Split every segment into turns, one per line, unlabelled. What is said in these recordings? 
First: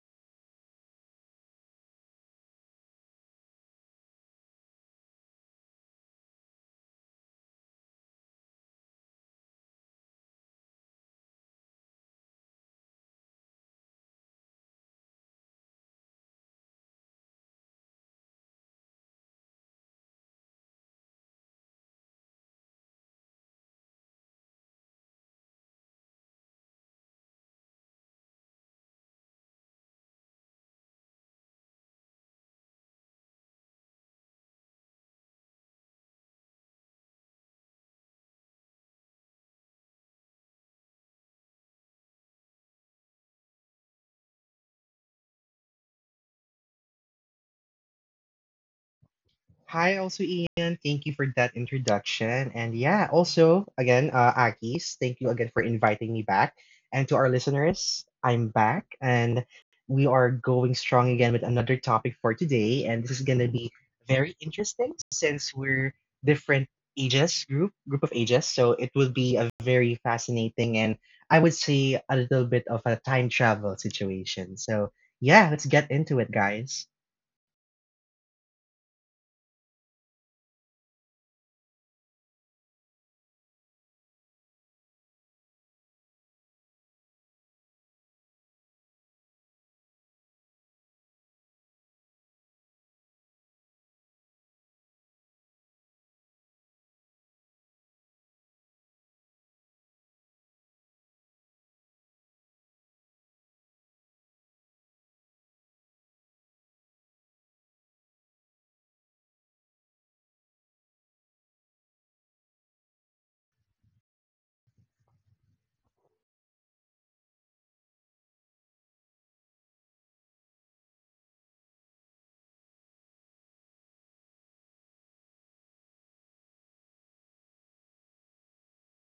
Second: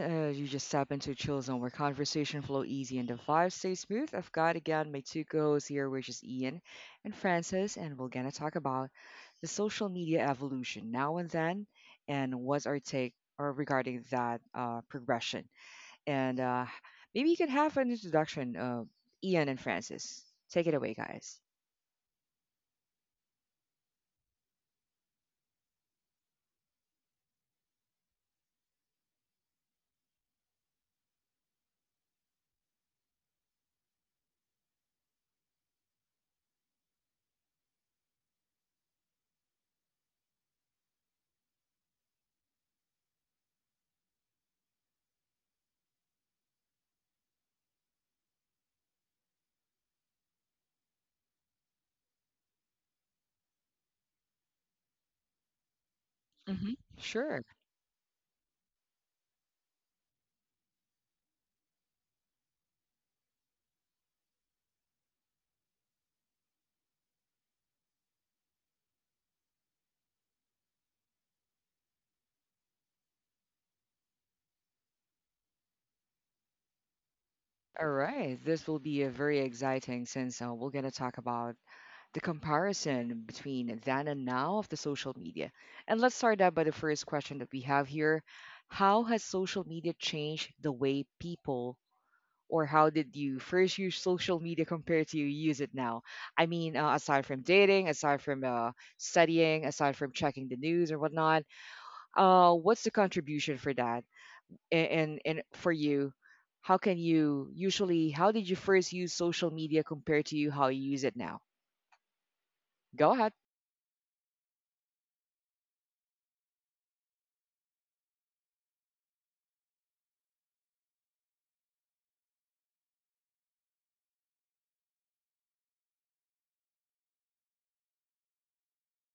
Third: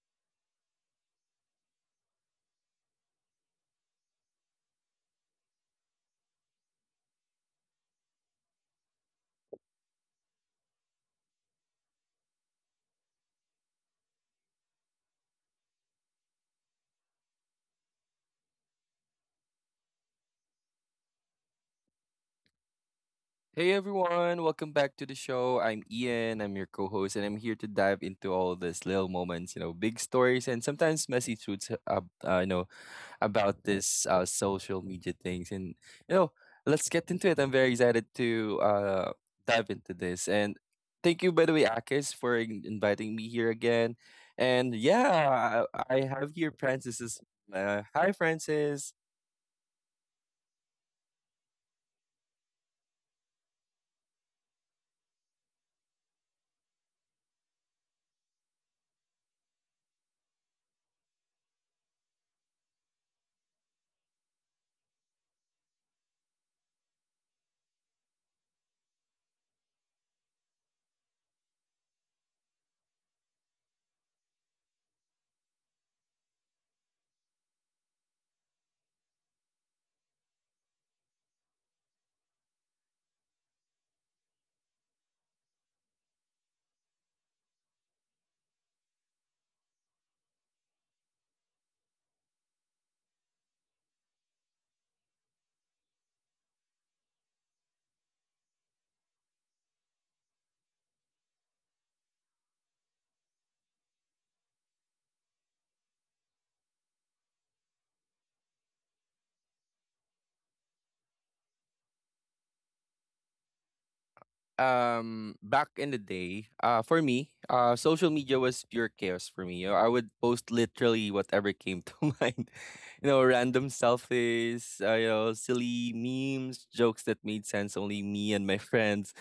You just step into a chill zone where conversation flow easy and the vibe stay smooth. I've got again my two co-hosts here, which is Ian and Francis, and we're gonna talk about the social media evolution now and then, and what's our take or regarding that progression. And maybe you can have an introduction, Ian and Francis. Take it away, guys.
Hey everyone, welcome back to the show. I'm Ian, I'm your co host, and I'm here to dive into all these little moments, you know, big stories, and sometimes messy truths, you know, about this social media things. And, you know, let's get into it. I'm very excited to dive into this. And thank you, by the way, Akis, for inviting me here again. And yeah, I have here Francis. Hi, Francis.
Hi, also Ian. Thank you for that introduction. And yeah, also again, Akis, thank you again for inviting me back.
Hmm.
And to our
Sure.
listeners, I'm back and we are going strong again with another topic for today. And this is gonna be very interesting since we're different ages, group of ages. So it will be a very fascinating and I would say a little bit of a time travel situation. So yeah, let's get into it, guys.
All right. This will be a very exciting since we're gonna talk about the comparison between then and now of the social media. And let's start out by the first question that we have here. How has social media changed the way people, or how did you first use social media compared to you use it now? I mean, aside from dating, aside from studying, aside from checking the news or whatnot, what's the contribution for that? And for you, how can you usually, how did you first use social media compared to you how you use it now? Go ahead.
Back in the day, for me, social media was pure chaos for me. You know, I would post literally whatever came to mind, you know, random selfies, you know, silly memes, jokes that made sense only me and my friends,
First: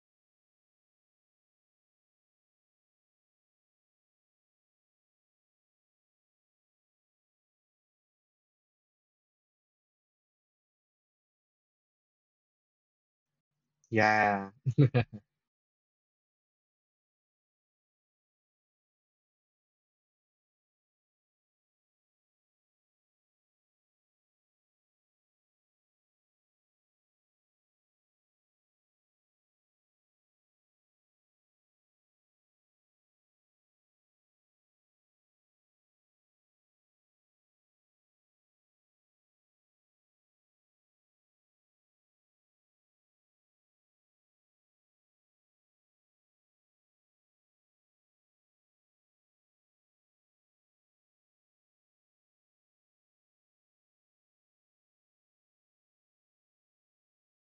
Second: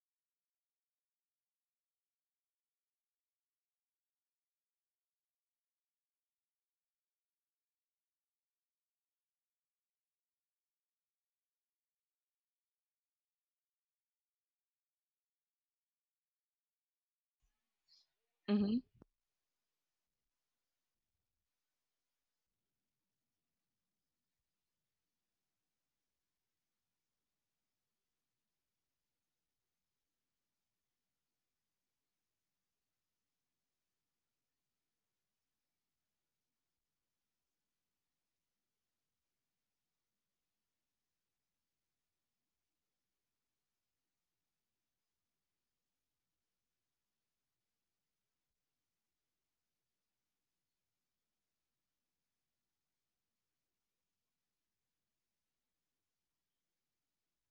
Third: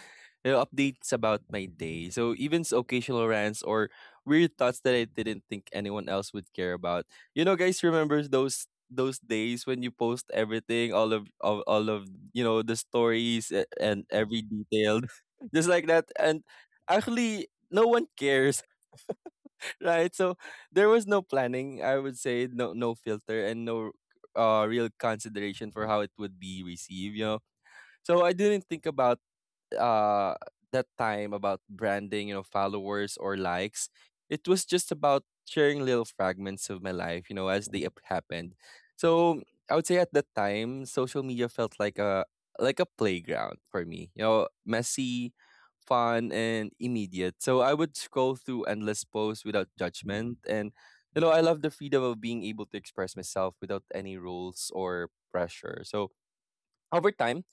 you know, updates about my day. So even occasional rants or weird thoughts that I didn't think anyone else would care about. You know, guys, remember those days when you post everything, all of the stories and every
Yeah,
detail, just like that. And actually, no one cares,
Hmm.
right? So there was no planning. I would say no filter, and no real consideration for how it would be received. You know, so I didn't think about uh that time about branding, you know, followers or likes. It was just about sharing little fragments of my life, you know, as they happened. So I would say at that time, social media felt like a playground for me. You know, messy, fun, and immediate. So I would scroll through endless posts without judgment, and, you know, I love the freedom of being able to express myself without any rules or pressure. So over time,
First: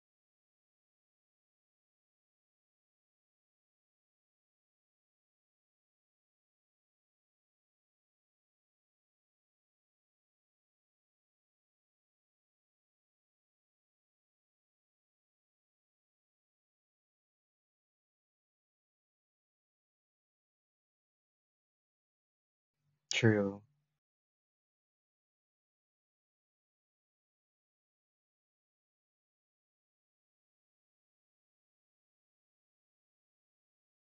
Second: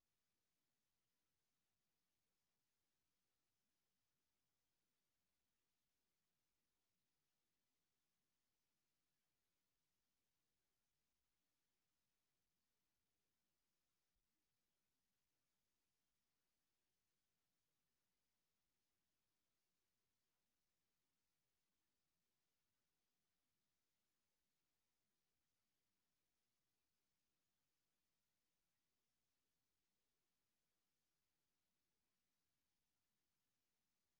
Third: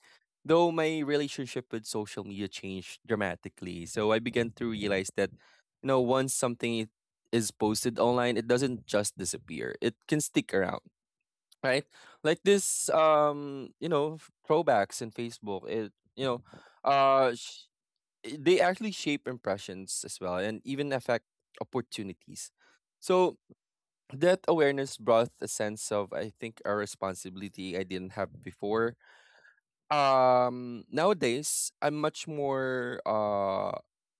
though my relationship with social media changed dramatically. So I began to realize that, you know, once something is posted online, it doesn't just disappear. It can stick around, right? Like this, you know, throwbacks in Facebook. It, you know, sh- I- They actually shape impressions as well, and even affect opportunities. So
true.
that awareness brought a sense of, I think, a responsibility I didn't have before. Nowadays, I'm much more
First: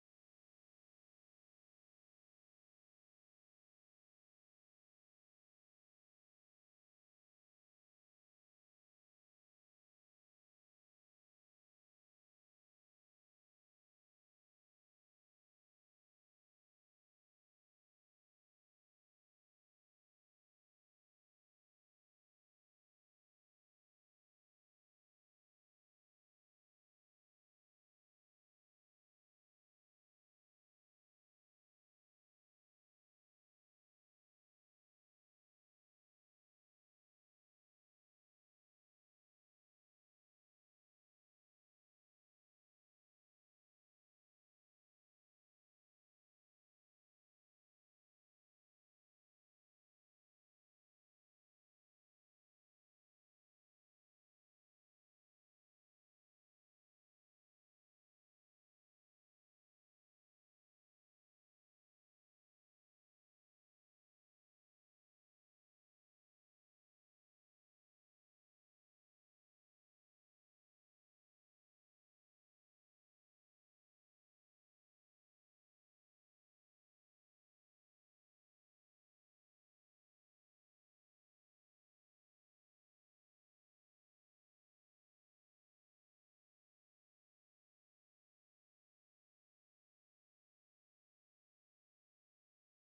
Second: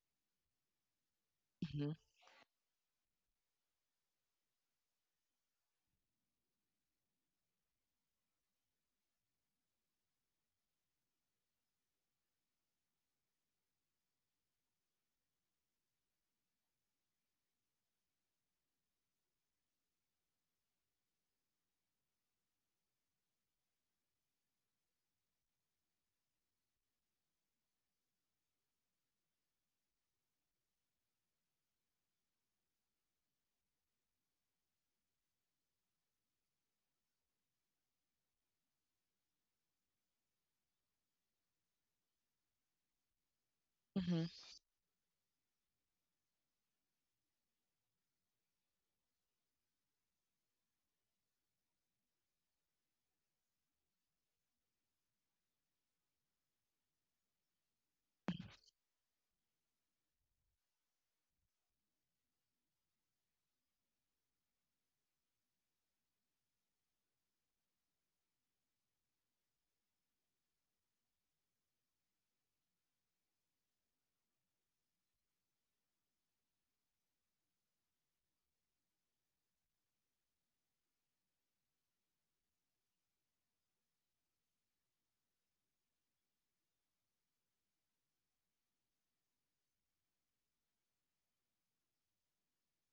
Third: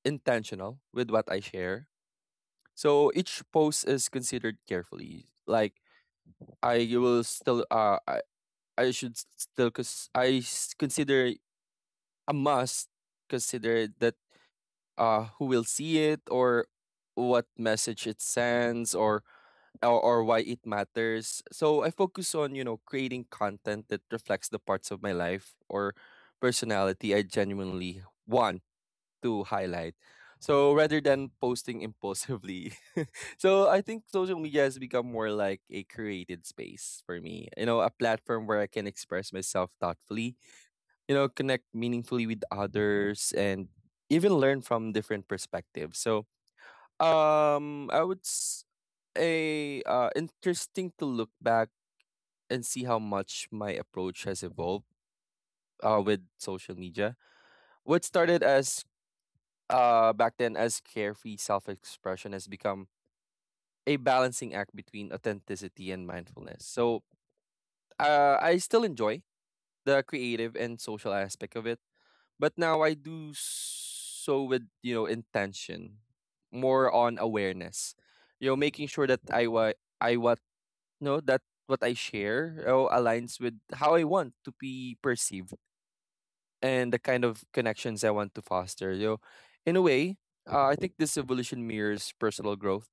intentional with what I share. So each post is considered carefully. Like, I will still, I should still, cause I consider, a must, consider that, who will see it, or what message it sends, or, or why it matters. So I focus on, you know, creating content that reflects the parts of my life or personality I genuinely want to highlight, so rather than posting impulsively. So I think social media has become more like a created space for me. You know, a platform where I can express myself thoughtfully, you know, connect meaningfully with others, and
Hmm.
even learn from different perspectives. So I would s- a interesting to look back and see how much my approach has evolved, with social media. What started as back then as carefree self-expression has become a balancing act between authenticity and mindfulness. So, I still enjoy the creative and social aspect of it, but now I do so with, you know, intention, more on awareness. You know, making sure that I was, no, that what I share, aligns with how I want to be perceived and the kind of connections I want to foster. You know, in a way, I think this evolution mirrors personal growth.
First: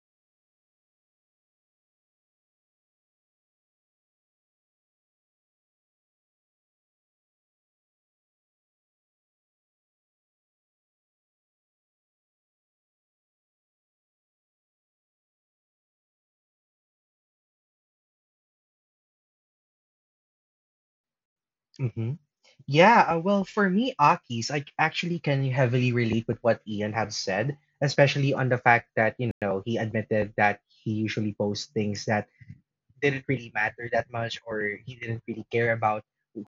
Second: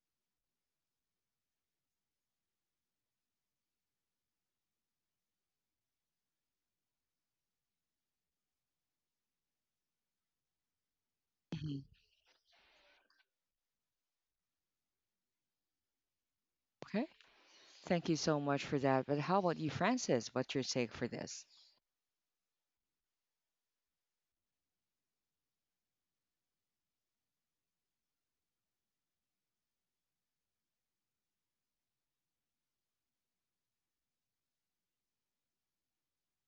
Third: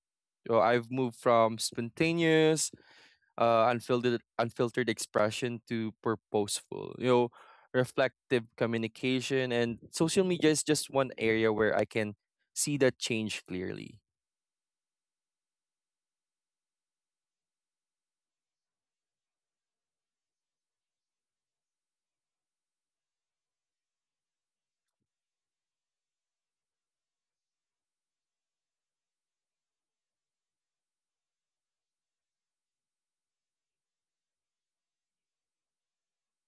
So I've moved from spontaneous, unfiltered, expression to purposeful, you know, reflective communication. And social media is just one area where I
Hmm.
can see that change clearly.
Okay. Thank you so much for that. But how about you, Francis? What's your take for this?
Mm-hmm. Yeah, well, for me, Akis, I actually can heavily relate with what Ian have said, especially on the fact that, you know, he admitted that he usually posts things that didn't really matter that much or he didn't really care about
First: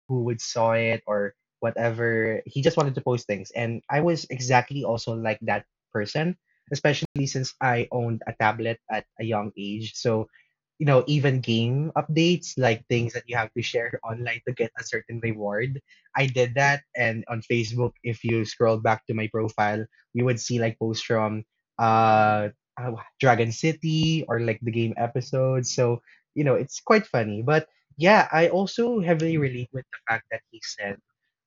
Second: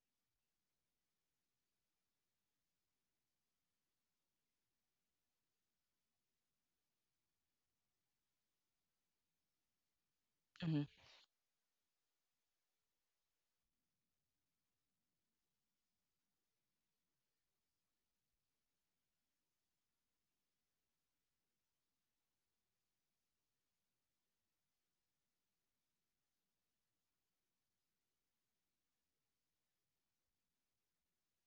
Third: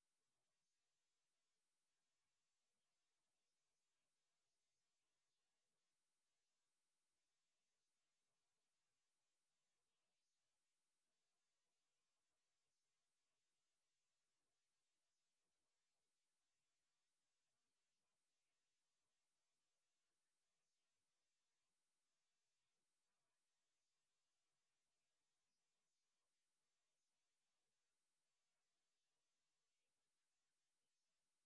who would saw it or whatever. He just wanted to post things. And I was exactly also like that person, especially since I owned a tablet at a young age. So,
Hmm.
you know, even game updates, like things that you have to share online to get a certain reward. I did that. And on Facebook, if you scroll back to my profile, you would see like posts from uh, uh, Dragon City or like the game episodes. So, you know, it's quite funny. But yeah, I also heavily relate with the fact that he said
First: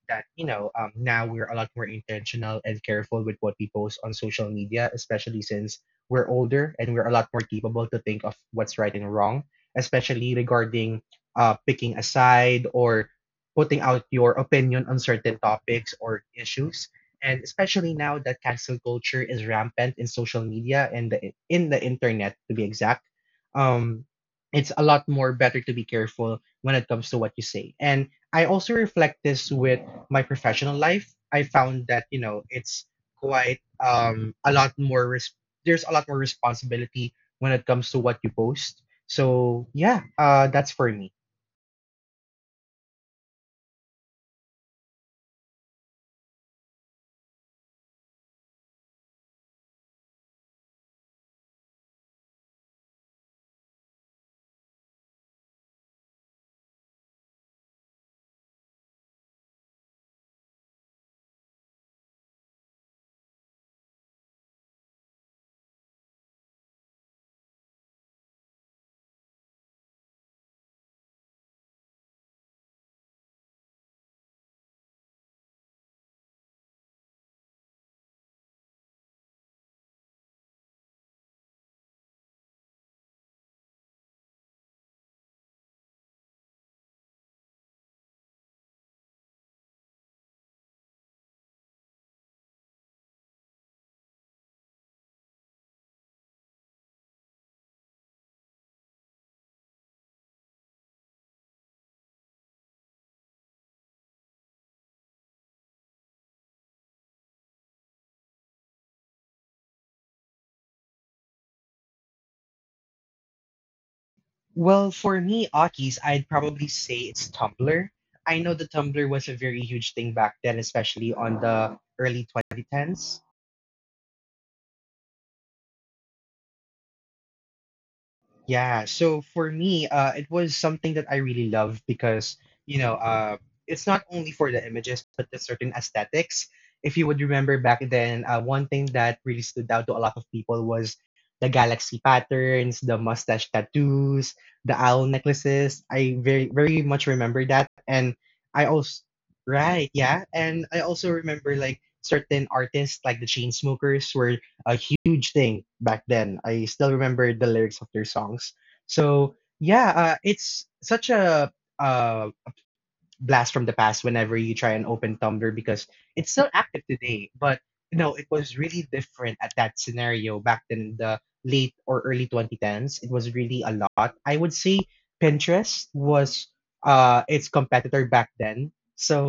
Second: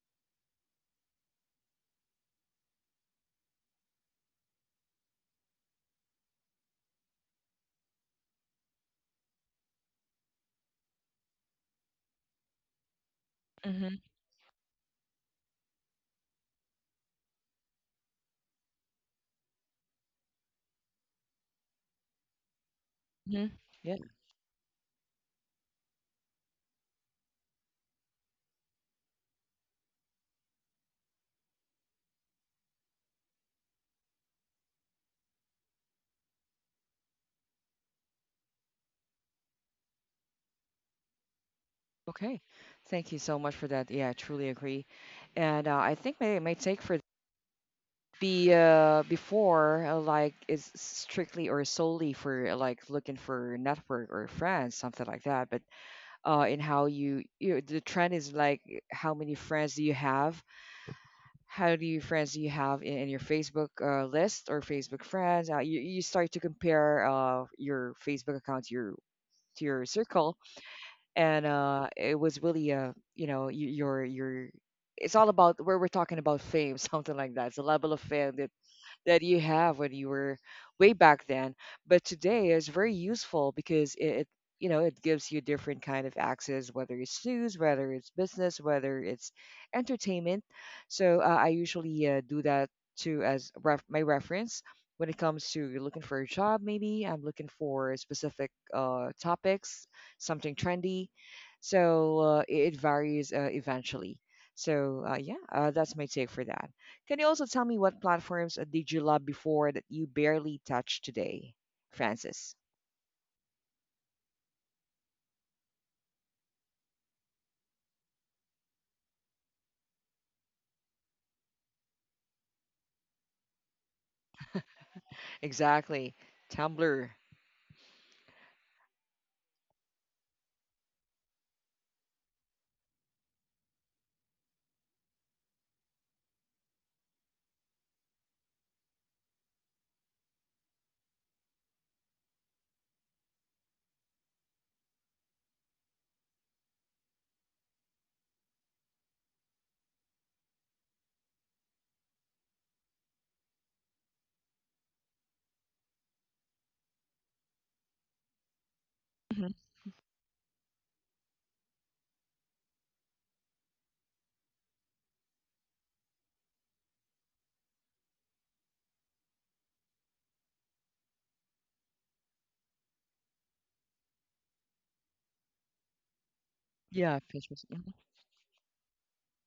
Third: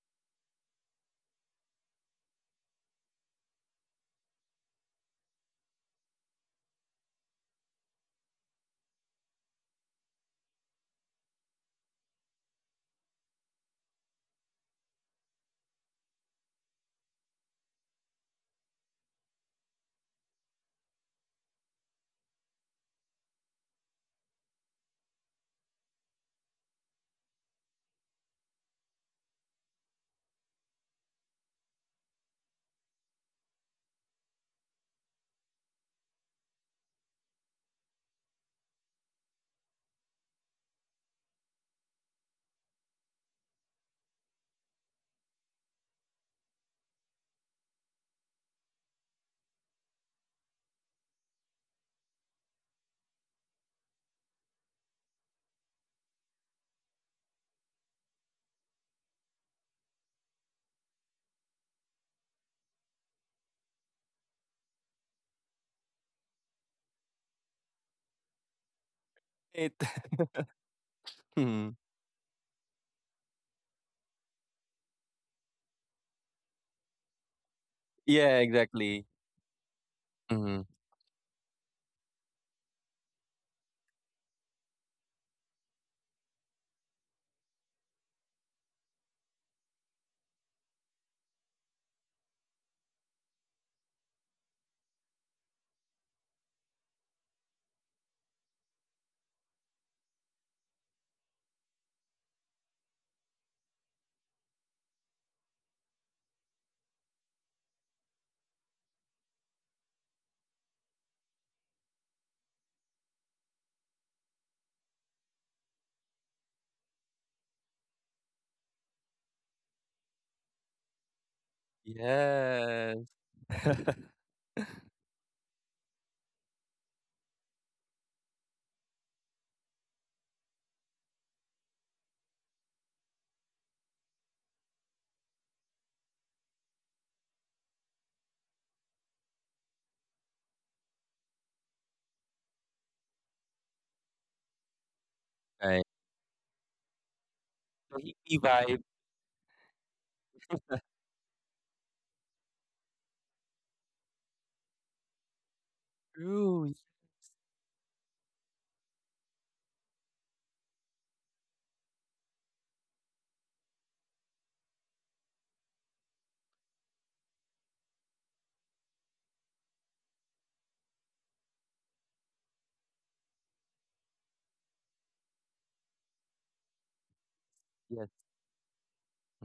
that, you know, now we're a lot more intentional and careful with what we post on social media, especially since we're older and we're a lot more capable to think of what's right and wrong, especially regarding picking a side or putting
Hmm.
out your opinion on certain topics or issues, and especially now that cancel culture is rampant in social media and the, in the internet, to be exact.
Hmm. Yeah.
um, it's a lot more better to be careful when it comes to what you say. And I also reflect this with my professional life. I found that, you know, it's quite a lot more res- there's a lot more responsibility when it comes to what you post. So, yeah, that's for me.
Okay. Thank you so much for that. Yeah, I truly agree. And I think my take for be before like is strictly or solely for like looking for network or friends something like that, but in how you the trend is like how many friends do you have, how do you friends you have in your Facebook list or Facebook friends? You you start to compare your Facebook account to
It.
your circle, and
Mhm.
it was really uh, you know, your it's all about where we're talking about fame something like that. It's a level of fame
Yeah,
that
exactly.
that you have when you were
Hmm.
way back then. But today is very useful because it you know it gives you different kind of access, whether it's news, whether it's business, whether it's entertainment. So I usually do that too as my reference when it comes to you're looking for a job. Maybe I'm looking for specific topics, something trendy. So it it varies eventually. So that's my take for that. Can you also tell me what platforms did you love before that you barely touch today, Francis?
Well, for me, Aki's, I'd probably say it's Tumblr. I know the Tumblr was a very huge thing back then, especially on the early
Yeah.
2010s.
Exactly. Tumblr.
Yeah, so for me, it was something that I really love because, you know, it's not only for the images, but the certain aesthetics. If you would remember back then, one thing that really stood out to a lot of people was the galaxy patterns, the mustache tattoos, the owl necklaces.
Right.
I very, very much remember that.
So
And
hippie
I
vibe.
also, right, yeah. And I also remember like certain artists like the Chainsmokers were a huge thing back then. I
True.
still remember the lyrics of their songs. So
Hmm.
yeah, it's such a uh, blast from the past whenever you try and open Tumblr, because it's still active today. But you know, it was really different at that scenario back in the late or early 2010s. It was really a lot. I would say Pinterest was
Yeah,
its
Facebook.
Yes.
competitor back then.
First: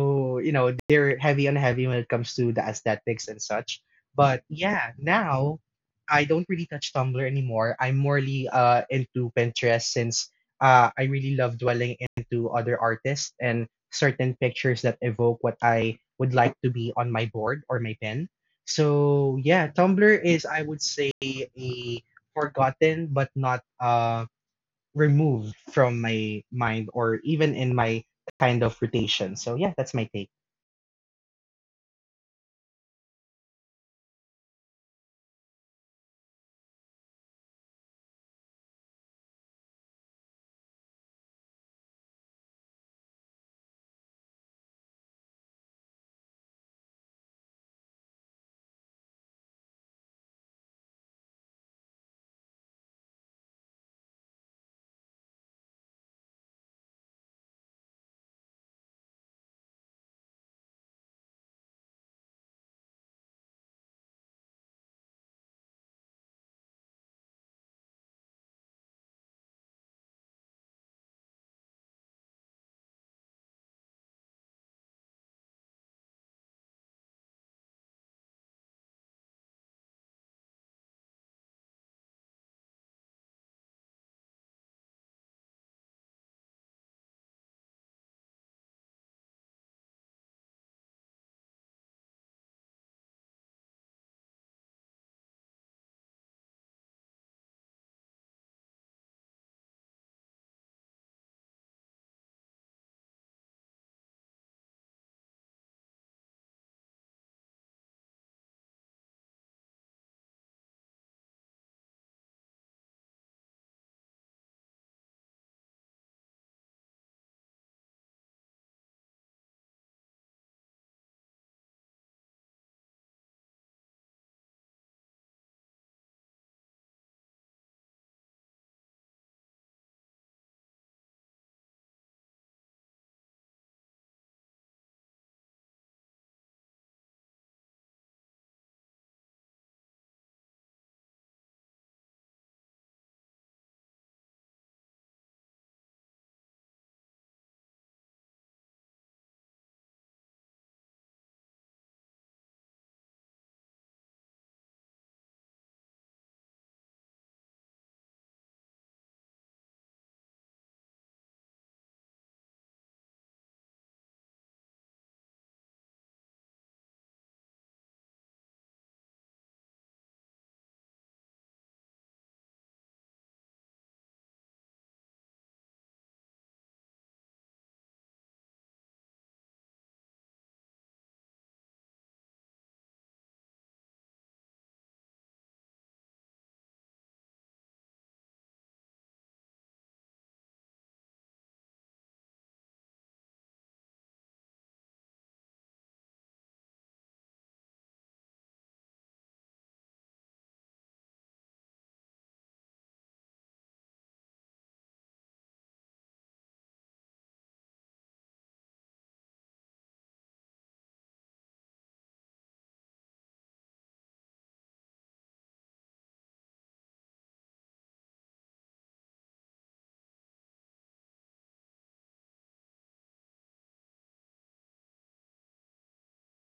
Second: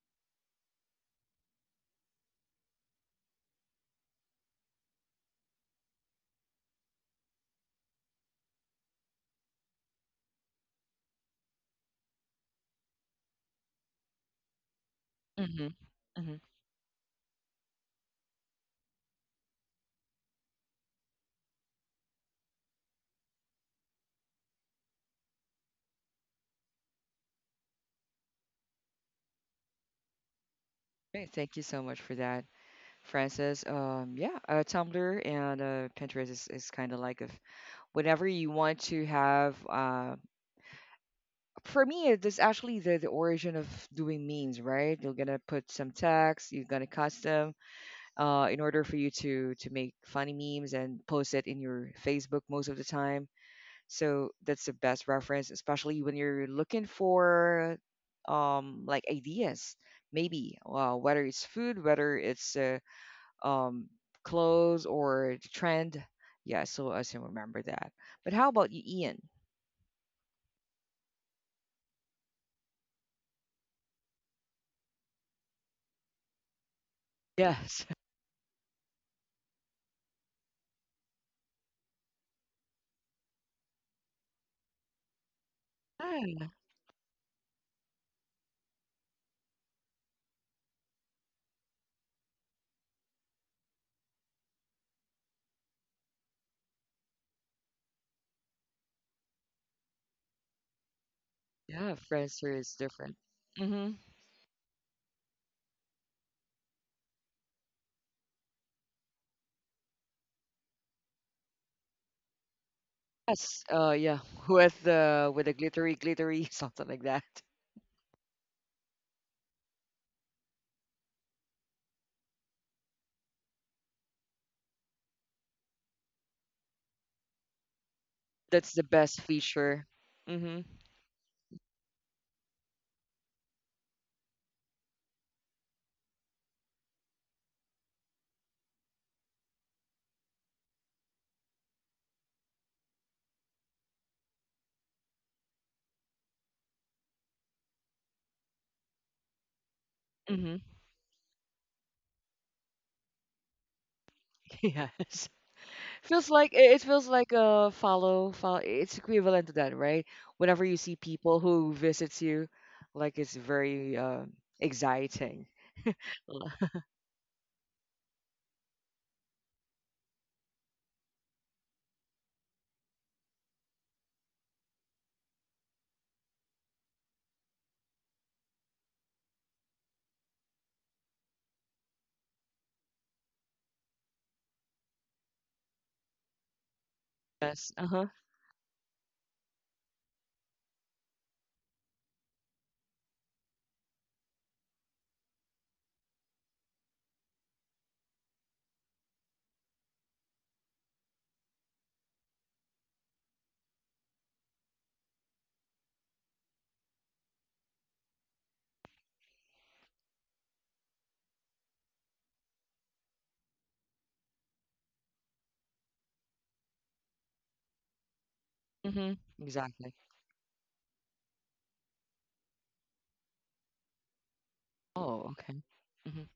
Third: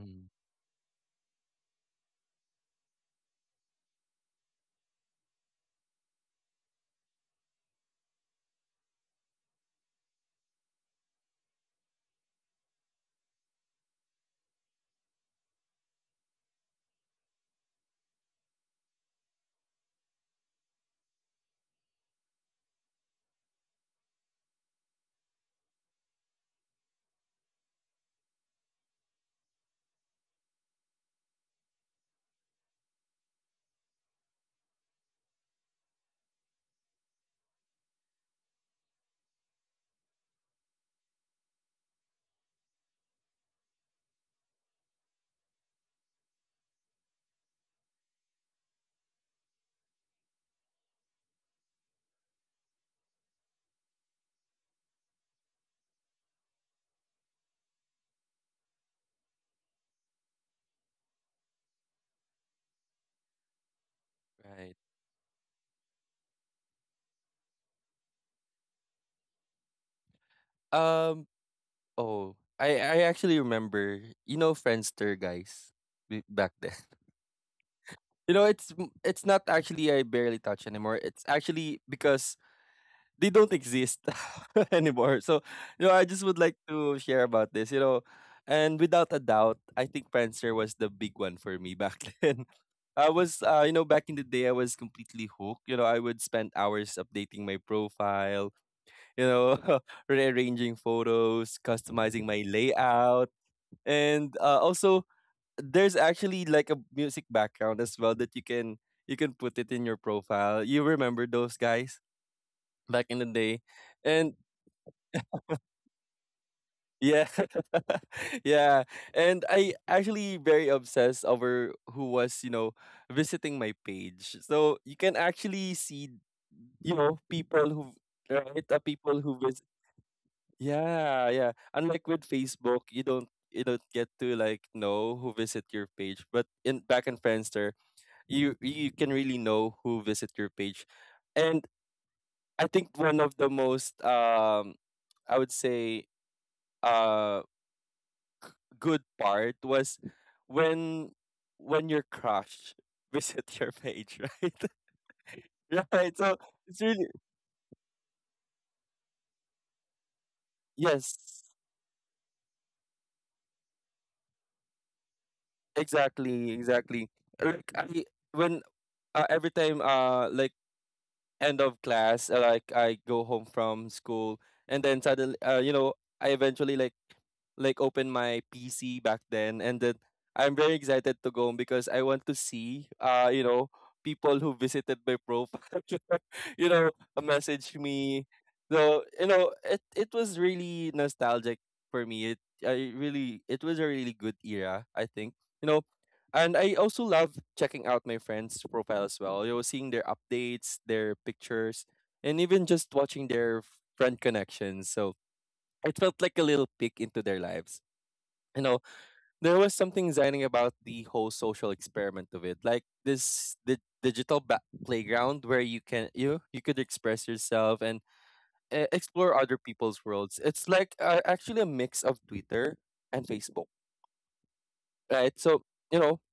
Mm,
you know, they're heavy on heavy when it comes to the aesthetics and such. But yeah, now I don't really touch Tumblr anymore. I'm morely into Pinterest since I really love dwelling into other artists and certain pictures that evoke what
Mm-hmm.
I would
Hmm.
like to be on my board or my pen. So yeah, Tumblr is I would say a forgotten but not removed from my mind or even in my kind of rotation. So yeah, that's my take.
Great. Thank you so much for that, Francis. Yeah, Tumblr and Pinterest is kind of like if whenever you want to have. For me, it is actually the origin of doing memes, right? You're gonna put some text, you're gonna custom. In order for you to make funny memes and post it in your Facebook most of the time. So that's the best reference, especially when you're looking for like ideas, maybe whether it's food, whether it's um,
right.
clothes or the trend. Yeah, so I can remember that. But how about you, Ian?
Um. Oh, I actually remember. You know, Friendster, guys, back then.
Yes.
You know, it's not actually I barely touch anymore. It's actually because they don't exist anymore. So, you know, I just would
Yeah,
like to share about this, you know. And without a doubt, I think Prancer was the big one for me back then. I was, back in the day, I was completely hooked. You know, I would spend hours updating my profile, you know, rearranging photos,
yeah,
customizing my
Friendster is different.
layout.
Mm-hmm.
And, also, there's actually like a music background as well that you can put it in your profile. You remember those, guys, back in the day?
Yes. Yeah,
And
with the glittery, glittery, something like that.
yeah. Yeah. And I actually very obsessed over who was, you know, visiting my page. So you can actually see, you know, people who right,
That's the
people
best
who visit,
feature. Mhm.
yeah, yeah. Unlike with Facebook, you don't get to like know who visit your page. But in back in Friendster, you can really know who visit your page. And I think one of the most, I would say, uh good part was
Mhm.
when your crush visit your page, right?
Yes.
Right.
Feels
So
like it
it's
it
really,
feels like a follow follow it's equivalent to that, right? Whenever you see
yes,
people who visits you, like it's very exciting.
exactly, exactly. Like I, when every time, like, end of class, like, I go home from school, and then suddenly, I eventually like open my PC back then, and then I'm very excited to go home because I want to see, people who visited my profile. you know,
Yes.
Message
Uh-huh.
me. So, you know, it was really nostalgic for me. It was a really good era, I think. You know, and I also love checking out my friends' profile as well. You know, seeing their updates, their pictures, and even just watching their friend connections. So it felt like a little peek into their lives. You know, there was something exciting about the whole social experiment of it, like this, the digital playground where you could express yourself and,
Mhm.
explore other
Exactly.
people's worlds. It's like, actually a mix of Twitter and Facebook,
Oh,
right?
okay.
So, you know,
Mhm.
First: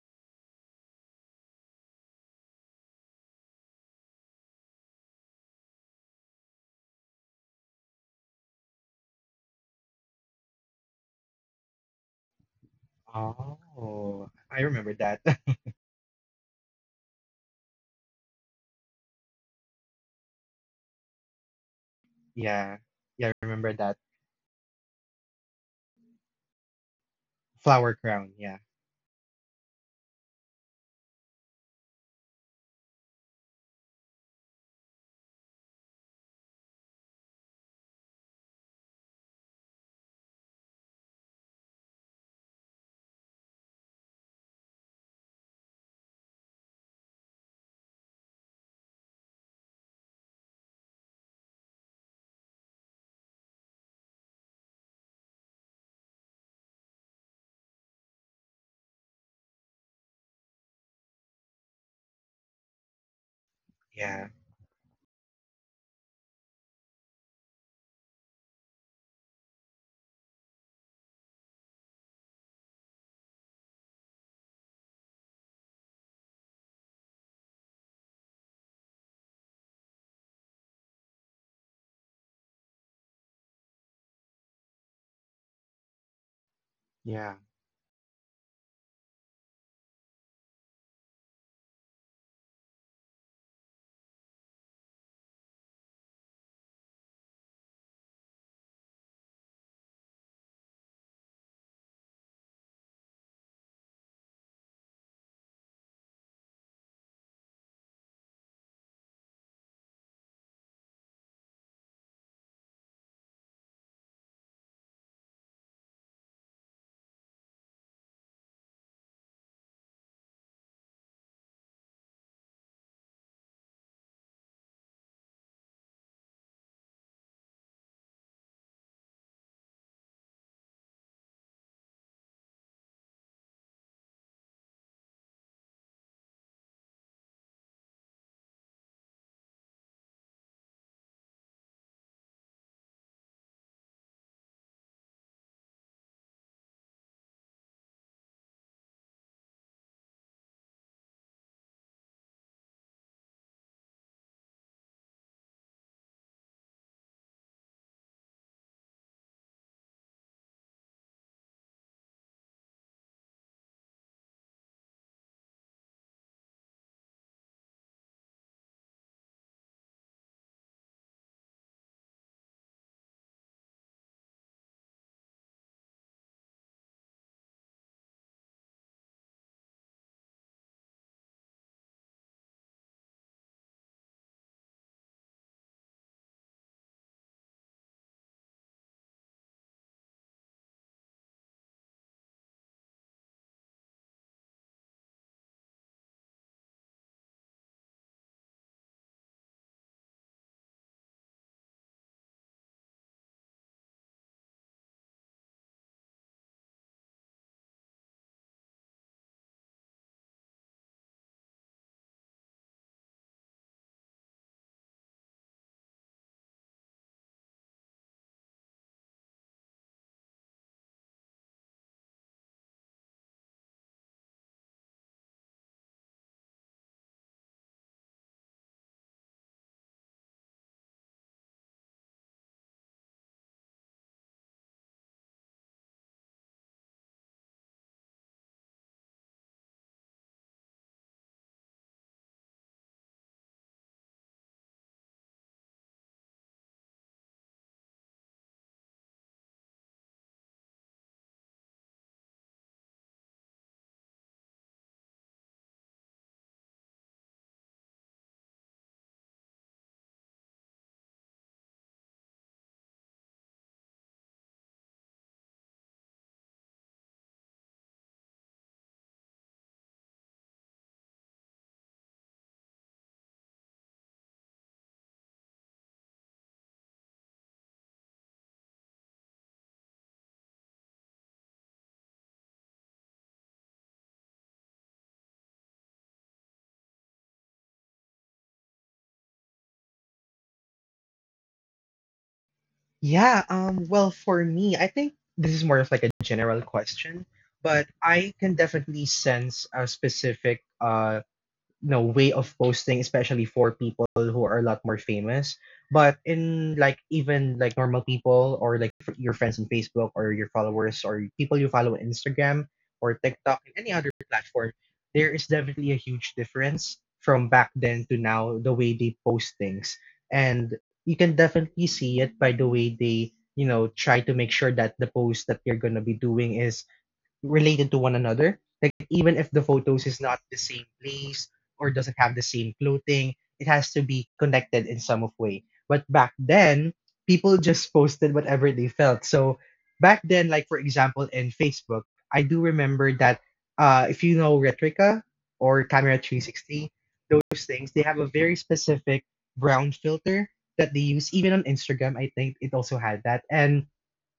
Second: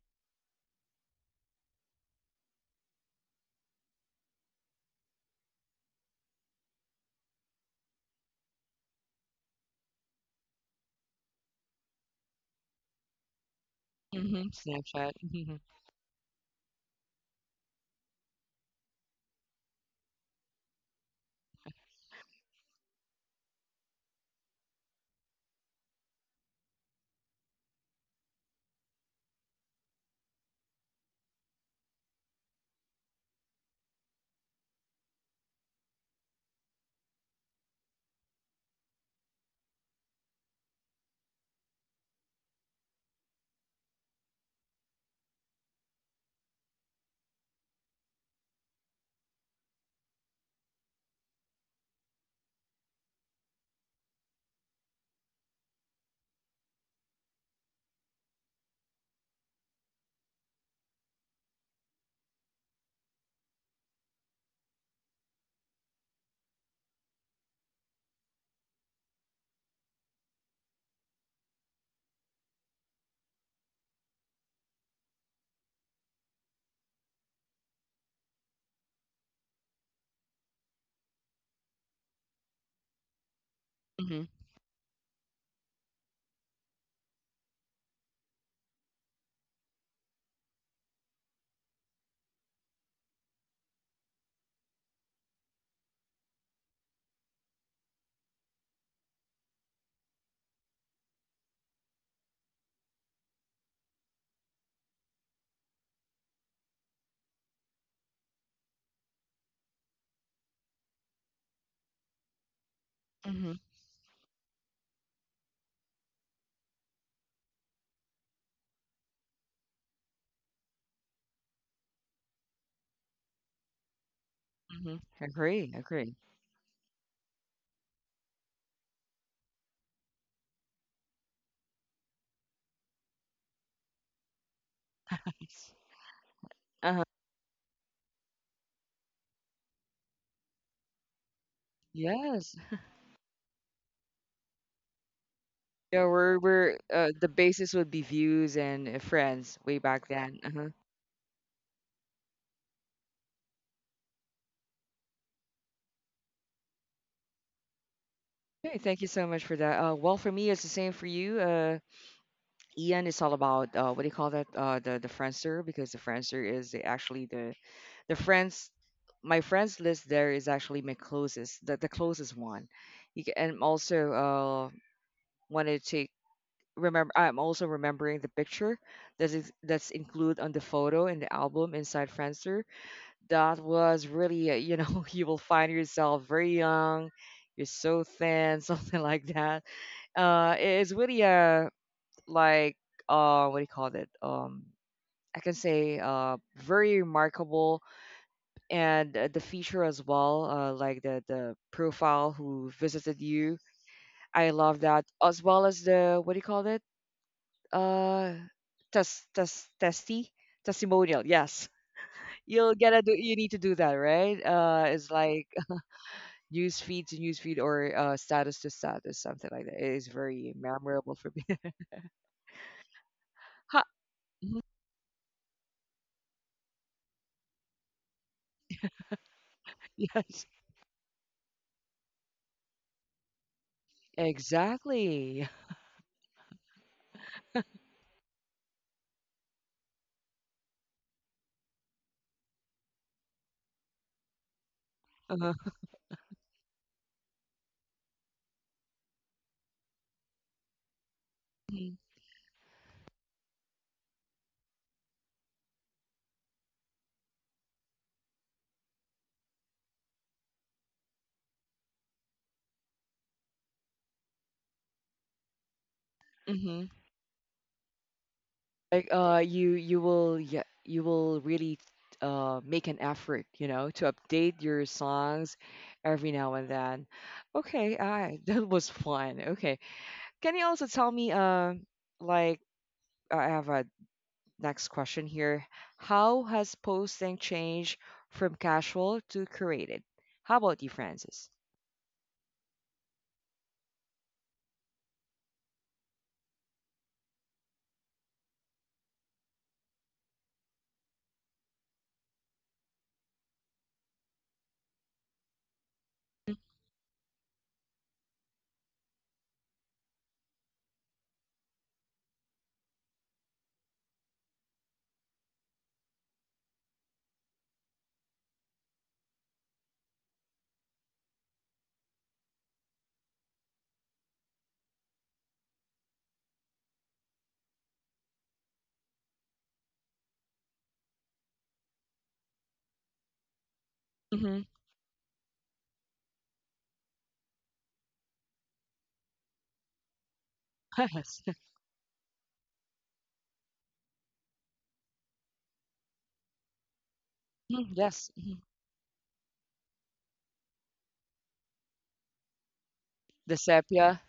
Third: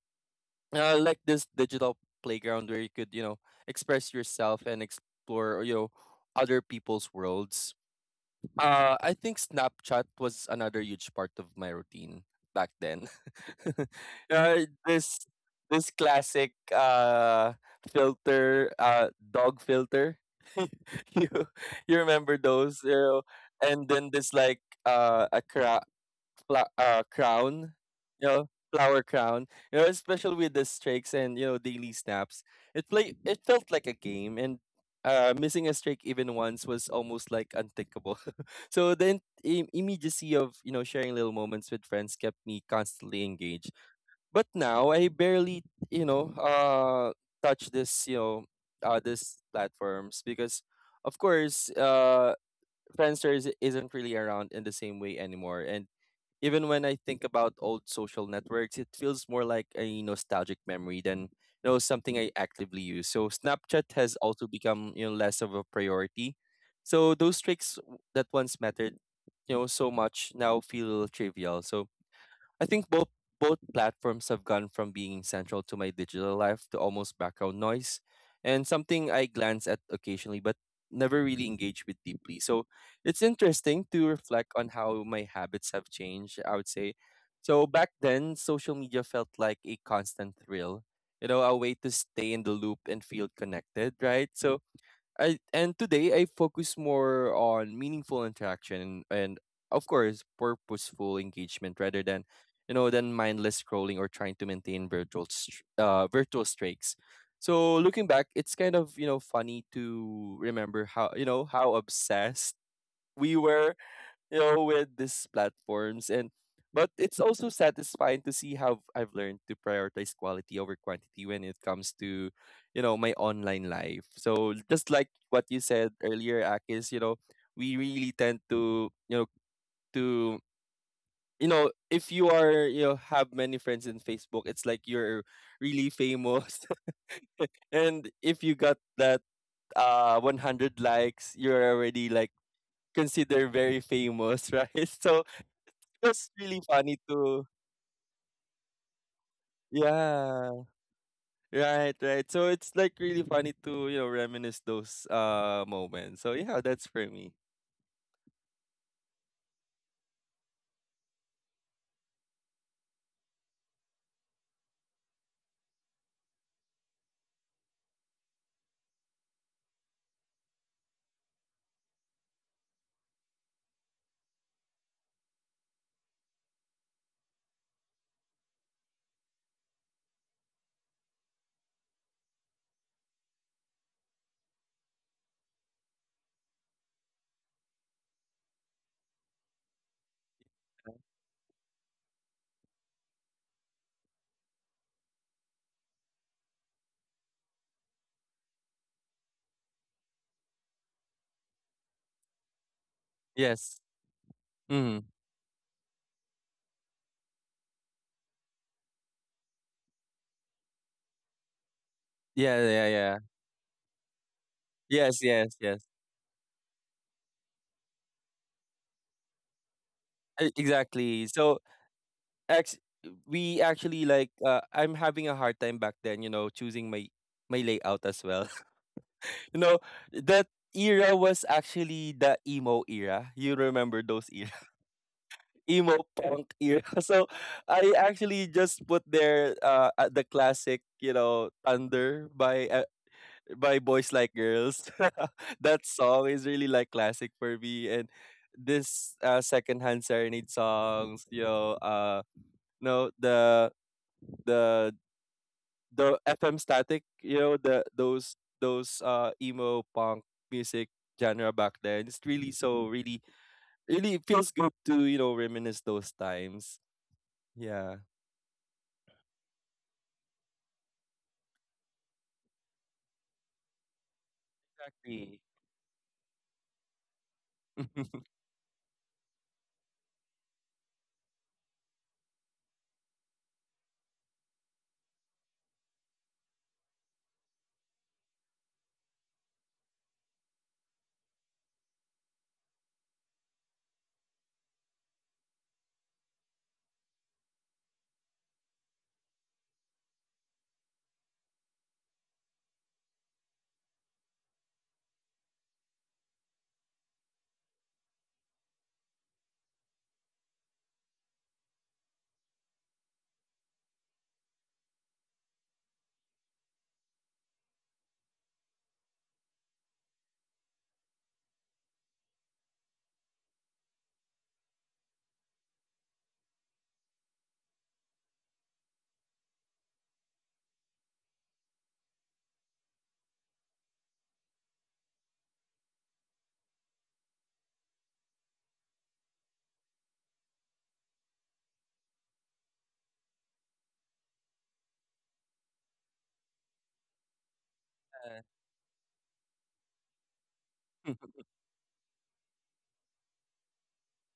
like this digital playground where you could, you know, express yourself and explore, you know, other people's worlds. I think Snapchat was another huge part of my routine back then.
Oh,
Mhm.
I remember
Snapchat.
that.
This
Mhm.
classic, filter dog filter. you you remember
Yeah.
those? You know?
Yeah, I remember
And
that.
then this, like, a crown,
Flower
you
crown.
know,
Yeah.
flower crown, you know, especially with the streaks and, you know, daily snaps. It felt like a game, and, missing a streak even once was almost like unthinkable. So the immediacy of, you know, sharing little moments with friends kept me constantly engaged. But now I barely, you know uh touch this you know this platforms, because of course, Friendster isn't really around in the same way anymore. And even when I think about old social networks, it feels more like a nostalgic memory than, you know, something I actively use. So Snapchat has
Yeah.
also become, you know, less of a priority. So those tricks that once mattered, you know, so much, now feel trivial. So I think both platforms have gone from being central to my digital life to almost background noise, and something I glance at occasionally but never really engage with deeply. So it's interesting to
Mhm.
reflect on how my habits have changed, I would say.
Yeah.
So back then, social media felt like a constant thrill, you know, a way to stay in the loop and feel connected, right? So I and today I focus more on meaningful interaction and, of course, purposeful engagement rather than, mindless scrolling, or trying to maintain virtual streaks. So looking back, it's kind of, you know, funny to remember how obsessed we
Mhm.
were, you know, with these platforms. And But it's also satisfying to see how I've learned to prioritize quality over quantity when it comes to, you know, my online life. So just
Mhm.
like what you
Agree.
said
Agree.
earlier, Akis, you know, we really tend to, to if you are you know have many friends in Facebook, it's like you're really famous.
Uh-huh.
And if you got that 100 likes, you're already like
Yes.
considered very famous, right? So
Yeah,
that's really
we're
funny
the
too.
basis would be views and friends way back then.
Yeah.
Uh-huh.
Right, right. So it's like really funny to, you know, reminisce those moments. So yeah, that's for me.
Okay, thank you so much for that. Well, for me, it's the same for you. Ian, it's all about what do you call that? The Friendster because the Friendster is actually the friends. My friends list there is actually my closest, the closest one. You ca and also wanted to take remember. I'm also remembering the picture that is that's included on the photo in the album inside Friendster that was really, you know, you will find yourself very young, you're so thin, something like that. It's really a like what do you call it? I can say very remarkable, and the feature as well, like the profile who visited you.
Yes.
I love
Mm.
that as well as the what do you call it? Uh, test test testy testimonial. Yes,
Yeah,
you'll
yeah,
get a do.
yeah.
You need to do that, right? It's
Yes,
like
yes, yes.
news feed to news feed or status to status, something like that. It is
E-
very memorable
Exactly.
for
So,
me.
ex- we
Ha!
actually, like,
Mhm,
I'm having a hard time back then, you know, choosing my layout as well. You know, that
yes,
era was actually the emo era. You remember those
exactly.
emo punk era. So I actually just put there the classic, you know, Thunder by Boys Like Girls.
Uh-huh.
That song is really like classic for me and this secondhand serenade songs, you know, no the the FM static, you know, the those emo punk music genre back then. It's really really it feels good to, reminisce those times.
Mm-hmm.
Yeah.
Like you you will yeah you will really make an effort, you know, to update your
Exactly.
songs every now and then. Okay, I that was fun. Okay, can you also tell me like I have a next question here. How has posting changed from casual to curated? How about you, Francis?
Yeah, well, for me, I think this is more of like a general question, but I can definitely sense a specific you know way of posting, especially for people who are a lot more famous, but in like even like normal people or like your friends on Facebook or your followers or people you follow on Instagram or TikTok and any other platform. There is definitely a huge difference from back then to now the way they post things, and you can definitely see it by the way they, you know, try to make sure that the post that they're going to be doing is related to one another. Like even if the photos is not the same place or doesn't have the same clothing, it has to be
Mm-hmm.
connected in some of way. But back then, people just posted whatever they felt. So back then, like for example in
Yes.
Facebook, I do remember that, if you know Retrica or Camera 360, those things, they
Mhm,
have a
yes.
very specific brown filter that they
Yeah.
use. Even on Instagram, I think it also had that.
The
And
sepia.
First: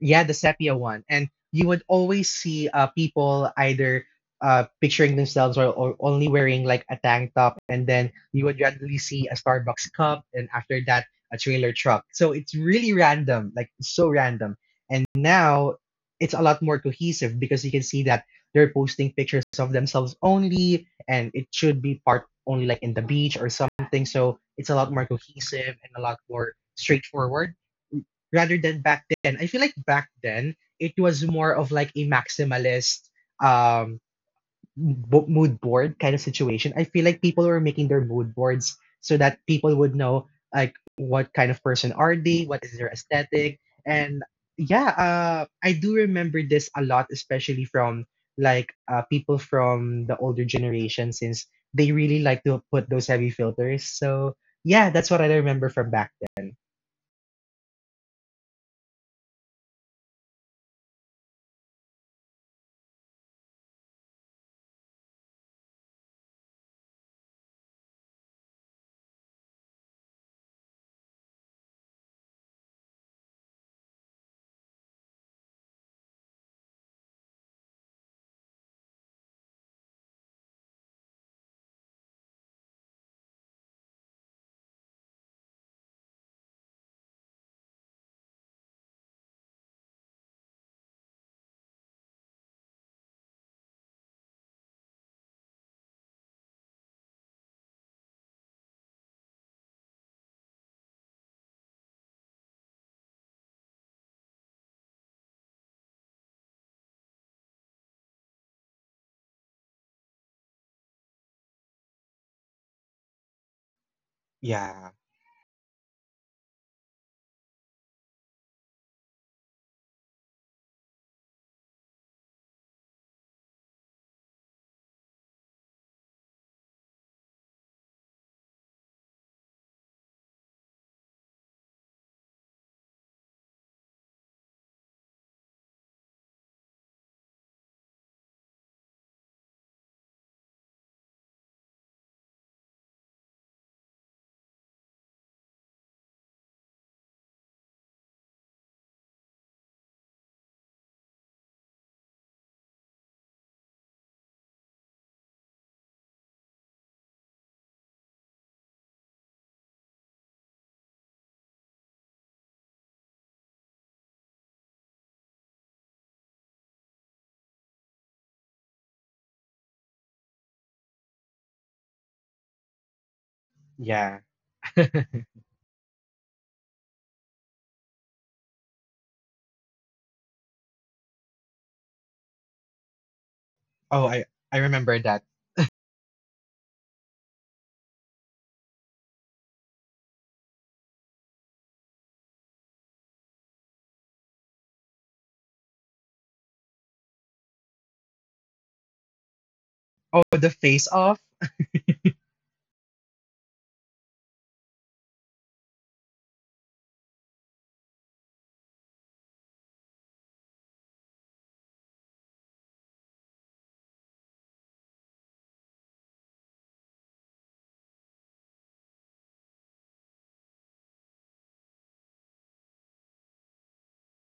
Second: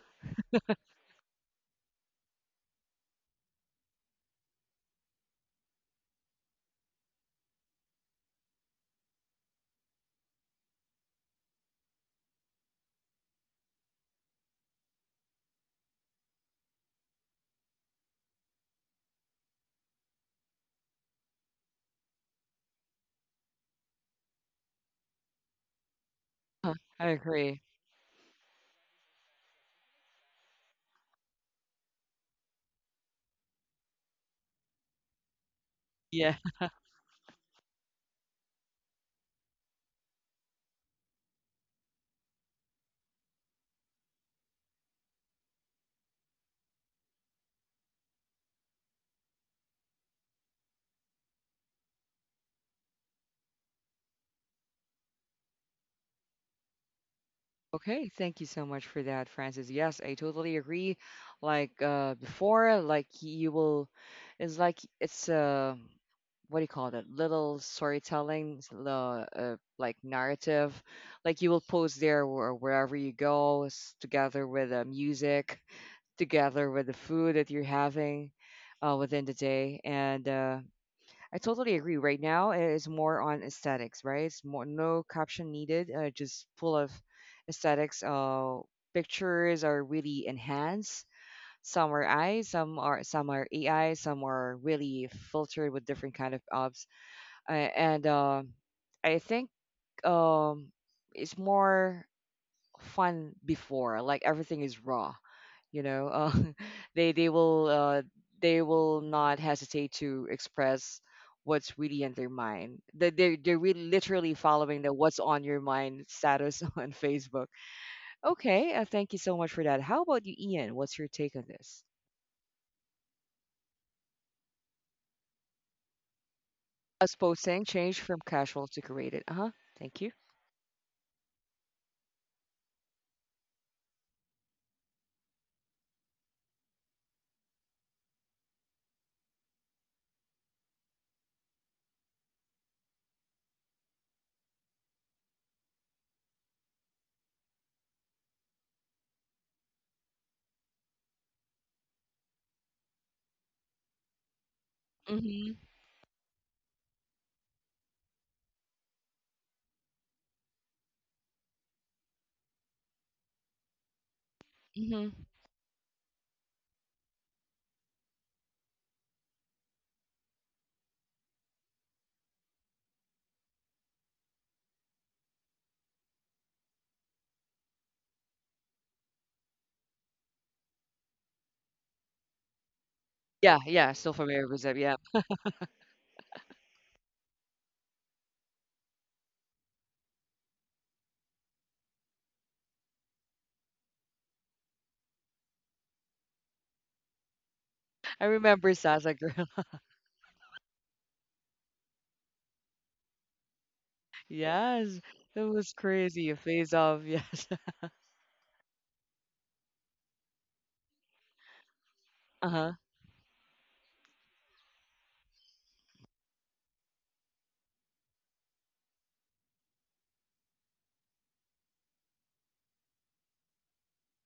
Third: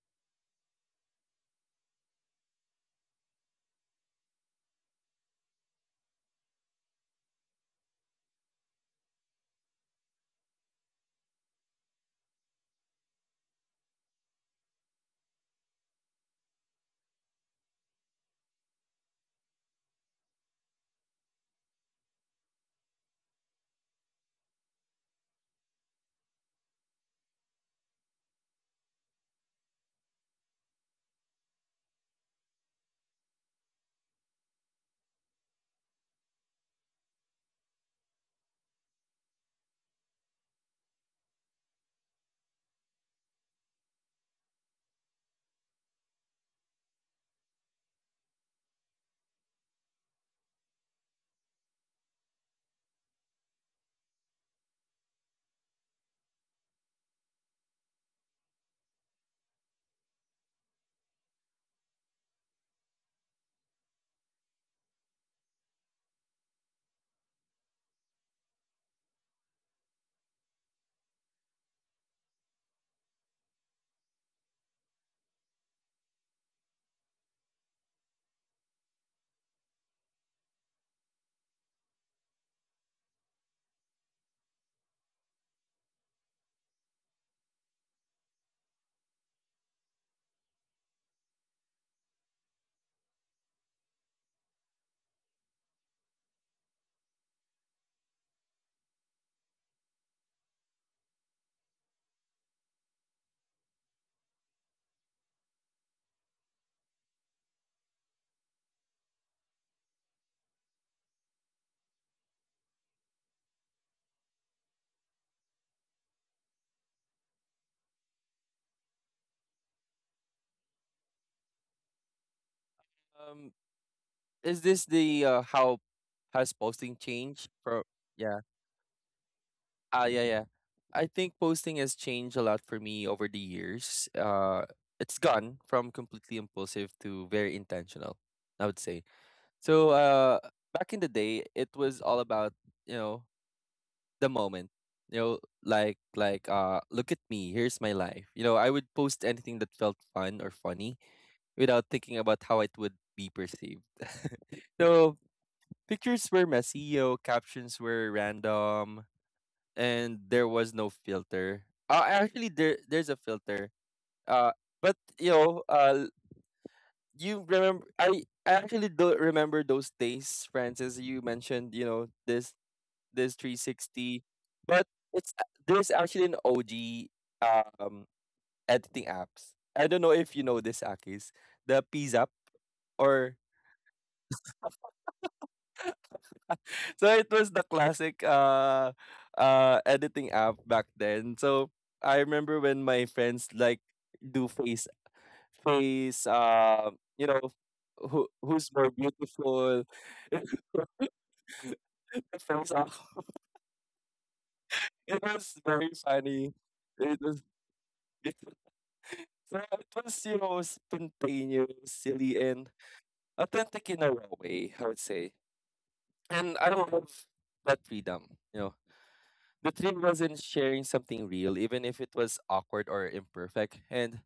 yeah, the sepia one. And you would always see people either picturing themselves or only wearing like a tank top. And then you would randomly see a Starbucks cup. And after that, a trailer truck. So it's really random, like so random. And now it's a lot more cohesive because you can see that they're posting pictures of themselves only. And it should be part only like in the beach or something. So it's a lot more cohesive and a lot more
Huh, I
straightforward
agree.
rather than back then. I feel like back then it was more of like a maximalist um mood board kind of
Yeah.
situation. I feel like people were making their mood boards so that people would know like what kind of person are they, what is their aesthetic, and yeah, I do remember this a lot, especially from like people from the older generation, since they really like to put those heavy filters. So yeah, that's what I remember from back then.
Okay, thank you so much for that, Francis. Yes, I totally agree. Like before, like you will, it's like it's what do you call that? Little storytelling, the like narrative, like you will post there or wherever you go, together with the music, together with the food that you're having, within the day, and I totally agree. Right now, it is more on aesthetics, right? It's more no caption needed, just full of aesthetics. Pictures are really enhanced. Some are AI, some are AI, some are really filtered with different kind of obs. And I think um, it's more fun before. Like everything is raw you know they they will uh, they will not hesitate to express what's really in their mind that they're really literally following the
Yeah,
what's on your mind status on Facebook. Okay, thank you so much for that. How about you, Ian? What's your take on this?
Um, is this the how has posting
Us
changed
posting
for
changed from
yeah.
casual to created. Uh-huh. Thank
Ah
you.
yeah, yeah. I think posting has changed a lot for me over the years. It's gone from completely impulsive to very intentional, I would say. So back in the day it was all about, you know, the moment. You know, like look at me, here's my life. You know, I would post anything that felt fun or funny without thinking about how it would be perceived. So
Mm-hmm,
pictures were messy, yo, captions were random, and there was no filter. Actually, there's a filter. Uh, but
mm-hmm.
you know, you remember? I actually don't remember those days, Francis. You mentioned, you know, this
yeah.
360, but it's there's actually an OG um editing apps. I don't know if you know this, Akis, the PZAP or
Yeah, yeah,
Oh,
still familiar
I
with that.
remember
Yeah,
that.
so it was the classic uh editing app back then. So I remember when my friends like do face you know who
I
who's
remember
more
sasa girl.
beautiful
Oh, the face off.
face off.
Yes,
It
it
was
was
very
crazy. A
funny.
phase off,
It was
yes.
it, so it was you know spontaneous, silly and
Uh-huh.
authentic in a raw way, I would say. And I don't love that freedom. You know, the thrill was in sharing something real, even if it was awkward or imperfect, and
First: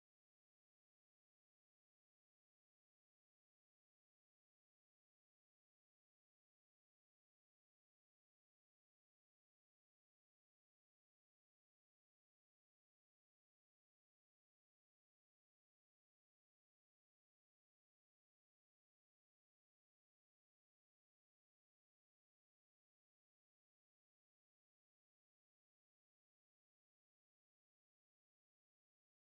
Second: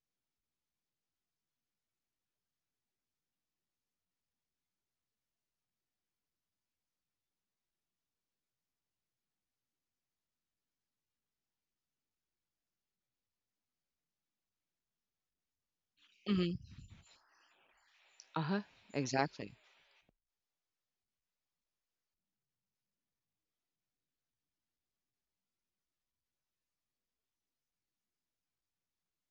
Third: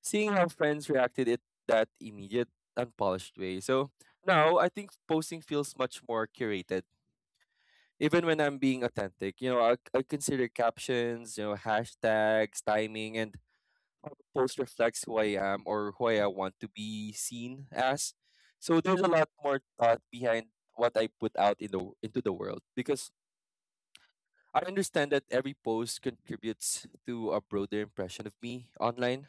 seeing how friends reacted it that immediate, unpolished way. So now I think posting feels much more curated. Even when I'm being authentic, you know, I consider captions, you know, hashtags, timing, and post reflects who I am or who I want
Mm-hmm,
to be seen as.
uh-huh.
So there's a lot
Exactly.
more thought behind what I put out in the into the world because I understand that every post contributes to a broader impression of me online.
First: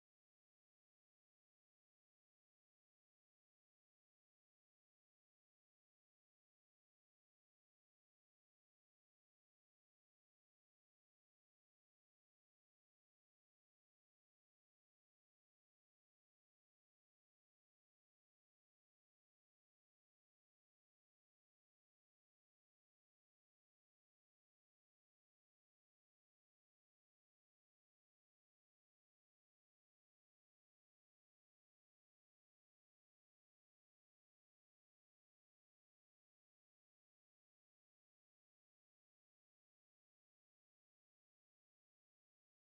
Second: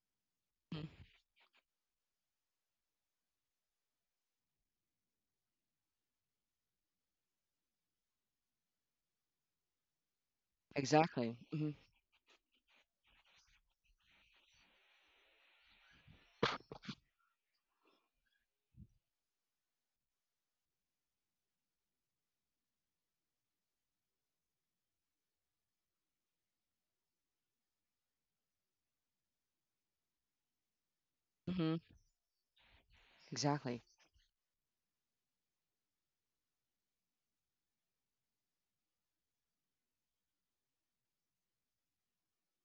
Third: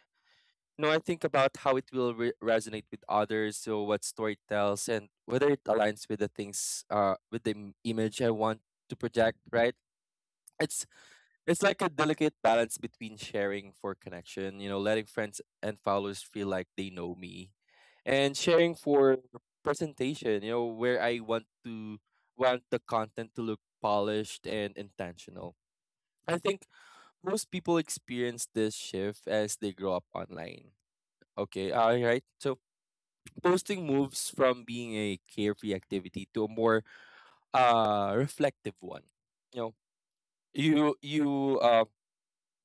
Mhm.
No, I think about how it will resonate with others, so what story tells, and whether it aligns with the things, with the image I want to project. Right? It's
Exactly.
it's
Hmm.
like a delicate balance between sharing for connection, you know, letting friends and followers feel like they know me, and sharing for presentation, you know, where I want to want the content to look polished and intentional. I think most people experience this shift as they grow up online. Okay,
Hmm.
all right. So
Exactly.
posting moves from being a carefree activity to a more reflective one. You know, you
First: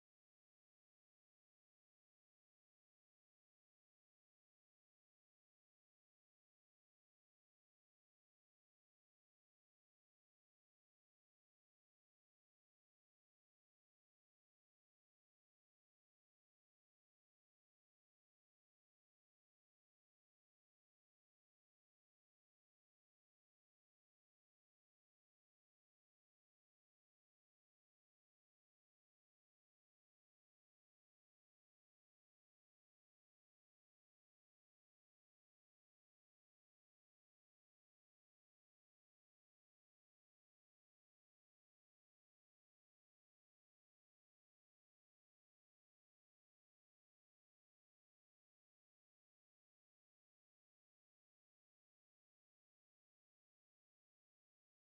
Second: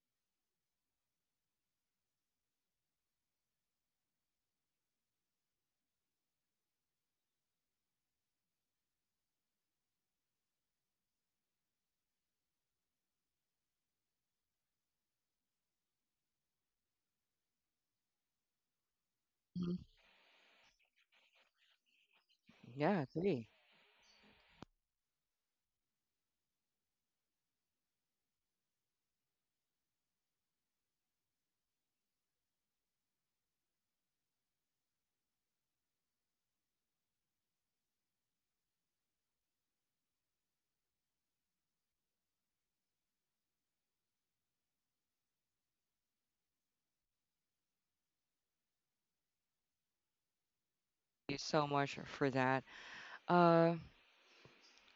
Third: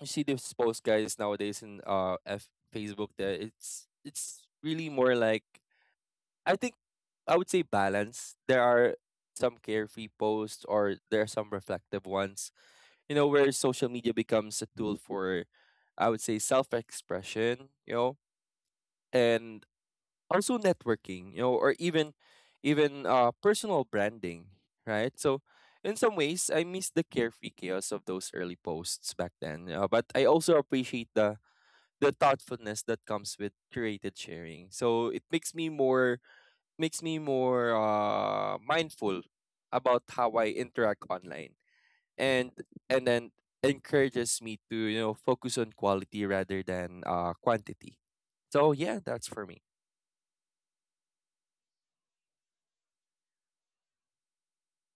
you see these post guys nowadays in Facebook that it's really more like I think I would say balance. There are some carefree posts or there are some reflective ones, you know, where social media becomes a tool for, I would say, self expression, you know, and
Hmm.
also networking, you know, or
Yeah,
even
agree.
personal branding, right? So, in some ways, I miss the carefree chaos of those early posts back then, you but I also appreciate the thoughtfulness that comes with curated sharing. So it makes me more mindful about how I interact online and and then encourages me to you know focus on quality rather than quantity, so yeah, that's for me.
Thank you so much for that. Uh,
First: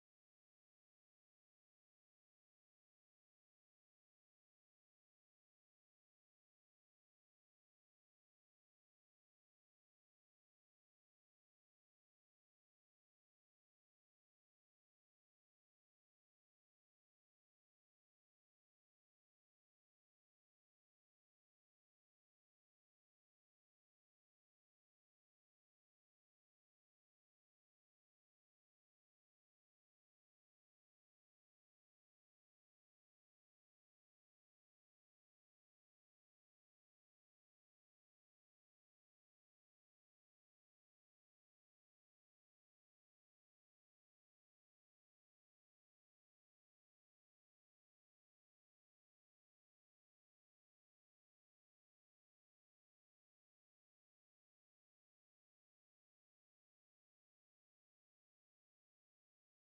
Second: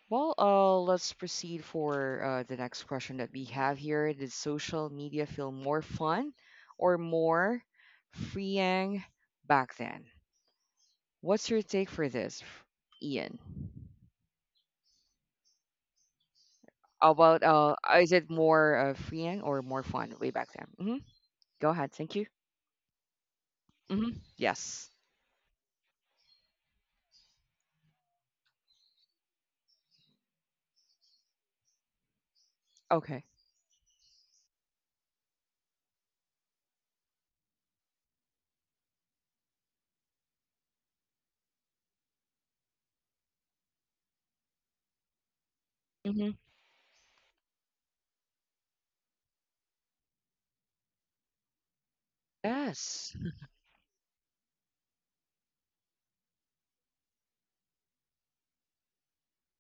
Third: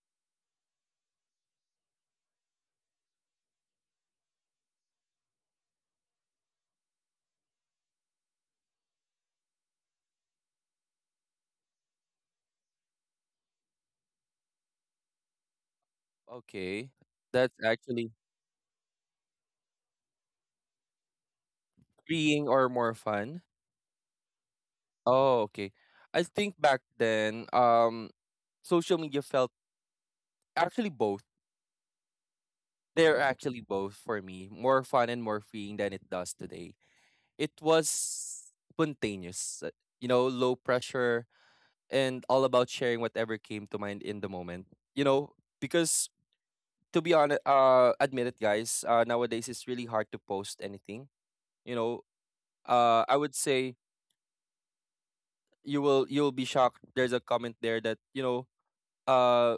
let's proceed for the next question that we have here. Did social media feel more fun or more freeing back then? What's your take for this, Ian?
Okay.
About
That's actually
is it more freeing or more fun way back then? Hmm. Go ahead. Thank you.
freeing or more fun.
Hmm. Yes.
Oh, okay, I think back then social media felt actually both. They're
Okay.
actually both for me more fun and more freeing than it does today. It was spontaneous, you know, low pressure and all about sharing whatever came to mind in the moment, you know, because
Hmm.
to be honest, admit it, guys. Nowadays it's really hard to post anything. You know,
Yes.
I would say you'll be shocked. There's a comment there that you know, uh,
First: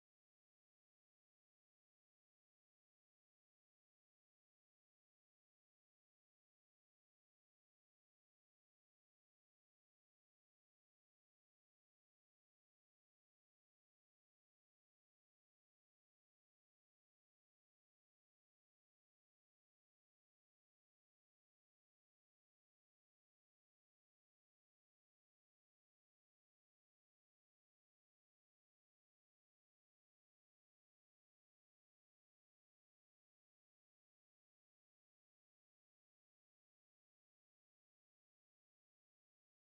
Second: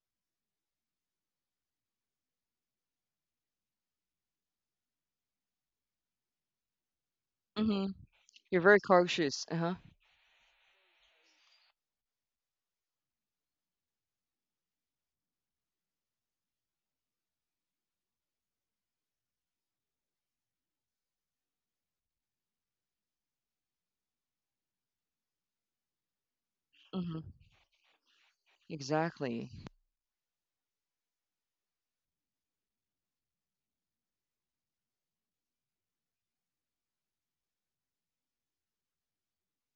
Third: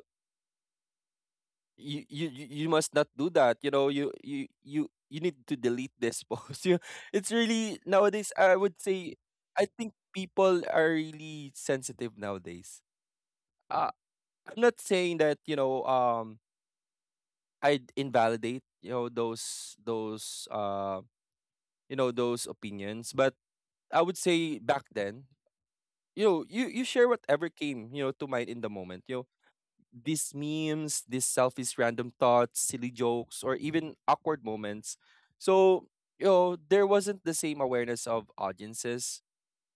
you must not do that. You know, you need to delete this post. It's really nowadays. I
You're
would
very
say,
cautious. Uh
I
huh.
think people are really sensitive nowadays. Uh, I'm not saying that you know, I invalidate you know those you know those opinions, but I would say back then, you know, you share
Hmm.
whatever came, you know, to mind in the moment. You know,
Exactly.
these memes, these selfish, random thoughts, silly jokes, or even awkward moments. So, you know, there wasn't the same awareness of audiences,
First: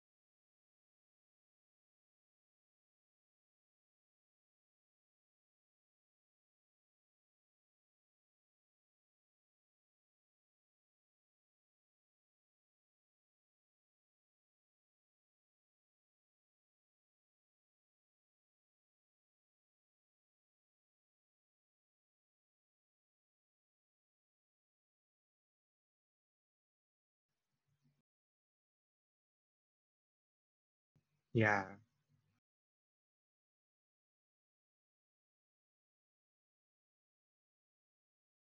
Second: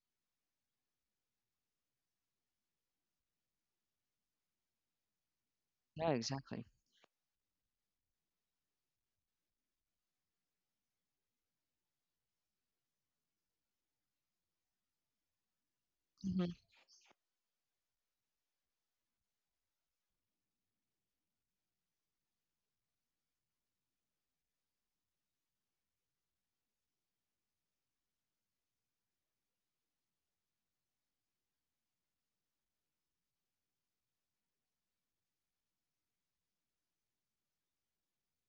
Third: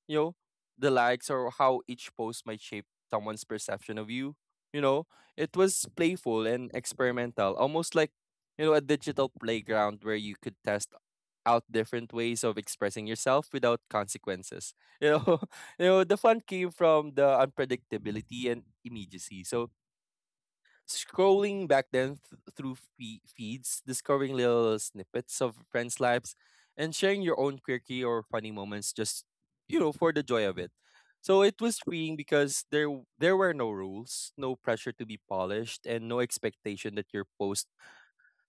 you know, the likes or how each post might shape someone's perception of you. You know, it was
Yeah,
playful
exactly.
and experimental, almost like, you know, a digital playground where you could test out different ways of expressing yourself without consequences. You know, you know, the fun
Hmm.
came from the unpredictability and immediacy. So scrolling back then through feeds, discovering little snippets of friends' lives, and sharing your own quirky or funny moments just, you know, for the joy of it. So it
Yeah.
was freeing because there there were no rules, no pressure to be polished, and no expectation that your post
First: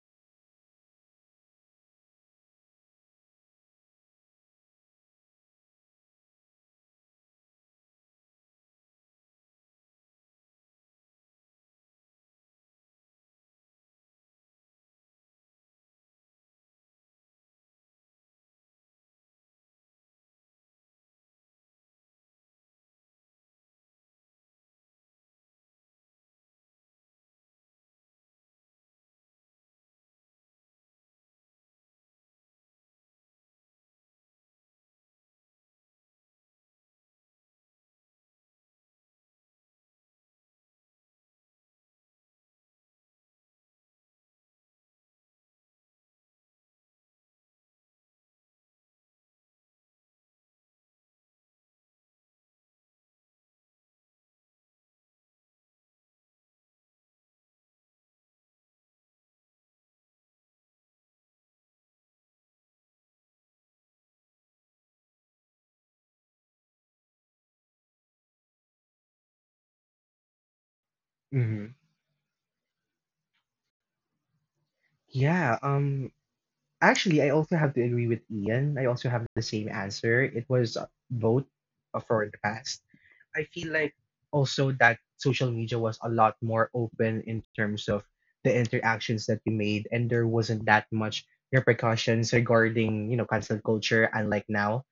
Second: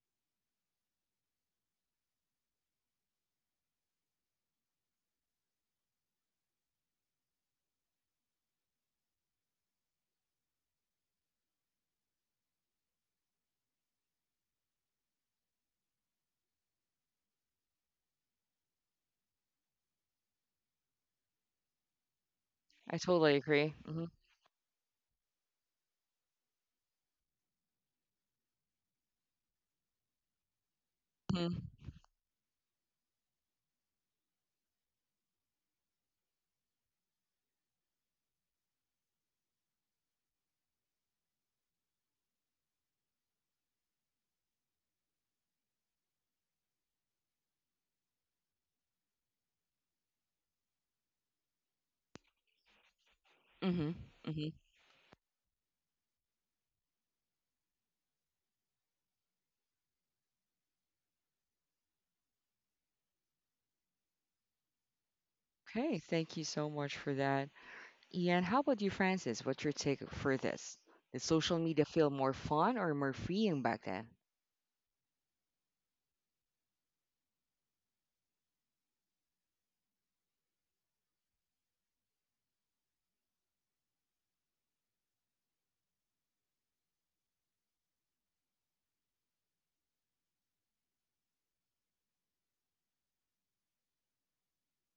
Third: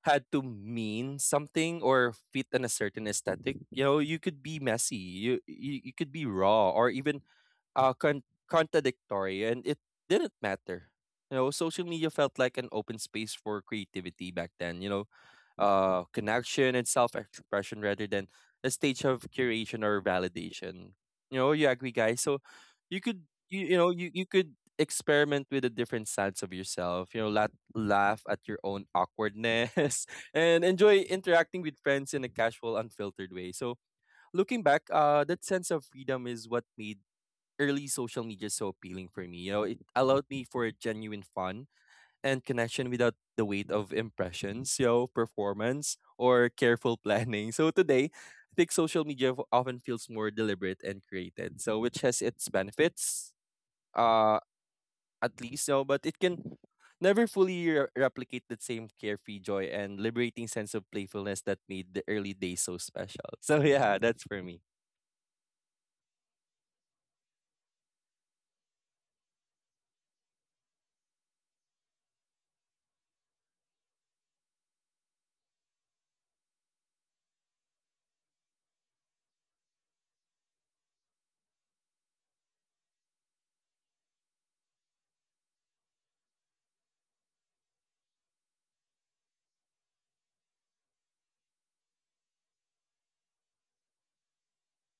had to mean something or fit in a certain aesthetic. You know, you could be messy, you could be raw, or even contradictory, and it didn't matter. You know, social media felt like an open space for creativity back then. You know, connection and self-expression rather than a stage of curation or validation. You know, you agree, guys. So
I
you could,
totally
you,
agree.
you know,
Hmm.
you could experiment with the different sides of yourself. You know, laugh at your own awkwardness and enjoy interacting
Hmm.
with friends in a casual, unfiltered way. So looking back, that sense of freedom is what made early social media so appealing for me. You know, it allowed me for genuine fun and connection without the weight of impressions, you know, performance or careful planning. So today, I think social media often feels more deliberate and created. So which has its benefits,
Hmm.
uh,
Hmm.
you know, but it can never fully replicate the same carefree joy and liberating sense of playfulness that made the early days so special. So yeah, that's for me.
Okay, thank you so much for that. Ian, how about you, Francis? What's your take for this? Did social
Hmm.
media feel more fun or more freeing back then?
Yeah. Actually, I also have to agree with Ian. I also have the same answer. It was both, for the past. I feel like also that social media was a lot more open in terms of the interactions that you made, and there wasn't that much repercussions regarding, you know, cancel culture, unlike now.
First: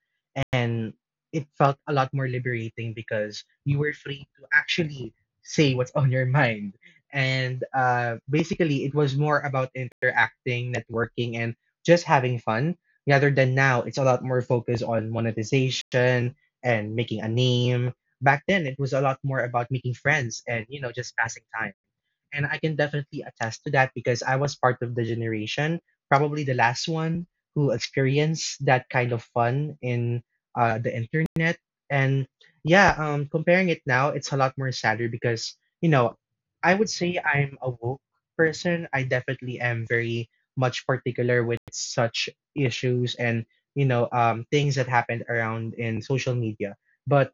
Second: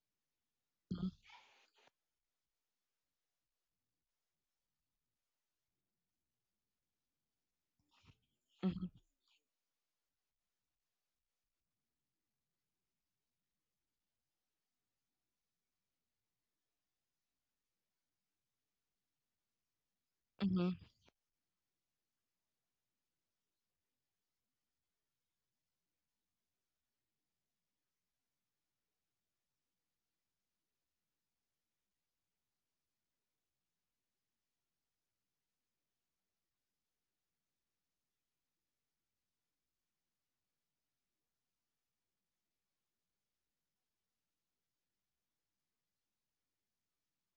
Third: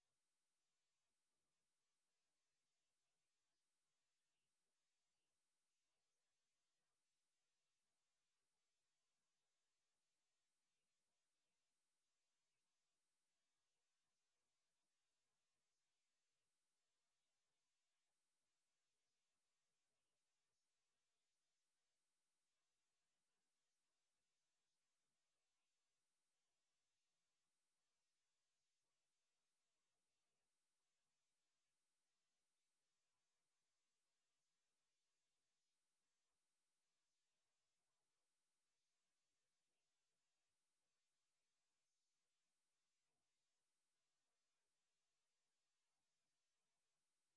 And
Mhm,
it felt a lot more liberating because you were free to actually say what's on your mind. And
mhm,
basically, it was more about interacting, networking, and just having fun rather than now. It's a lot more focused on monetization and making a name. Back then, it was a lot more about making friends and,
mhm,
you know, just passing time. And I can definitely attest to that because I was part of the generation, probably the last one, who experienced that kind of fun in the internet. And yeah, comparing it now, it's a lot more sadder because, you know, I would say I'm a woke person. I definitely am very much particular with such issues and, you know, things that happened around in social media. But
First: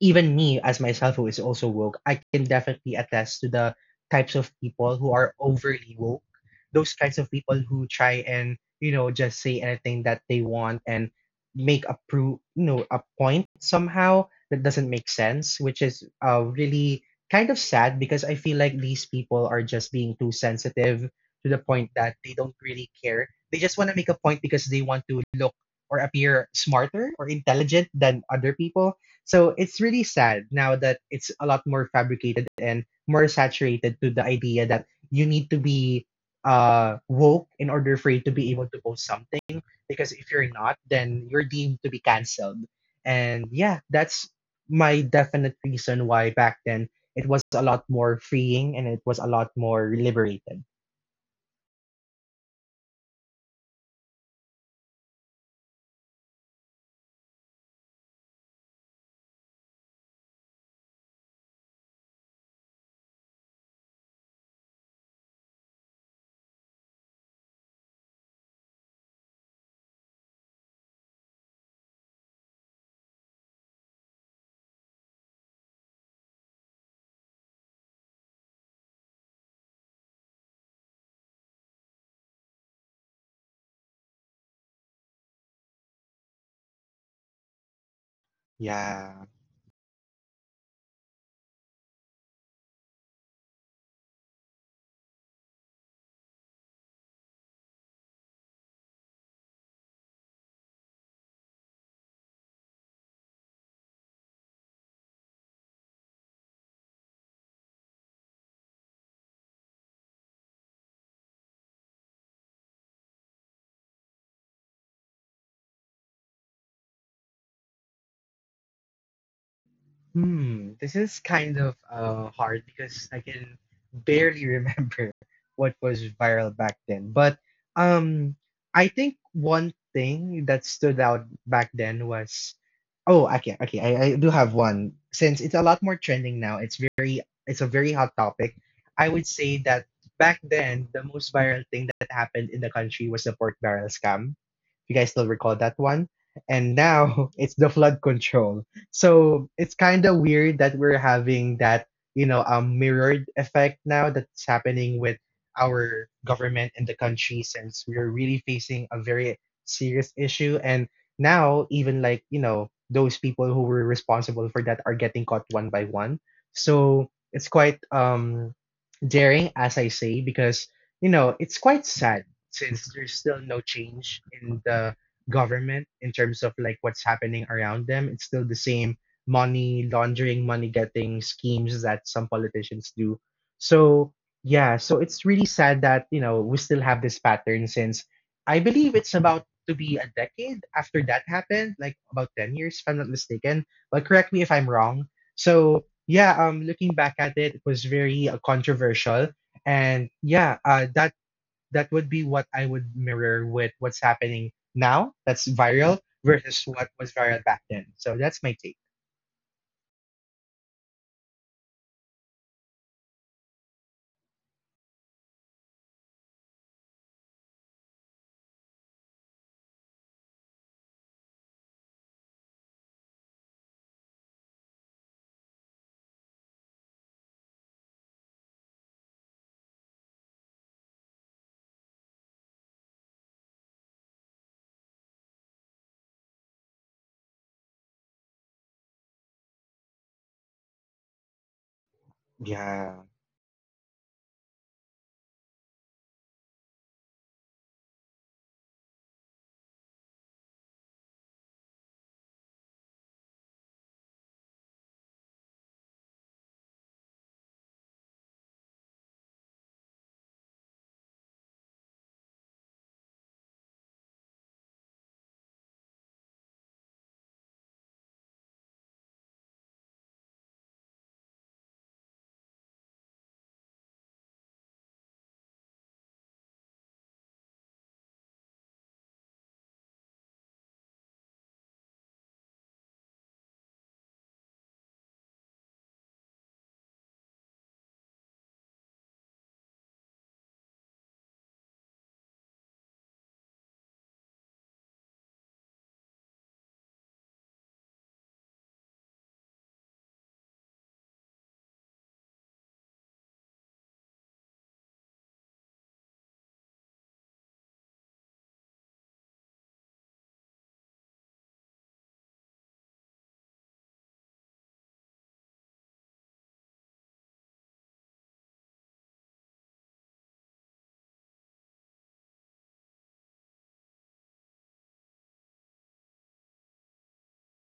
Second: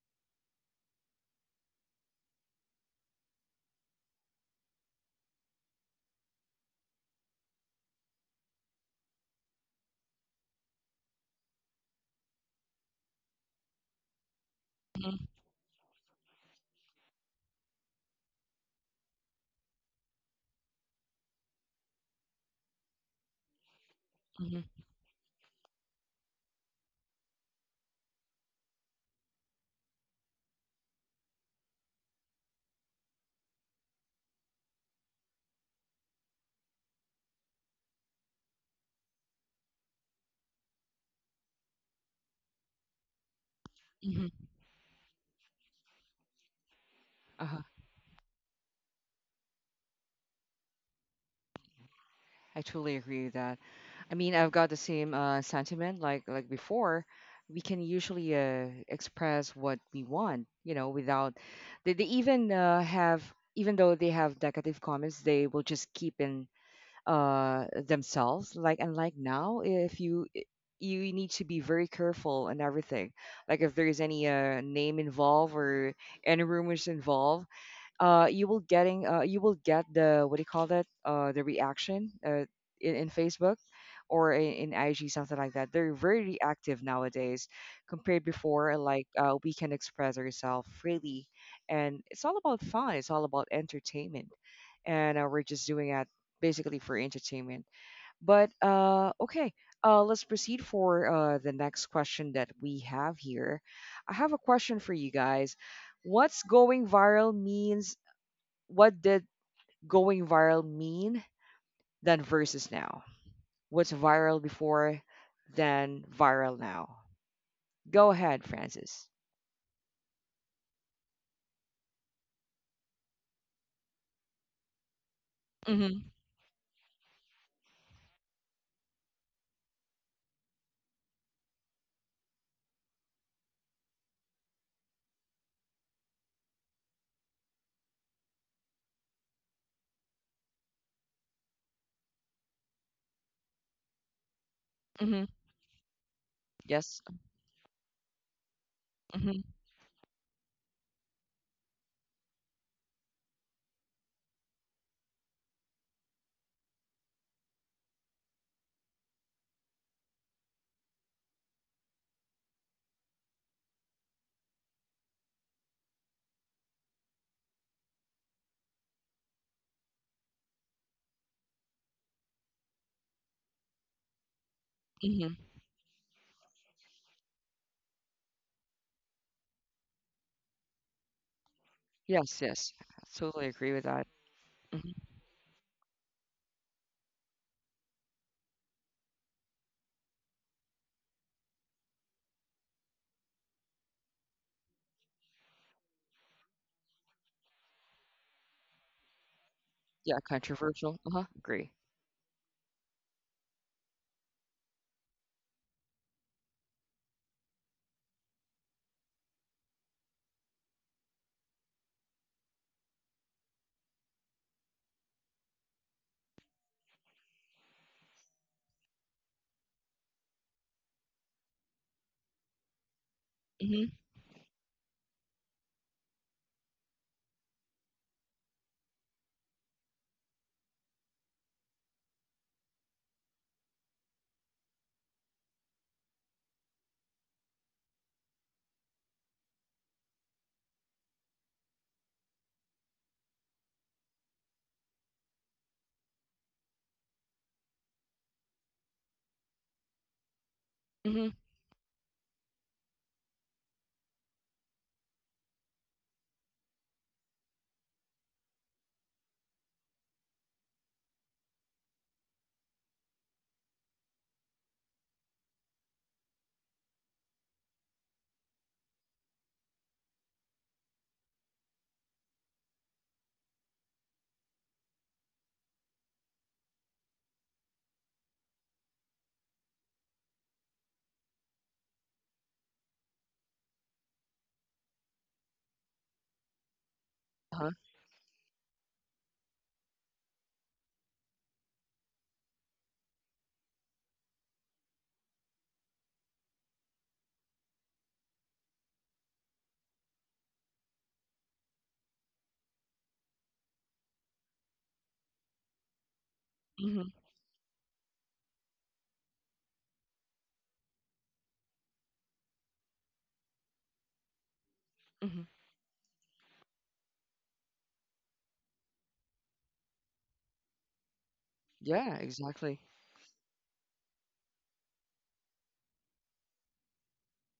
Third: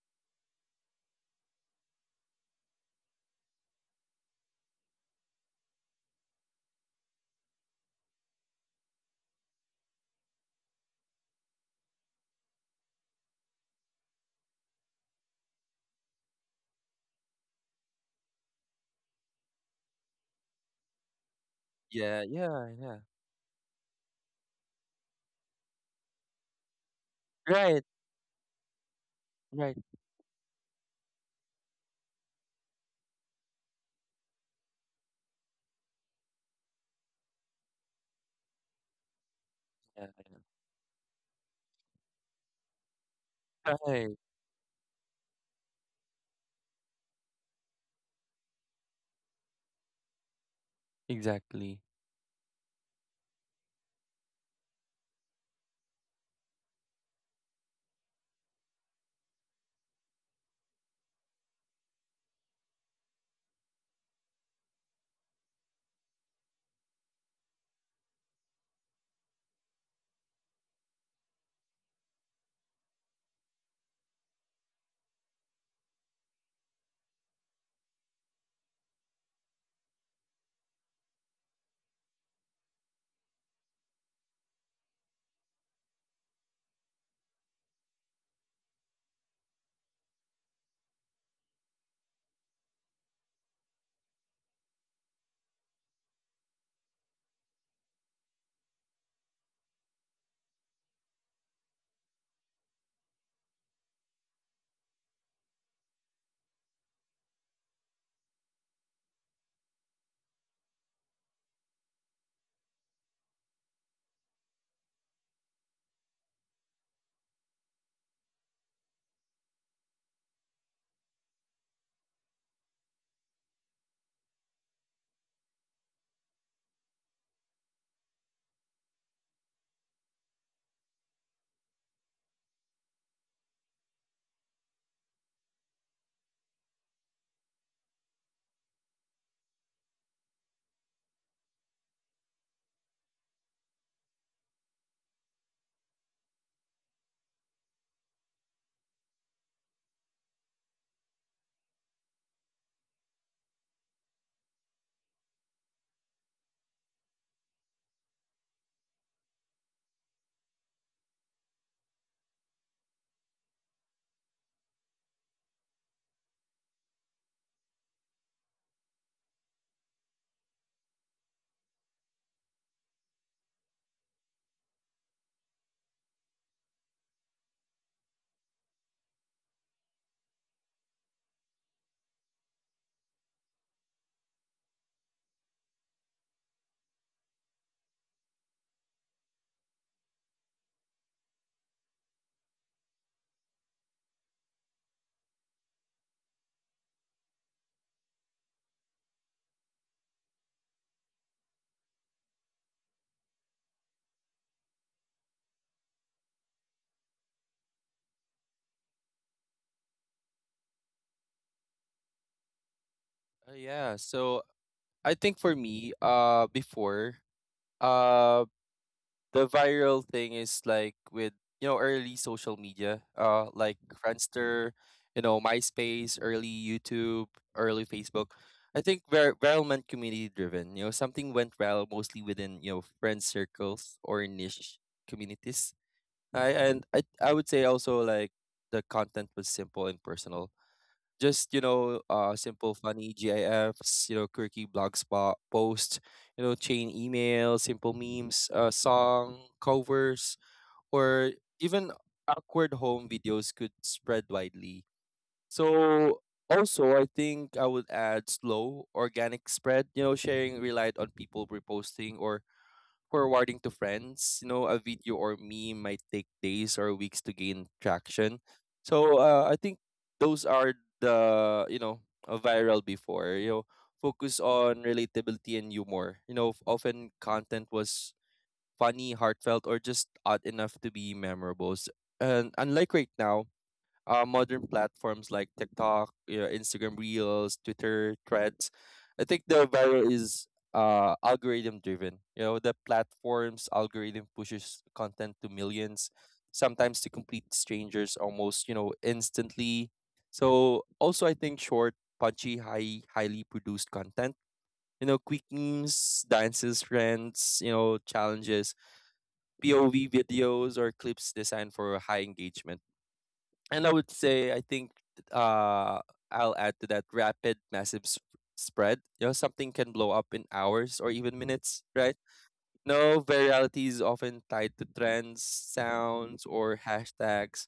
even me as myself who is also woke, I can definitely attest to the types of people who are overly woke. Those kinds of people who try and, you know, just say anything that they want and make a pro you know, a point somehow that doesn't make
mhm,
sense, which is really kind of sad because I feel like these people are just being too sensitive to the point that
Yeah,
they don't
yeah,
really
yeah.
care. They just want to make a point because
mhm,
they want to look or appear smarter or
Right,
intelligent than other people. So
right.
it's really sad now that it's a lot more fabricated and more saturated to the idea that you need to be woke in order for you to be able to post something,
Yeah,
because if you're not, then you're deemed to be cancelled. And
yeah.
yeah,
Right.
that's
mhm.
my definite reason why back then it was a
Uh-huh.
lot more freeing and it was a lot more liberated.
Exactly.
I totally agree with that. I mean, I've got the same sentiment like before. We can usually express what we want, you know, without they, they even have even though they have decorative comments, they will just keep in themselves. Like unlike now, if you need to be very careful and everything. Like if there is any name involved or any rumors involved, you will get the what do you call that the reaction in Facebook or in IG something like that. They're very reactive nowadays compared before. Like
Yeah.
we can express ourselves freely, and it's all about fun. It's all about entertainment, and we're just doing it basically for entertainment. But okay. Let's proceed for the next question that we have here. I have a question for you guys. What's going viral means, what did going viral mean then versus now? What's viral before then viral now? Go ahead, Francis.
Hmm, this is kind of hard because I can barely remember what was
Mhm.
viral back then. But um, I think one thing that stood out back then was, oh, okay, okay, I do have one. Since it's a lot more trending now, it's very, it's a very hot topic. I would say that back then, the most viral thing that happened in the country was the pork barrel scam, if you guys still
Mhm.
recall that one. And
Yes,
now it's the flood control. So
mhm.
it's kind of weird that we're having that, you know, mirrored effect now that's happening with our government and the country, since we're really facing a very serious issue. And now, even like, you know, those people who were responsible for that are getting caught one by one. So it's quite daring, as I say, because it's quite sad since there's still no change in the
Mhm.
government in terms of like what's happening around them. It's still the same money laundering, money getting schemes that some
Yes, yes.
politicians do.
Absolutely agree with
So
that.
yeah, so
Mhm.
it's really sad that we still have this pattern since I believe it's about to be a decade after that happened, like about 10 years if I'm not mistaken. But correct me if I'm wrong. So yeah, looking back at it, it was very controversial, and
Yeah,
yeah,
controversial.
that
Uh huh. Agree.
that would be what I would mirror with what's happening now that's viral versus what was viral back then. So that's my take.
Yeah. So I think for me, before, uh, the viral thing is like with you know early social media, like
Mhm.
Friendster, you know, MySpace, early YouTube, early Facebook. I think viral meant community driven. You know, something went viral mostly within you know friend circles or niche communities. I and I I would say also like the content was simple and personal. Just, you know, simple,
Yeah.
funny GIFs, you know, quirky blog spot posts, you know, chain emails, simple memes, song covers,
Mhm.
or even awkward home videos could spread widely. So also, I think I would add slow organic spread, you know, sharing relied on people reposting or forwarding to friends. You know, a video or meme might take days or weeks to gain traction. So I think those are the you know viral before. You know, focus on relatability and humor. You know, often content was funny, heartfelt, or just odd enough to be memorable. And unlike right now, modern platforms like TikTok, you know, Instagram Reels,
Uh huh.
Twitter Threads. I think the viral is algorithm driven. You know, the platform's algorithm pushes content to millions, sometimes to complete strangers almost, you know, instantly. So also, I think short, punchy, highly produced content. You know, quick memes, dances,
Mhm.
trends, you know, challenges, POV videos, or clips designed for high engagement, and I would say, I think
Mhm.
uh, I'll add to that rapid, massive spread. You know, something can blow up in hours or even minutes, right?
Yeah, exactly.
No, virality is often tied to trends, sounds, or hashtags,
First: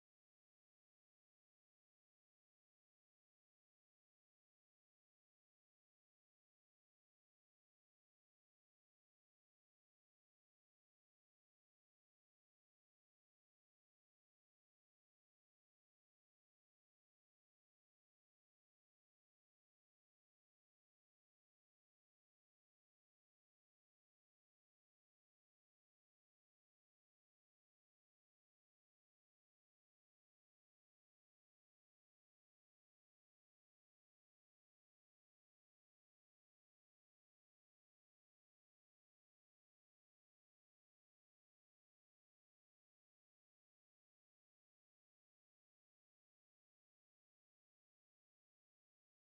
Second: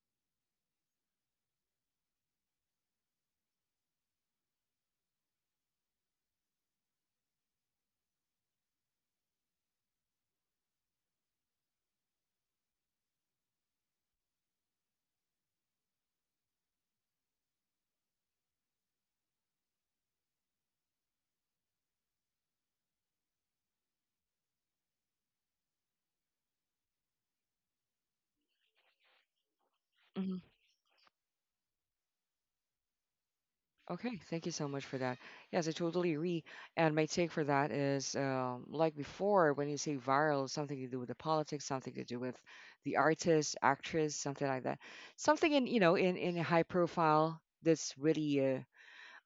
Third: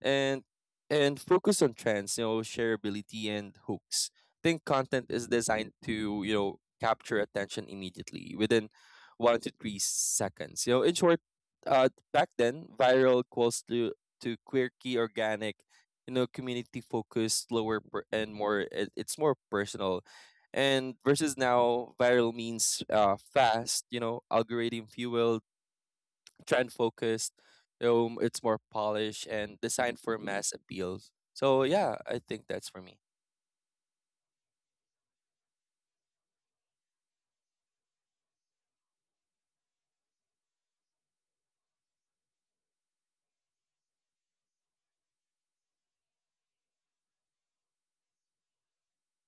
and focus on trends, you know, shareability and hooks. Think content is designed to, you know, capture attention immediately within 1 to 3 seconds. You know, in short, back then, viral equals to quirky, organic, you know, community focused, slower and more. It's more personal and versus now viral means fast, you know, algorithm fueled, trend focused, it's more polished and designed for mass appeals. So yeah, I think that's for me.
Okay, thank you so much for that. Yes, I totally agree. And my take for that is like before, when you say viral, something to do with the politics, something to do with the artist, actress, something like that. Something in, you know, in a high profile that's really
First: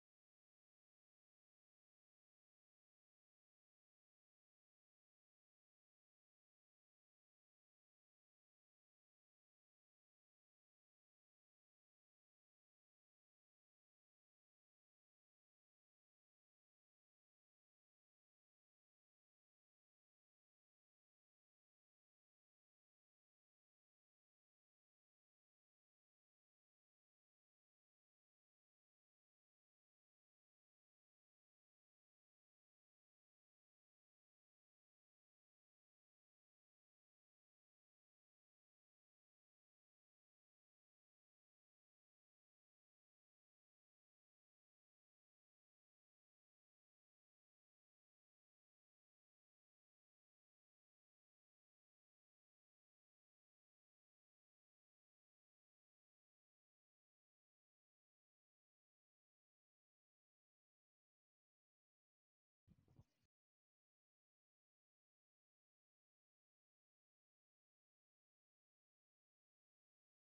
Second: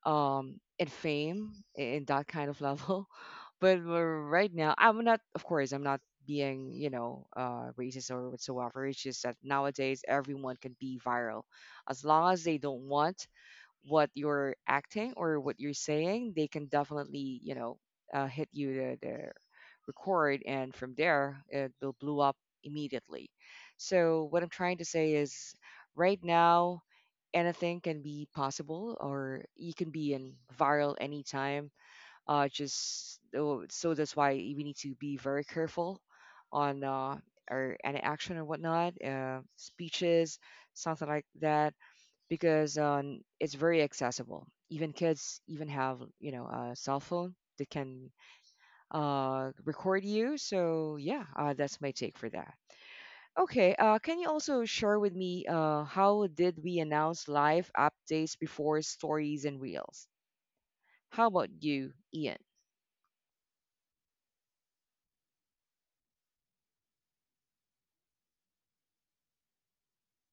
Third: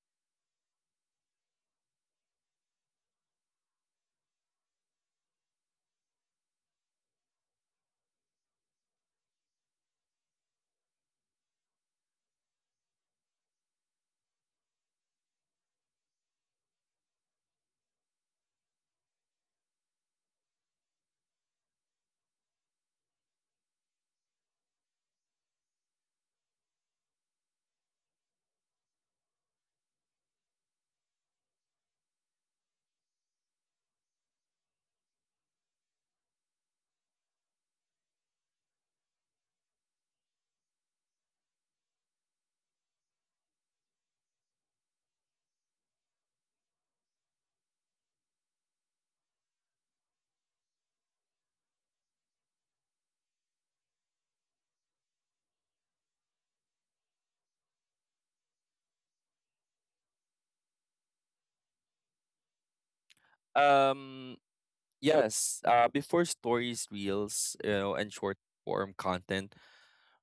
in fame, in that kind of level. But right now, I'm not, of course, I'm not being, you know, racist or whatsoever. It's just that nowadays everyone can be viral as long as they don't want what you're acting or what you're saying, they can definitely, hit you the record, and from there, it will blow up immediately. So, what I'm trying to say is right now, anything can be possible, or you can be in viral anytime. Just so so that's why we need to be very careful on our any action or whatnot, speeches, something like that because it's very accessible. Even kids even have a cell phone that can record you. So yeah, that's my take for that. Okay, can you also share with me how did we announce live updates before stories and reels? How about you, Ian?
um yes, before stories reels, you know, and short form content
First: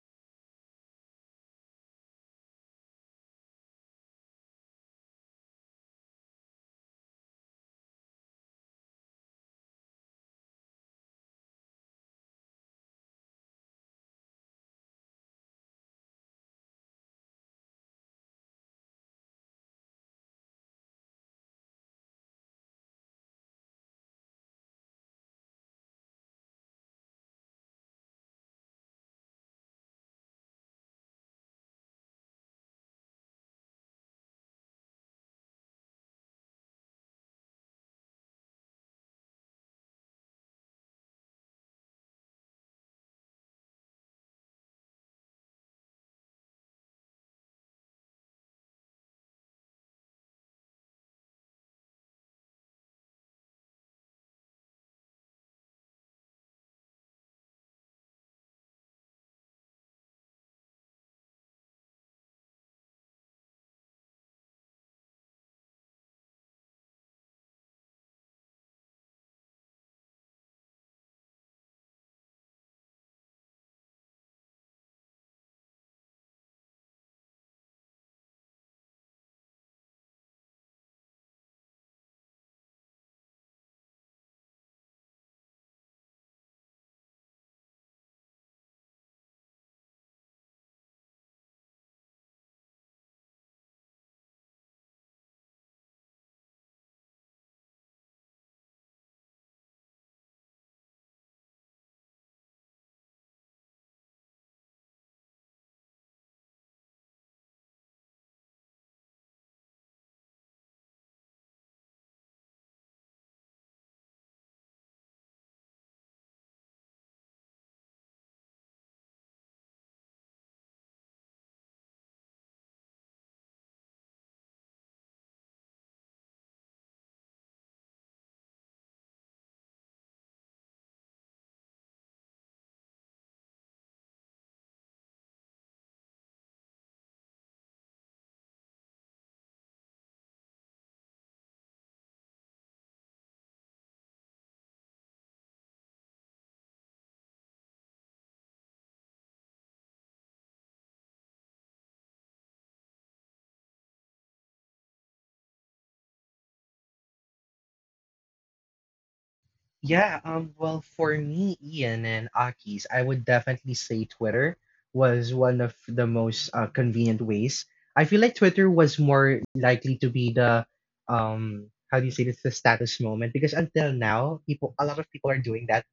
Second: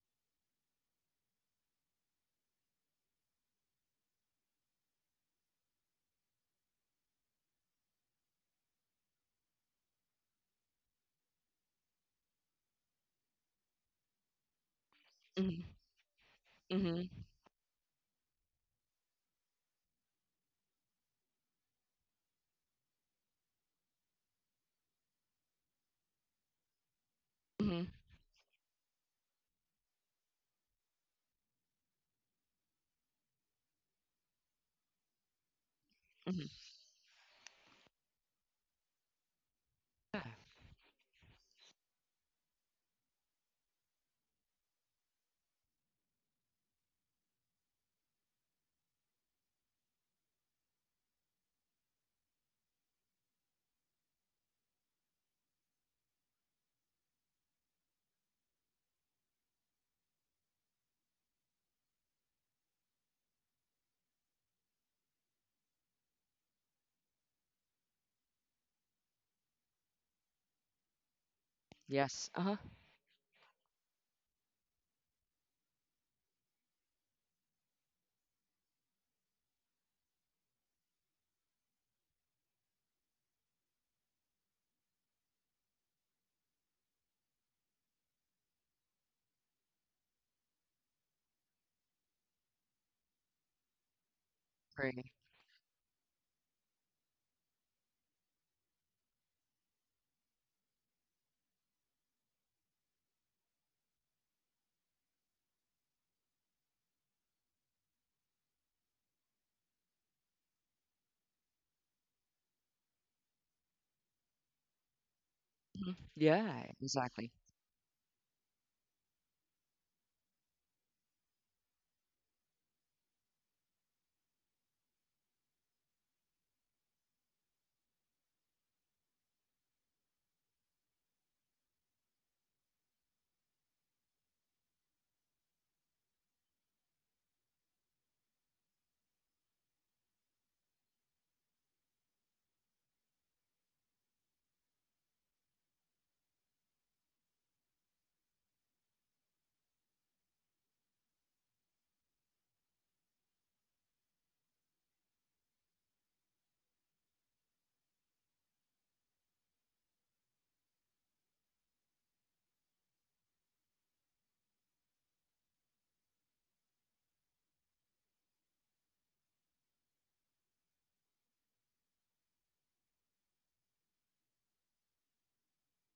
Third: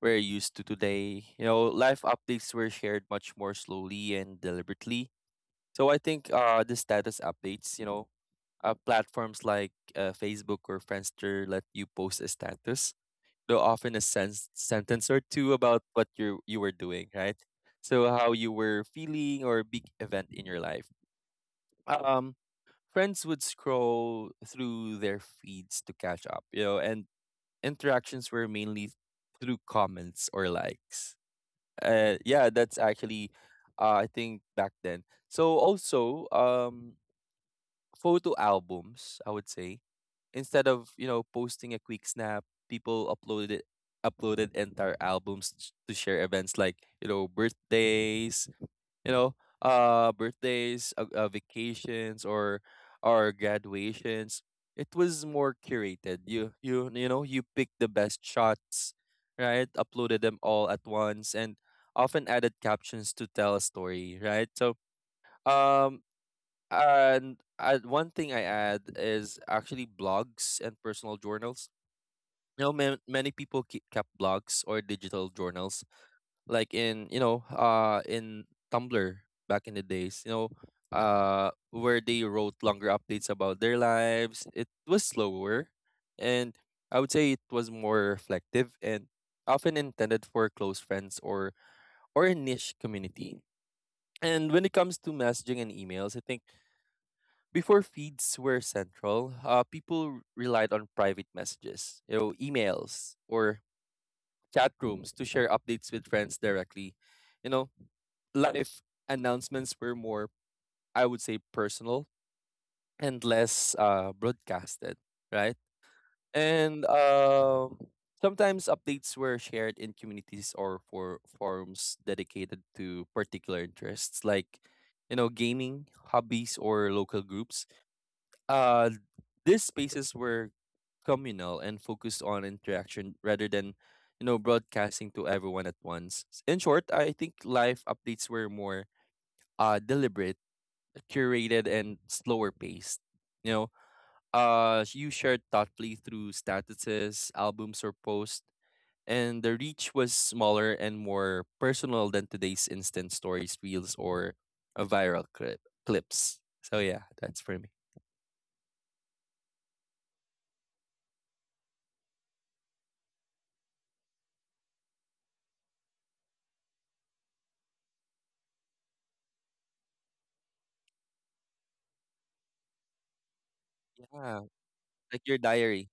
we're used to today, you know, live updates were shared much more slowly and deliberately. So I think the status updates, you know, platforms like Facebook or Friendster let you post a status, though often a sentence or two
Mhm,
about what you were
mhm,
doing, right? So how you were feeling or a big event in your life. Um, Friends would scroll through their feeds to catch up, and
mhm,
interactions were mainly through comments or likes. Yeah, that's actually, I think, back then. So also,
mhm.
photo albums, I would say.
Yeah.
Instead of, posting a quick snap, people uploaded entire albums to share events like, birthdays, you know, vacations or graduations. It was more curated. You pick the best shots, right? Uploaded them all at once and often added captions to tell a story, right? So um and one thing I add is actually blogs and personal journals.
Yes. Uh-huh.
Many people keep kept blogs or digital journals, like in Tumblr back in the days. Where they wrote longer updates about their lives. It was slower, and I would say it was more reflective and often intended for close friends or a niche community. And when it comes to
Agree.
messaging and emails, I think before feeds were central, people relied on private messages, emails or chat rooms to share updates with friends directly. You know, Live announcements were more, I would say, personal and less broadcasted, right?
Yeah,
And
exactly.
um sometimes updates were shared in communities or for forums dedicated to particular interests, like gaming hobbies or local groups. Uh, these spaces were communal and focused on interaction rather than, broadcasting to everyone at once. In short, I think live updates were more deliberate, curated, and slower paced. You you shared thoughtfully through statuses, albums, or posts, and the reach was smaller and more personal than today's instant stories, reels, or a viral clips. So yeah, that's for me.
Yeah, well, for me, Ian and Aki's, I would definitely say Twitter was one of the most convenient ways. I feel like Twitter was more likely to be the, um, how do you say this, the status moment because until
Yeah,
now, a lot of
like
people
your
are doing that.
diary.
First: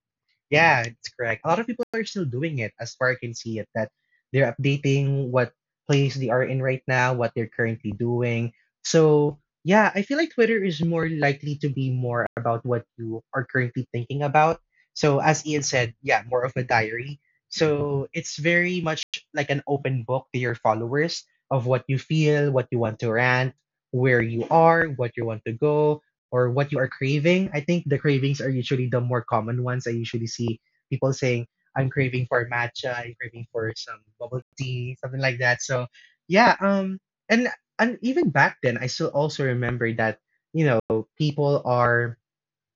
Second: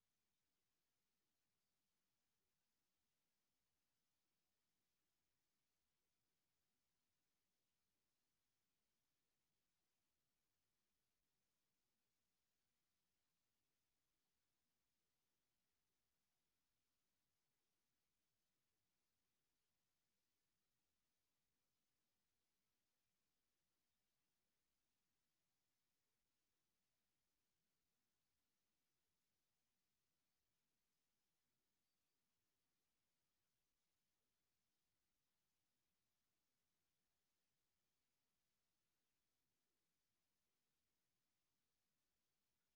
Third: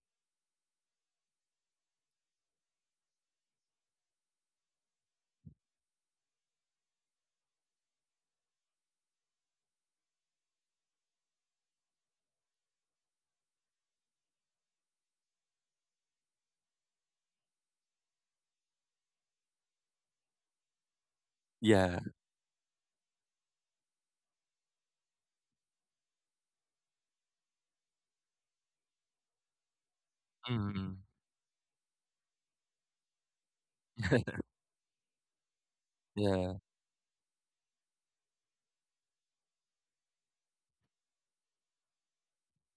Yeah, it's correct. A lot of people are still doing it, as far I can see it, that they're updating what place they are in right now, what they're currently doing. So, yeah, I feel like Twitter is more likely to be more about what you are currently thinking about. So, as Ian said, yeah, more of a diary. So, it's very much like an open book to your followers of what you
Yeah.
feel, what you want to rant, where you are, what you want to go or what you are craving. I think the cravings are usually the more common ones. I usually see
Mm.
people saying, I'm craving for matcha, I'm craving for some bubble tea, something like that. So
Yeah.
yeah, and and even back then I still also remember that, people are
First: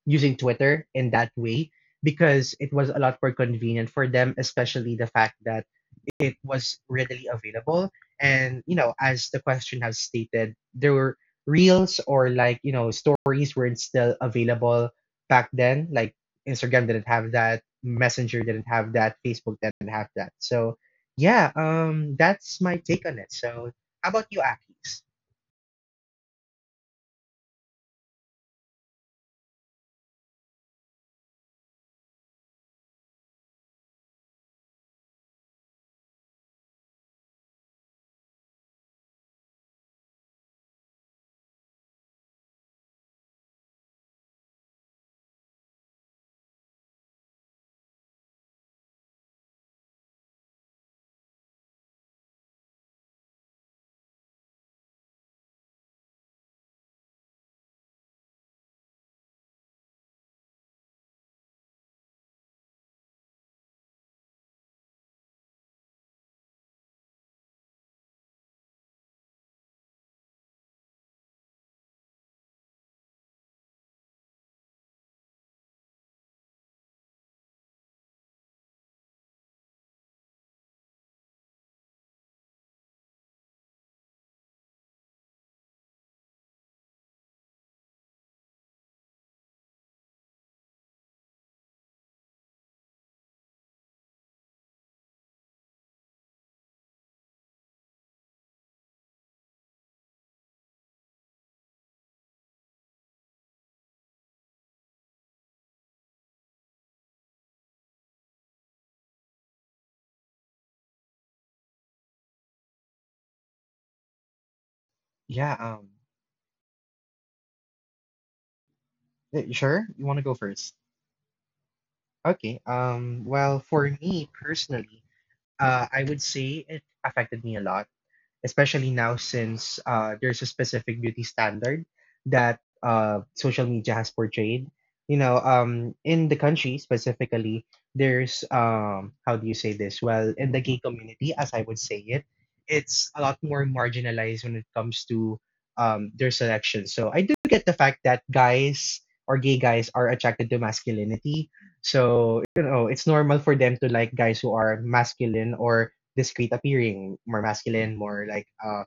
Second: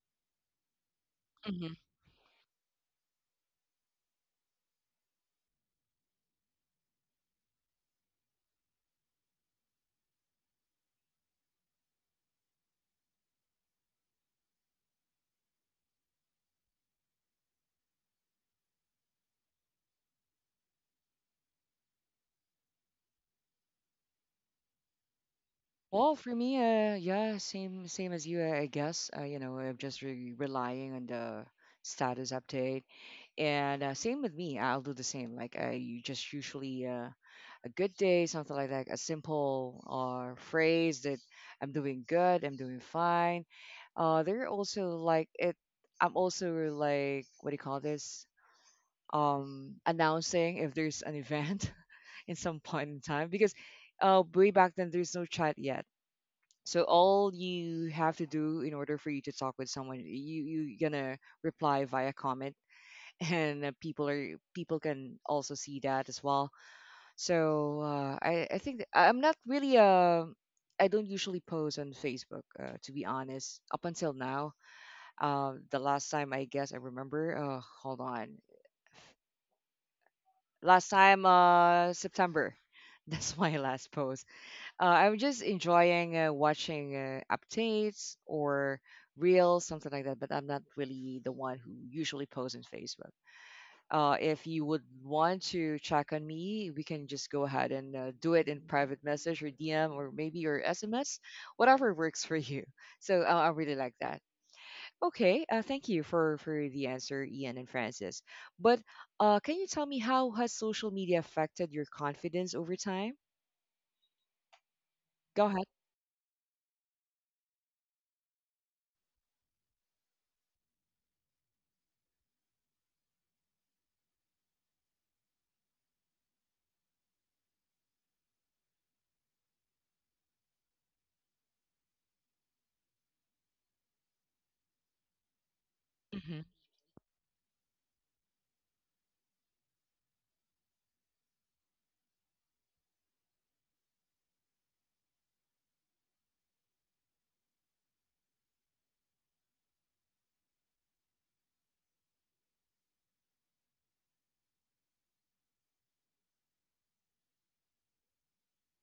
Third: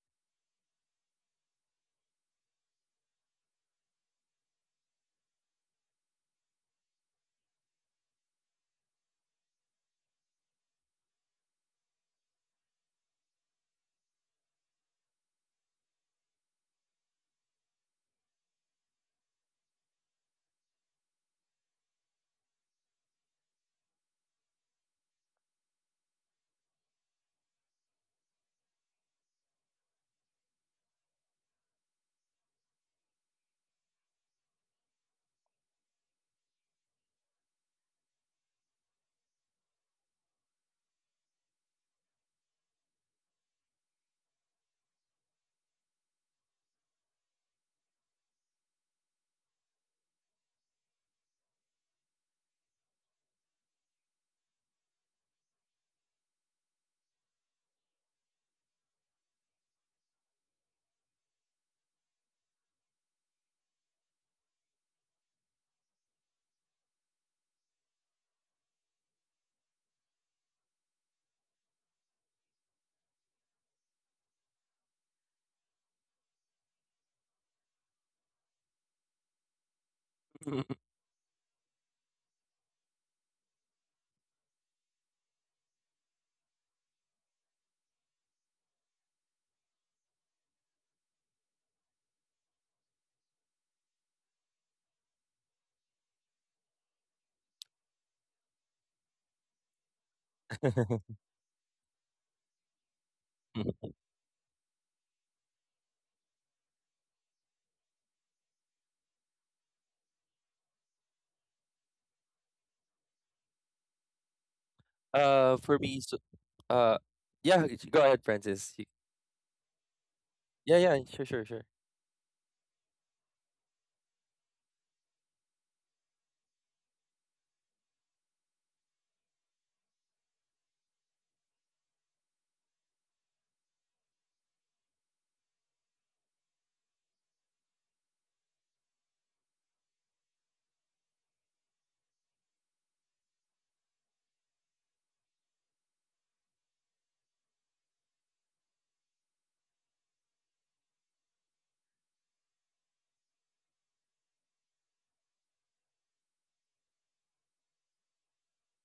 using Twitter in that way
Hmm.
because it was a lot more convenient for them, especially the fact that it was readily available. And, as the question has stated, there were reels or like, stories weren't still available back then. Like Instagram didn't have that, Messenger didn't have that, Facebook didn't have that. So yeah, that's my take on it. So how about you, Akis?
Well, for me, yeah, same as you, I guess. You know, I'm just re relying on the status update, and same with me. I'll do the same. Like I you just usually a good day, something like that, a simple phrase that I'm doing good, I'm doing fine. They're also like it. I'm also like, what do you call this? Announcing if there's an event in some point in time because way back then there's no chat yet. So all you have to do in order for you to talk with someone, you gonna reply via comment, and people can also see that as well. So I think I'm not really I don't usually post on Facebook, to be honest. Up until now, the last time I guess I remember. Hold on. Last time September. That's my last post. I'm just enjoying watching updates or reels, something like that. But I'm not really the one who usually posts on Facebook. If you would want to check on me, we can just go ahead and do it in private message or DM or maybe your SMS, whatever works for you. So I really like that. Okay, thank you for the answer, Ian and Francis. But can you tell me how has social media affected your confidence over time? Go
Yeah,
ahead.
For me, so, uh, yeah, go ahead, Francis.
sure. You wanna go
Yeah,
first?
yeah, sure, sure, sure.
Okay. Well, for me personally, I would say it affected me a lot, especially now since there's a specific beauty standard that social media has portrayed. You know, in the
Mm-hmm.
country specifically, there's how do you say this? Well, in the gay community, as I would say it, it's a lot more marginalized when it comes to their selection. So I do get the fact that guys or gay guys are attracted to masculinity. So you know, it's normal for them to like guys who are masculine or discreet appearing, more masculine, more like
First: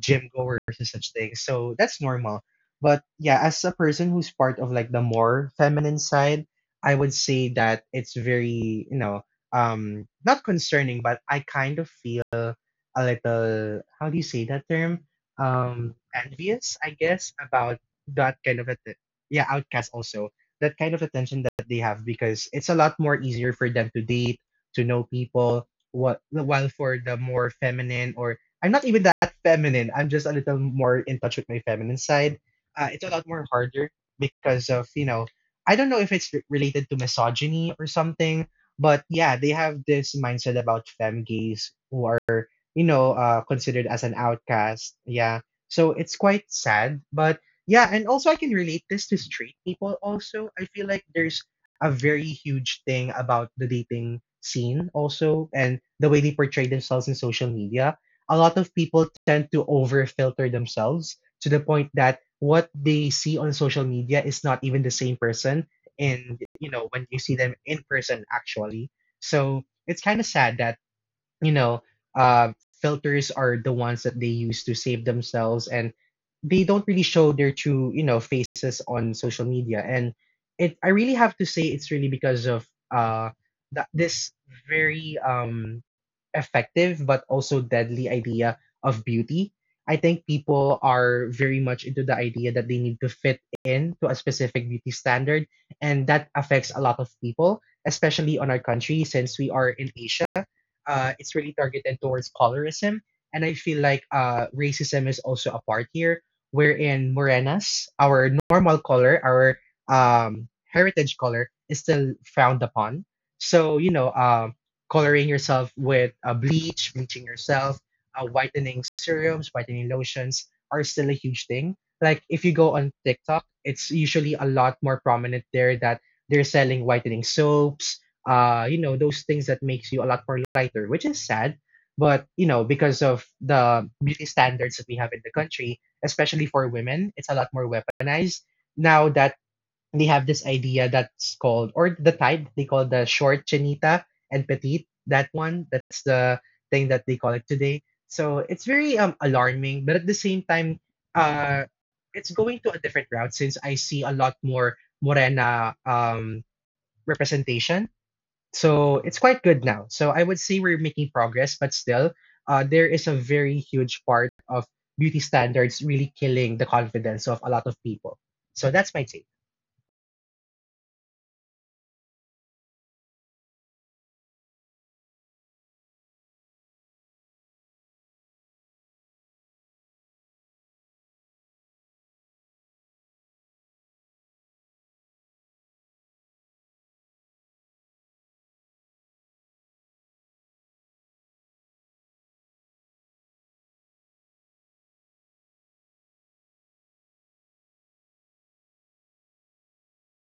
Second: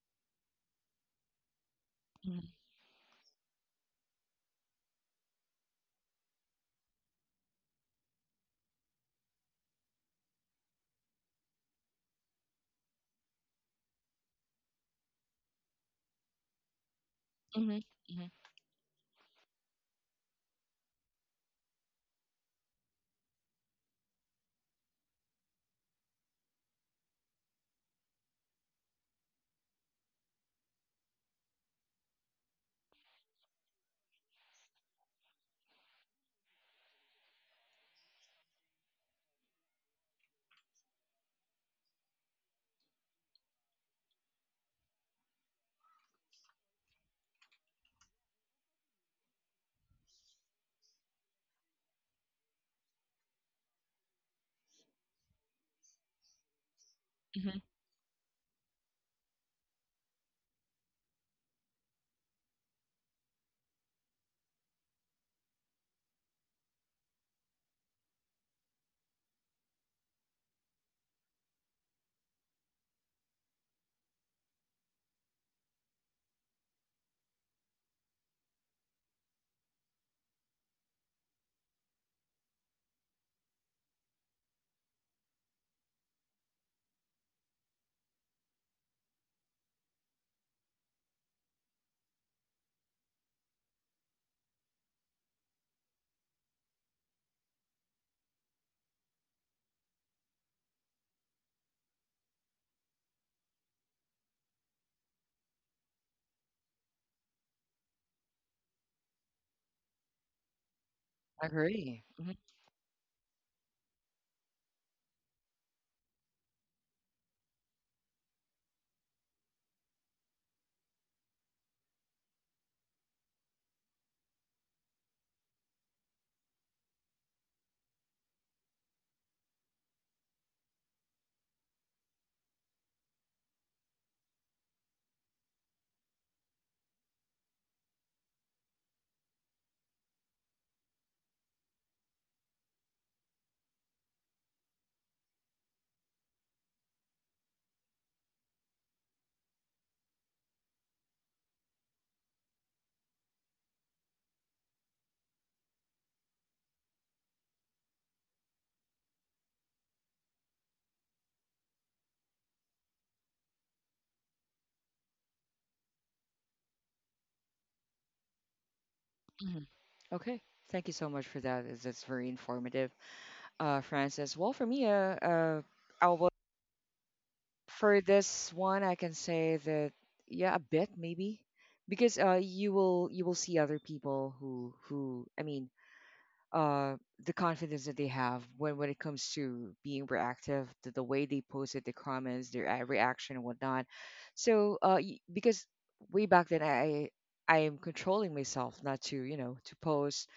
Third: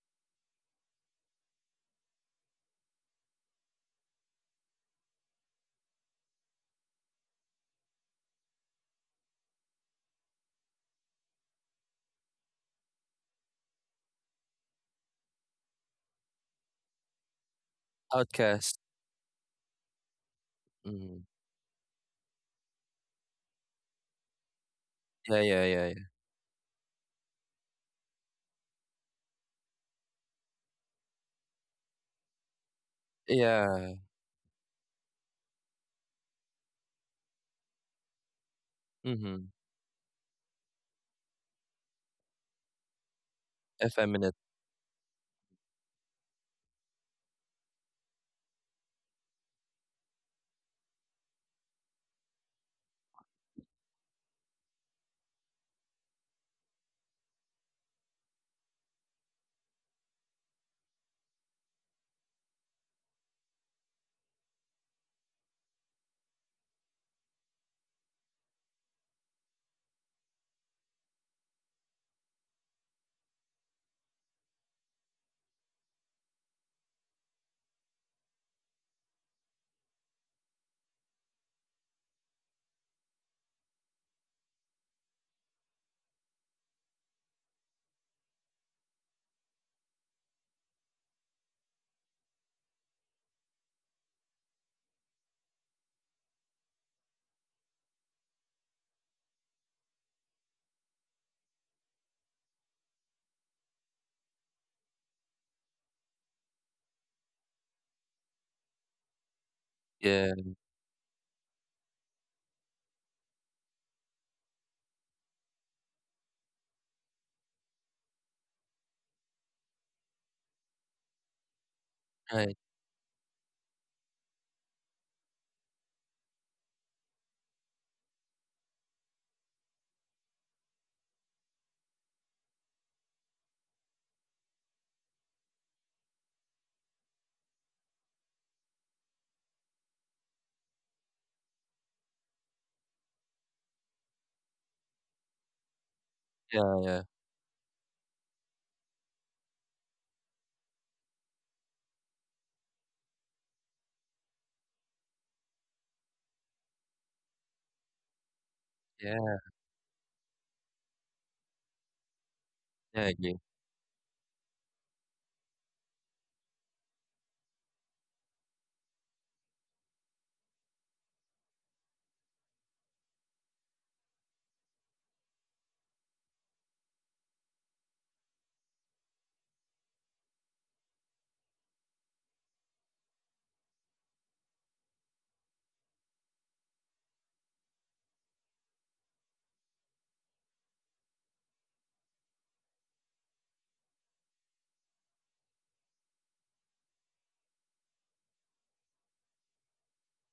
gym goers and such things. So that's normal.
Mm-hmm.
But yeah, as a person who's part of like the more feminine side, I would say that it's very, not concerning, but I kind of feel a little, how do you say that term? Envious, I guess, about
Mm-hmm.
that kind of a,
Outcast.
yeah, outcast also. That kind of
Mm.
attention that they have because it's a lot more easier for them to date, to know
Yeah, yeah,
people.
yeah, yeah.
What While for the more feminine, or I'm not even that feminine, I'm just a little more in touch with my feminine side. It's a lot more harder
Yeah.
because of, I don't know if it's related to misogyny or something, but
Mm-hmm.
yeah, they have this mindset about femme gays who are considered as an
Effeminate.
outcast. Yeah. So it's quite sad. But yeah, and also I can relate this to straight people also. I feel like there's a very huge thing about the dating scene also and the way they portray themselves in social
Mm-hmm.
media. A lot of people tend to over filter themselves to the point that what they see on social media is not even the same person, and when you see them in person actually, so it's kind of sad that you know, uh, filters are the ones that they use to save themselves, and they don't really show their true faces on social media. And, I really have to say, it's really because of, uh, that this very effective but also deadly idea of beauty. I think people are very much into the idea that they need to fit in to a specific beauty standard, and that affects a lot of people, especially on our country, since we are in Asia, it's really targeted towards colorism. And I feel like racism is also a part here, wherein morenas, our normal color, our
Yeah.
heritage
I
color, is
agree.
still frowned upon. So, you know, coloring yourself with, bleaching yourself, whitening serums, whitening lotions are still a huge thing. Like if you
Right.
go on TikTok, it's usually a lot more prominent there that they're selling whitening soaps, those things that makes you a lot more lighter, which is sad. But you know, because of the beauty standards that we have in the country, especially for women, it's a lot more weaponized now that they have this idea that's called, or the type they call, the short chinita and petite. That one, that's the
Yeah,
thing
yeah.
that they call it today. So it's very alarming, but at the same time, uh, it's going to a different route since I see a lot more morena representation, so it's
Yeah.
quite good now. So I would say we're making progress, but still, there
Yeah, I
is a
agree.
very huge part of beauty standards really killing the confidence of a lot of people. So that's my take.
Mm-hmm. Okay, thank you so much for that. It's- That's very informative, Francis. Well, for me, uh, I will for this one, I can say that yeah, a bit maybe, because you will see other people who I mean uh, the confidence that they have when it comes to being reactive, the way they posted the comments, their reaction and whatnot. So because way back then I am controlling myself not to, you know, to post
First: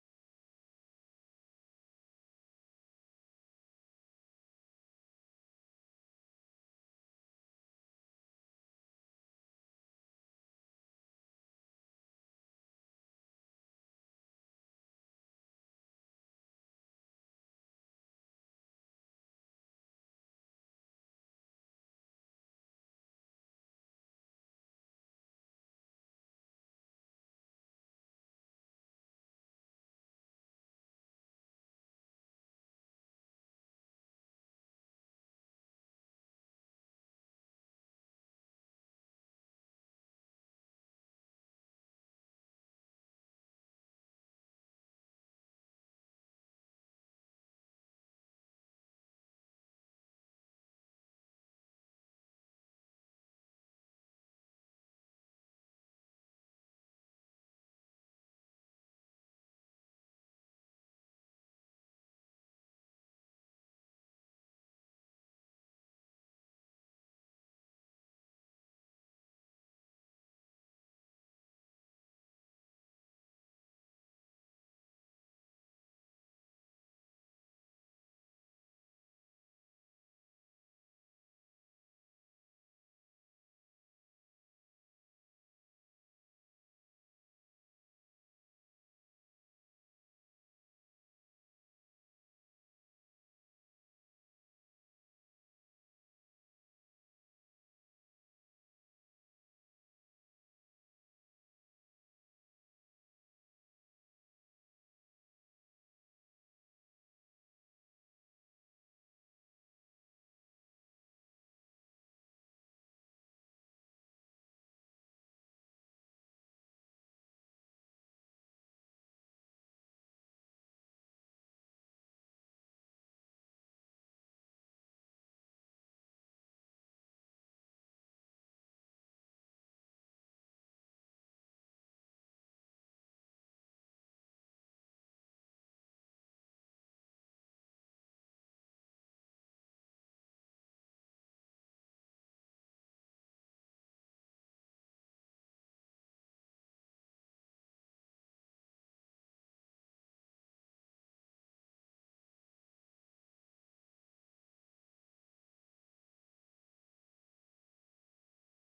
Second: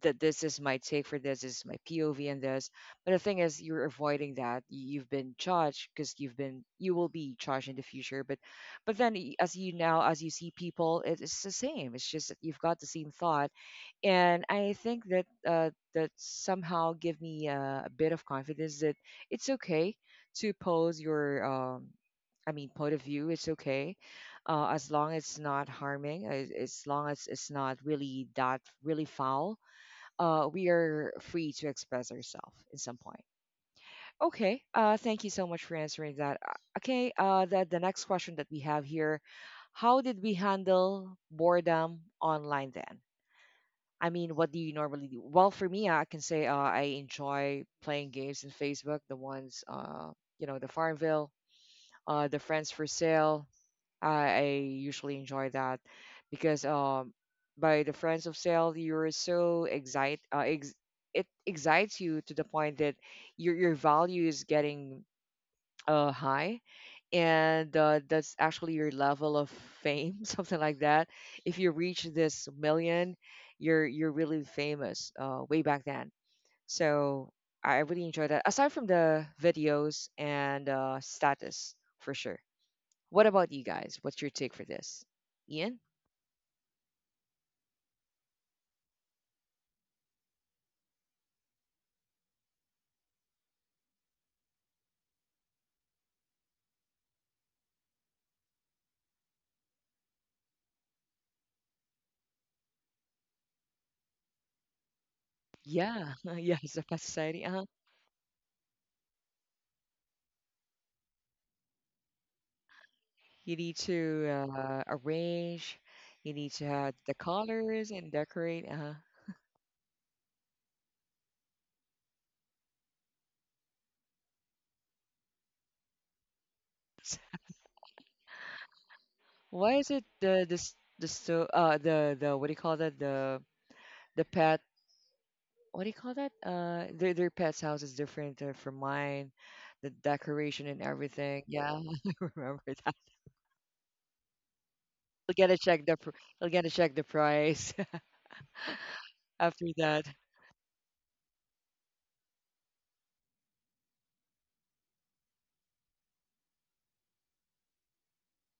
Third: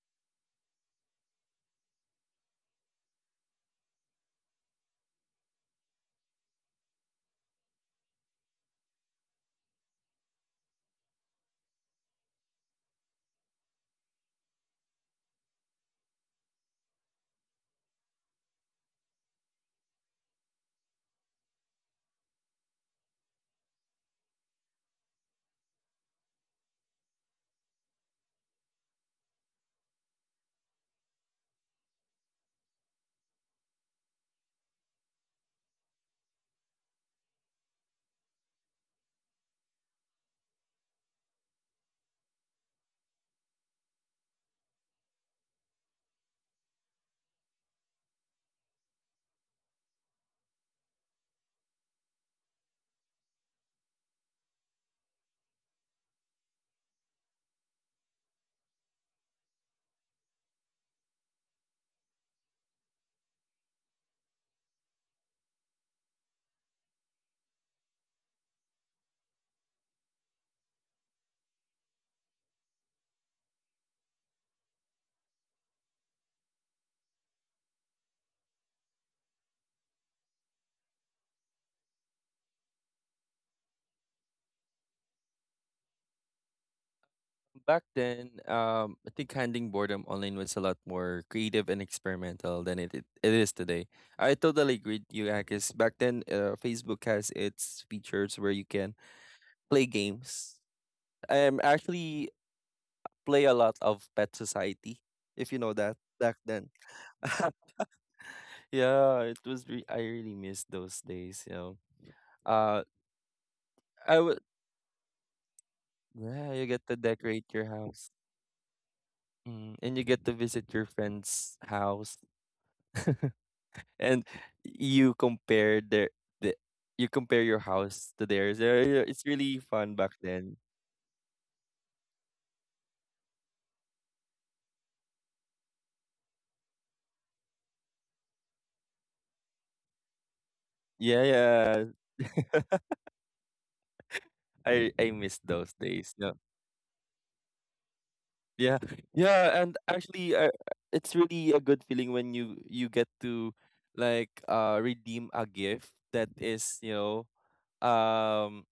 that this is my take for this, this is my POV and this. But the thing is, you're avoiding that. You've been judged because you will be judged in the future. But then as you now as you see people, it's the same. It's just that you've got the same thought and I think that that somehow give me a bit of confidence that it's okay to pose your I mean point of view. It's okay as long as it's not harming, as long as it's not really that really foul. We are free to express ourselves in some point. Okay, thank you so much for answering that. Okay, the next question that we have here, how did we handle boredom online then? I mean, what do you normally do? Well, for me, I can say I enjoy playing games in Facebook, the ones, you know, the Farmville, the Friends for Sale. I usually enjoy that because by the Friends of Sale, you're so excited. It excites you to the point that your value is getting high and that's actually your level of fame something like that if you reach this million you're really famous way back then, so I really enjoy that aside from the videos and status for sure. What about you guys, what's your take for this, Ian?
Back then, I think handling boredom online was a lot more creative and experimental than it is today. I totally agree with you, Akis. Back then, Facebook has its features where you can play games, actually play a lot of Pet Society, if you know that
Yeah.
back
Yeah,
then.
it's a fast society, uh-huh.
I really miss those days, you know. Uh
You need
I
to
would
arrange, you need
Yeah,
to
you get
have
to
the
decorate your
colors
house.
and decorate, uh-huh.
Mm, and you get to visit your friend's house, and you compare their the you compare your house to theirs. Yeah, yeah, it's really
Why
fun
is
back
it
then.
the this the so the what do you call that, the pet, what do you call that, their pet's house is different from mine, the decoration and
Yeah,
everything.
yeah.
Yeah, I remember that.
I miss
I'll get to
those
check the
days.
pr- I'll get to check the price
Yeah, yeah, and
after that.
actually, it's really a good feeling when you get to like redeem a gift that is, um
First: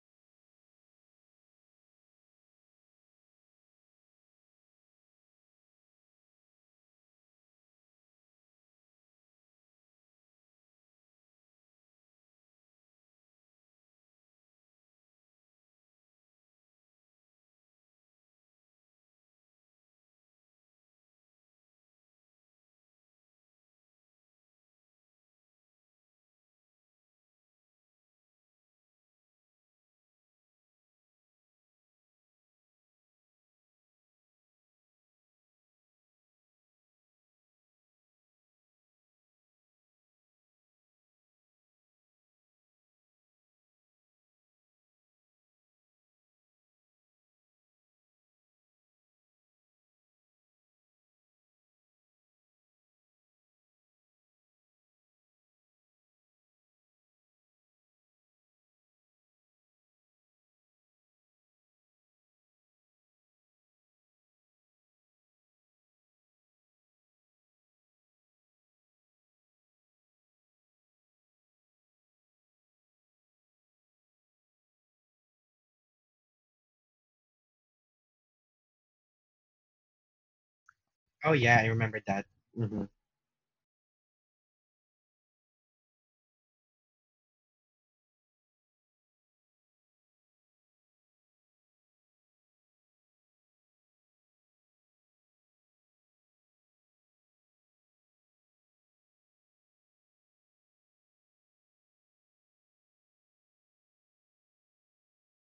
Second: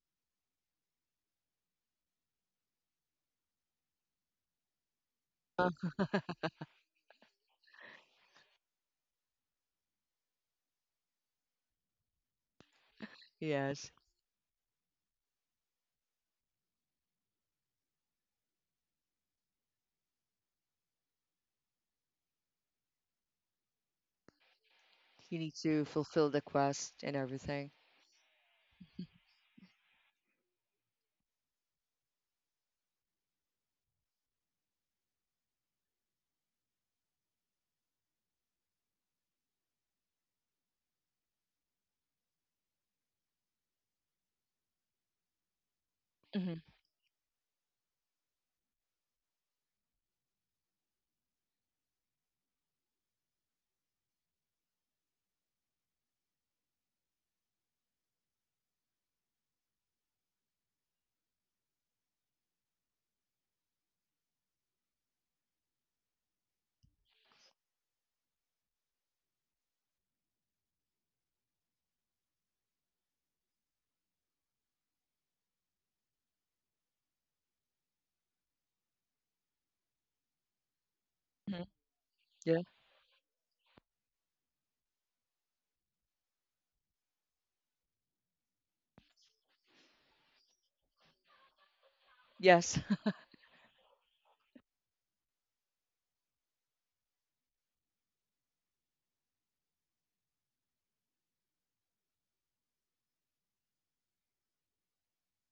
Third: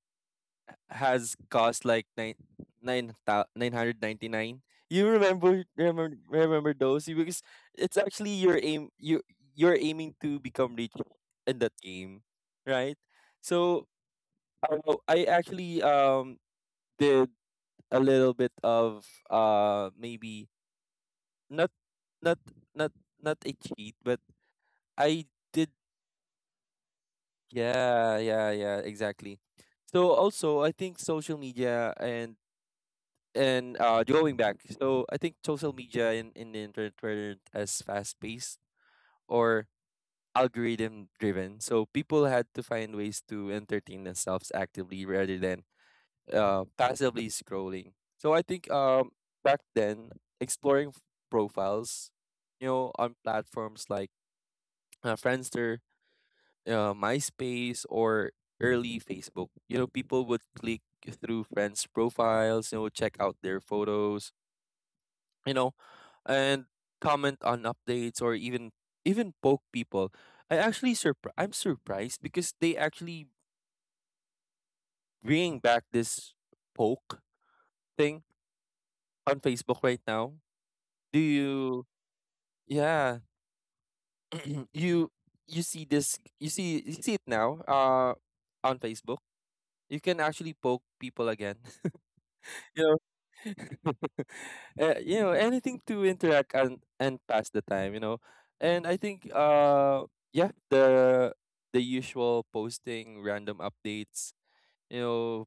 has cost like nine nine hundred ninety nine. You remember
Uh,
remember remember those. Because it's actually your aim, you're aiming to become rich in that game, right?
yes,
So I actually did a little bit of maybe not not not not a cheat, but I
you need
did.
to fulfill the quest and everything.
Yeah, yeah, yeah, exactly. So also I think social media and going back, so I think social media in the internet were as fast paced or algorithm driven. So people had to find ways to entertain themselves actively rather than
Hmm.
passively scrolling. So I think, back then, exploring profiles, you know, on platforms like Friendster, MySpace, or early Facebook. You know, people would click through friends' profiles, check out their photos, you know, and comment on updates, or even poke people. I'm surprised because they actually bringing back this poke thing on Facebook right now. Do
Oh
Hmm.
yeah, I
you
remember that.
Yeah.
Mhm.
Yeah. you you see it now on Facebook. You can actually poke people again.
Yes.
you know anything to interact and pass the time. And I think, yeah the usual posting random updates, you know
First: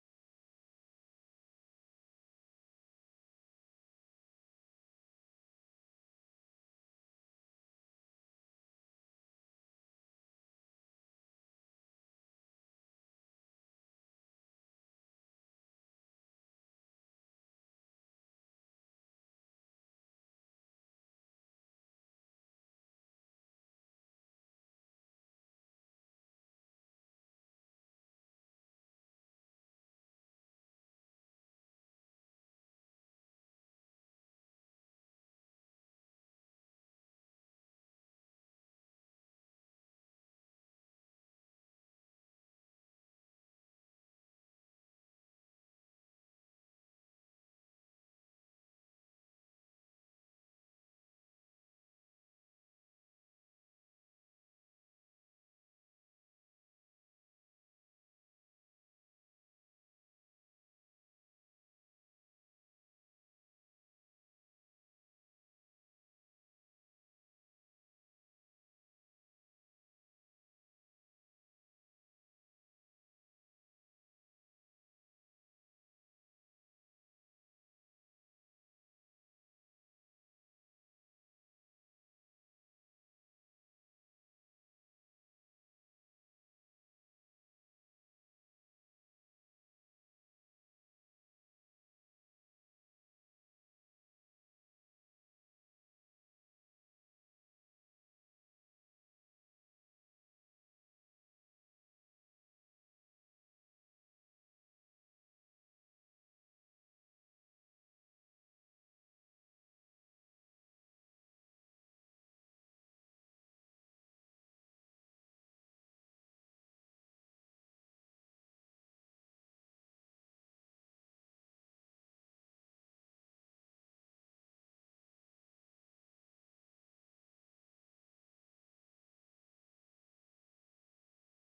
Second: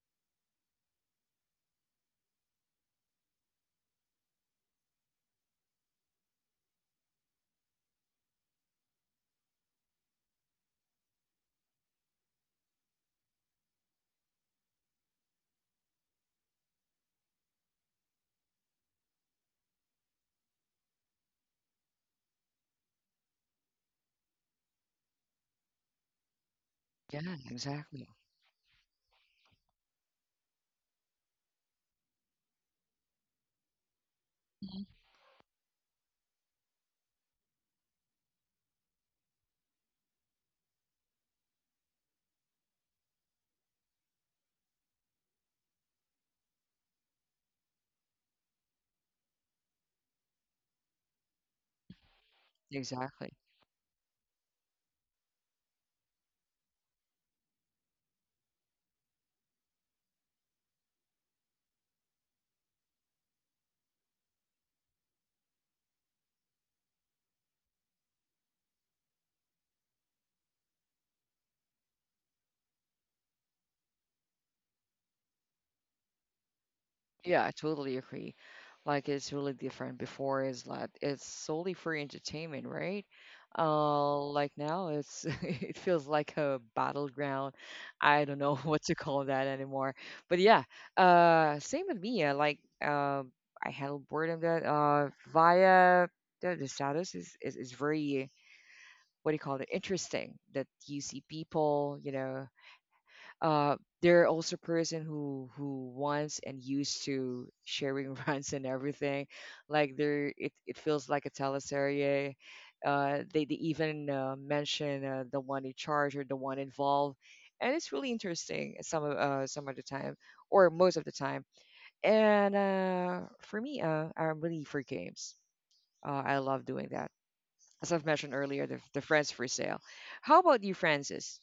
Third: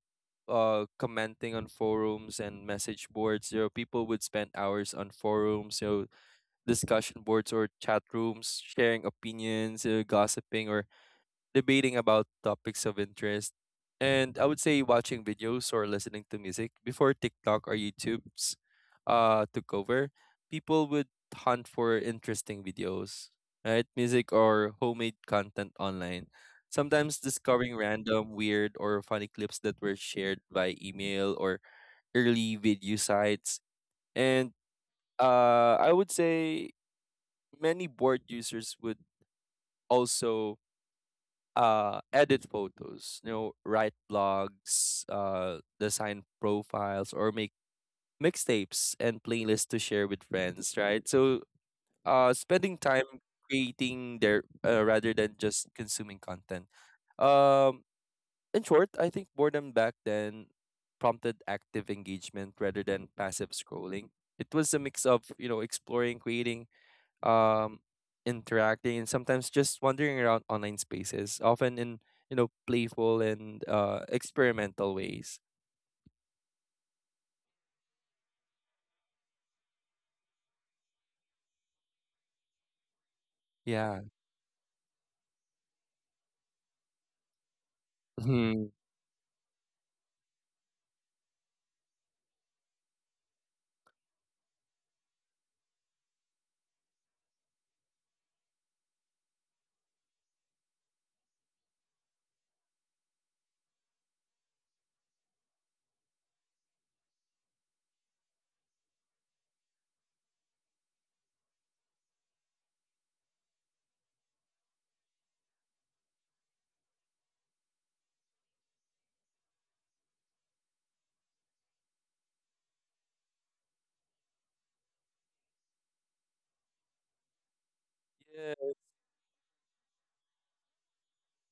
commenting on forums and message boards. People would spend hours on forums, discussion boards, or chat rooms sharing opinions, gossiping, or debating about topics of interest, and I would say watching videos or listening to music before TikTok or YouTube's took over. People would hunt for interesting videos, right? Music or homemade content online. Sometimes
Yeah.
discovering
Exactly.
random, weird, or funny clips that were shared by email or early video sites. And I would say many board users would also edit photos, write blogs, design profiles, or make mixtapes and playlists to share with friends, right? So, spending time
Exactly.
creating their, rather than just consuming content. um in short, I think boredom back then prompted active engagement rather than passive scrolling. It was a mix of, exploring, creating, um interacting, and sometimes just wandering around online spaces, often in, playful and experimental ways.
Yeah, I totally agree. Like it's really different. Before is like it's solely for entertainment, right?
Yeah.
Like now it's it feels like a battleground. I don't know
Mhm.
what to call that anymore. But yeah, same with me. Like I handle boredom that via the status is very what do you call it? Interesting that you see people, you know, uh, they're also person who wants and used to sharing runs and everything like they're it feels like a teleserie, they even mention the one in charge or the one involved and it's really interesting some of the time or most of the time, and for me I'm really for games, I love doing that as I've mentioned
Yeah,
earlier, the friends for sale. How about you, Francis?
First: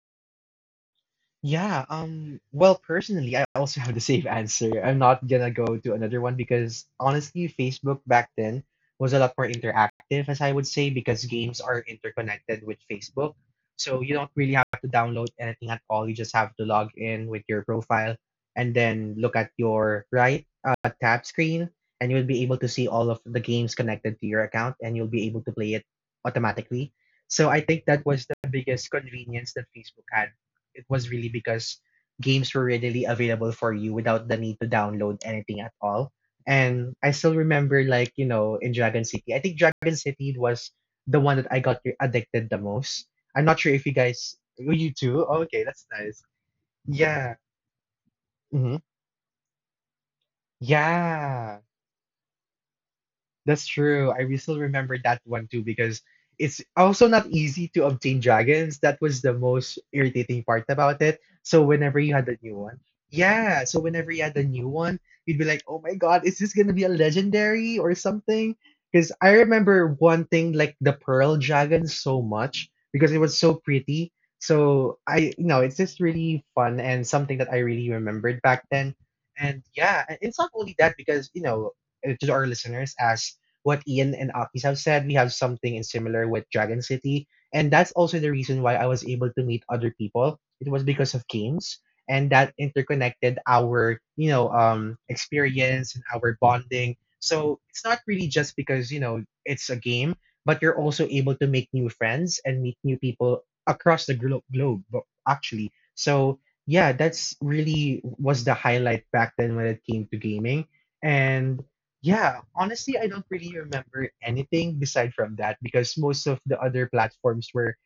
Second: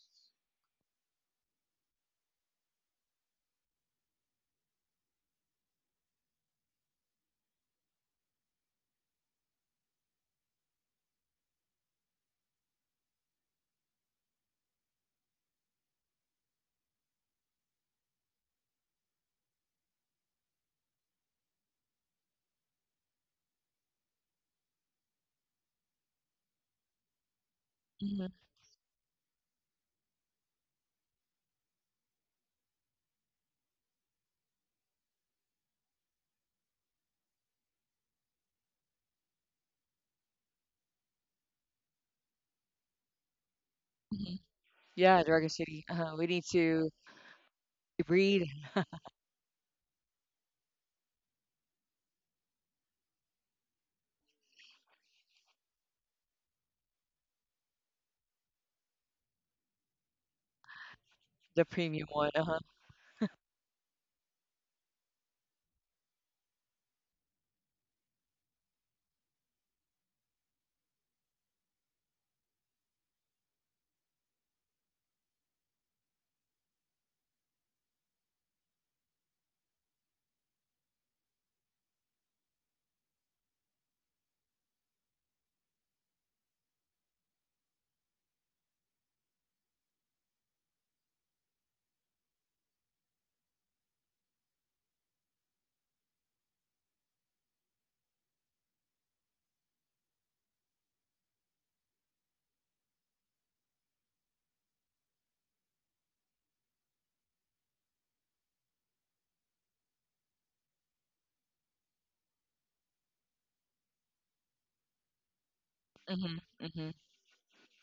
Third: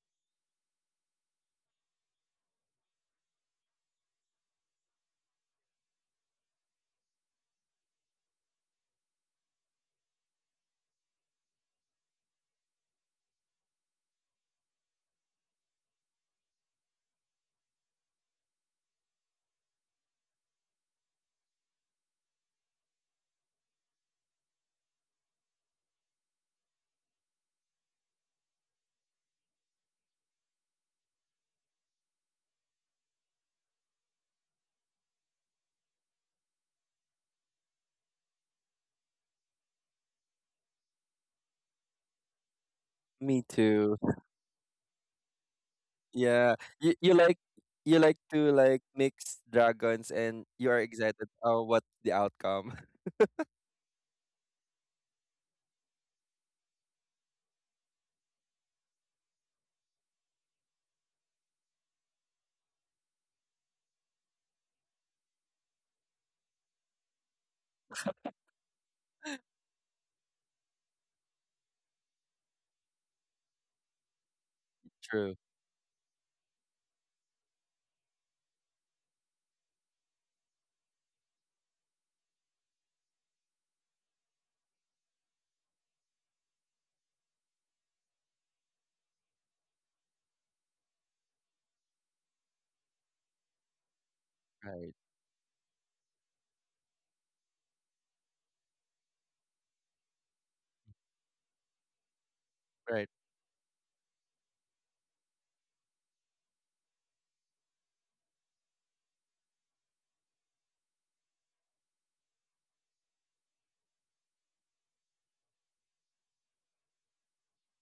Yeah, well, personally, I also have the same answer. I'm not gonna go to another one because, honestly, Facebook back then was a lot more interactive, as I would say, because games are interconnected with Facebook. So you don't really have to download anything at all. You just have to log in with your profile and then look at your right, tap screen, and you'll be able to see all of the games connected to your account, and you'll be able to play it automatically. So I think that
Mhm.
was the biggest convenience that Facebook had. It was really because games were readily available for you without the need to download anything at all. And I still remember, like, in Dragon City. I think Dragon City was the one that I got addicted the most.
me
I'm not sure if
too.
you guys, you
Yeah,
too.
Dragon
Okay,
City.
that's
Uh-huh.
nice.
We need
Yeah,
to
Yeah.
you like
read
to
Hmm.
like mix dragons and you are excited
Yeah.
what the outcome.
That's true. I still remember that one too, because it's also not easy to obtain dragons. That was the most irritating part about it. So
the
whenever
premium
you had
one.
a new
Uh-huh.
one, yeah. So whenever you had a new one, you'd be like, "Oh my god, is this gonna be a legendary or something?" Because I remember wanting like the pearl dragon so much because it was so pretty. So,
True.
it's just really fun and something that I really remembered back then. And yeah, and it's not only that because to our listeners, as what Ian and Akis have said, we have something in similar with Dragon City. And that's also the reason why I was able to meet other people. It was because of games, and that interconnected our
Right.
experience and our bonding. So it's not really just because it's a game, but you're also able to make new friends and meet new
Right.
people across the globe, actually. So yeah, that's really was the highlight back then when it came to gaming. And yeah, honestly, I don't really remember anything beside from that, because most of
Mm-hmm.
the other
Mm-hmm.
platforms were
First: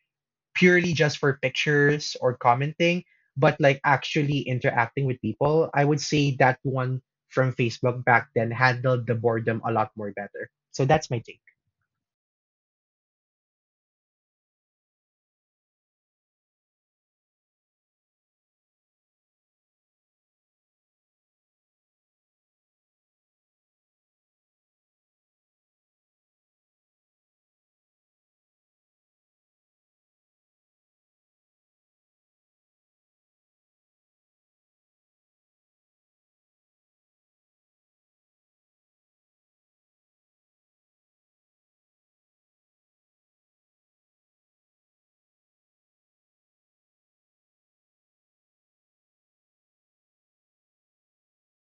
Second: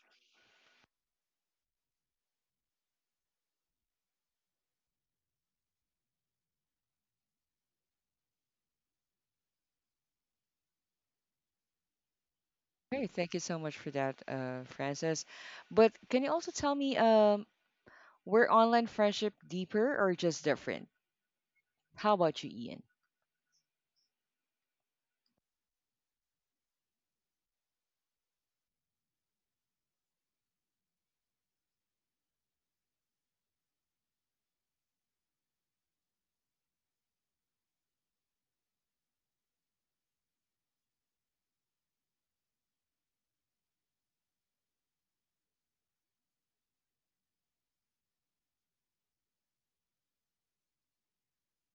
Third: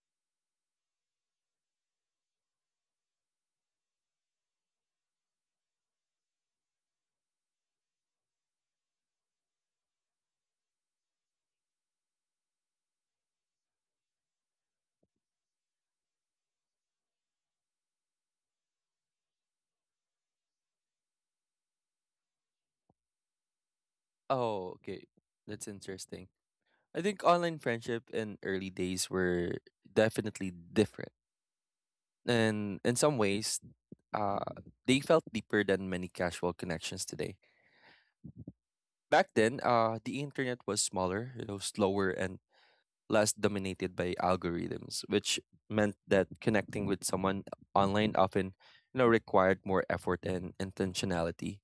purely just for pictures or commenting, but like actually interacting with people. I would say that one from Facebook back then handled the boredom a lot more better. So that's my take.
Great. Thank you so much for that, Francis. But can you also tell me, were online friendship deeper or just different? How about you, Ian?
Oh, okay, that's interesting. I think online friendship in early days were definitely different. And in some ways, uh, they felt deeper than many casual connections today. Back then, the internet was smaller, you know, slower and less dominated by algorithms, which meant that connecting with someone online often, you know, required more effort and intentionality.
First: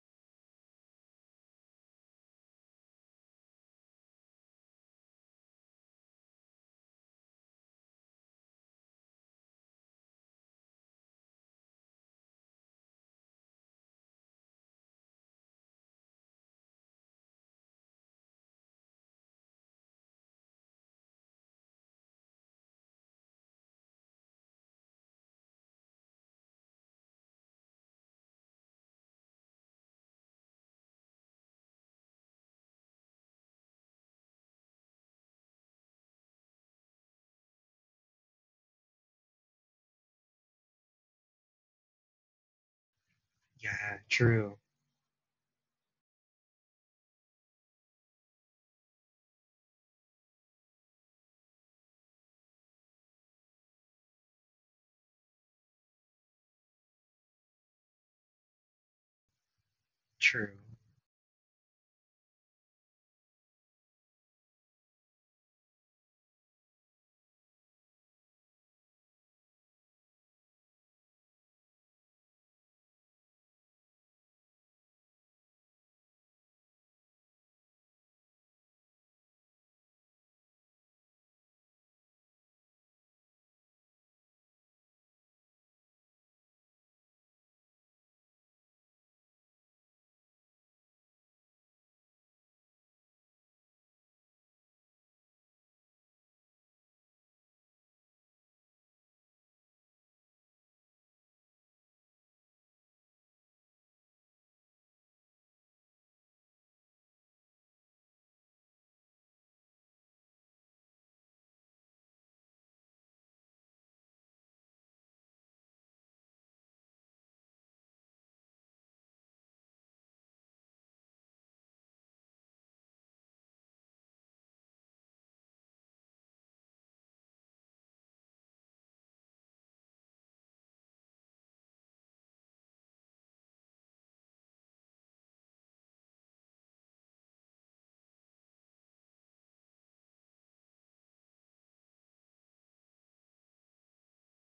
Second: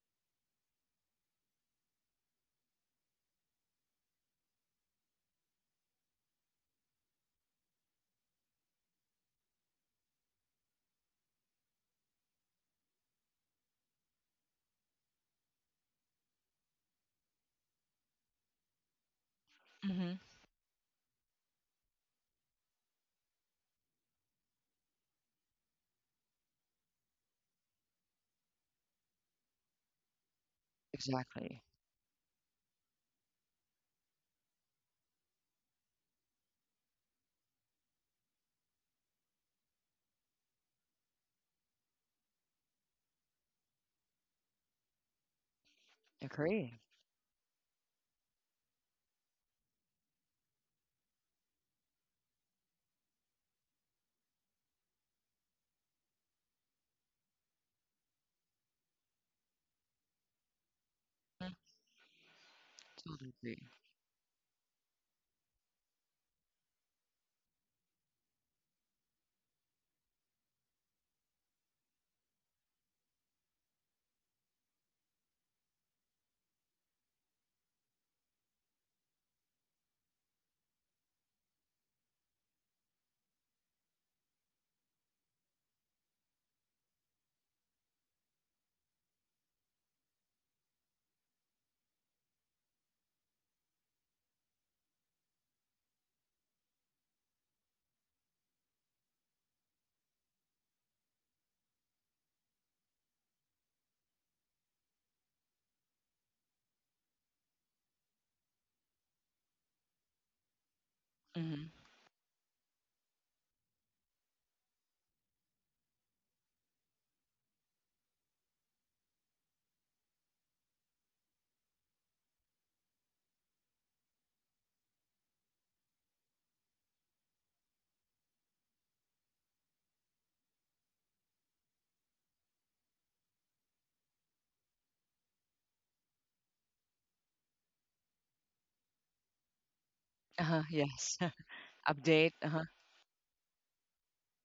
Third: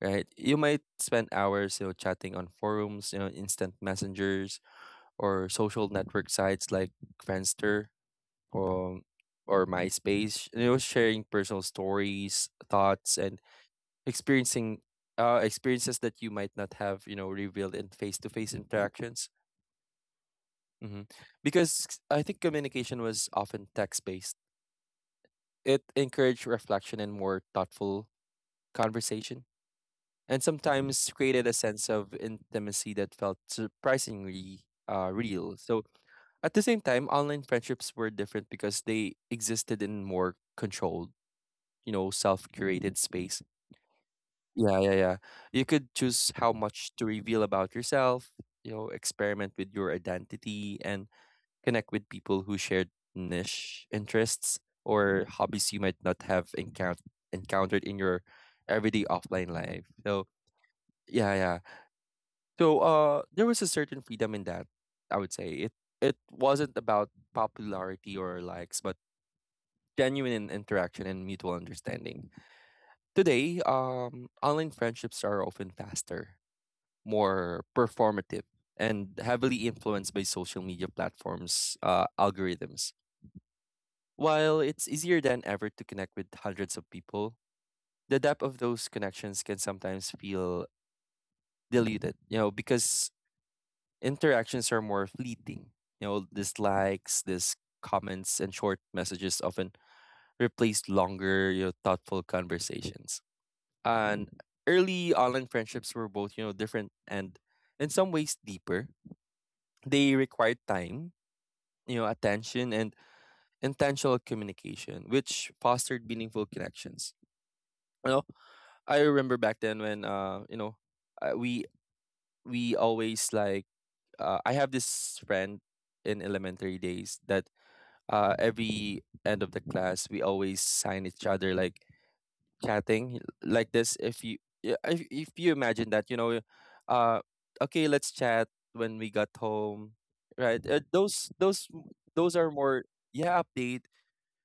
Right? You might spend hours, you know, chatting on forums, you know, instant messengers, or social network sites like Friendster, um, or MySpace. And it was sharing personal stories, thoughts, and experiencing experiences that you might not have, you know, revealed in face-to-face interactions.
Mm-hmm.
Hmm. Because I think communication was often text-based. It encouraged reflection and more thoughtful conversation, and sometimes created a
Exactly.
sense of intimacy that felt surprisingly real. So at the same time, online friendships were different because they existed in more controlled, you know, self-curated space.
Yeah, true,
Yeah, yeah, yeah. You could choose how
Agree.
much to reveal about yourself, you know, experiment with your identity, and connect with people who shared niche interests or hobbies you might not have encountered in your everyday offline life. So,
true.
yeah,
Mm.
yeah. So,
Totally
there
agree.
was a certain freedom in that, I would say. It wasn't about popularity or likes, but genuine interaction and mutual understanding. Today, online friendships are often faster, more performative, and heavily influenced by social media platforms' algorithms. While it's easier than ever to connect with hundreds of people, the depth of those connections can sometimes feel diluted, you know, because interactions are more fleeting. You know, dislikes, this comments, and short messages often replace longer, you know, thoughtful conversations. And early online friendships were both, you know, different and in some ways deeper. They required time,
Mm-hmm.
you know, attention and intentional communication, which fostered meaningful connections. You know, I remember back then when, uh, we we always like I have this friend in elementary days that, every end of the class, we always sign each other, like chatting like this, if you, yeah, if you imagine that, you know, uh okay, let's chat when we got home,
Uh-huh.
right? uh,
Yes.
those those
Update.
those are
Uh-huh.
more, yeah, update.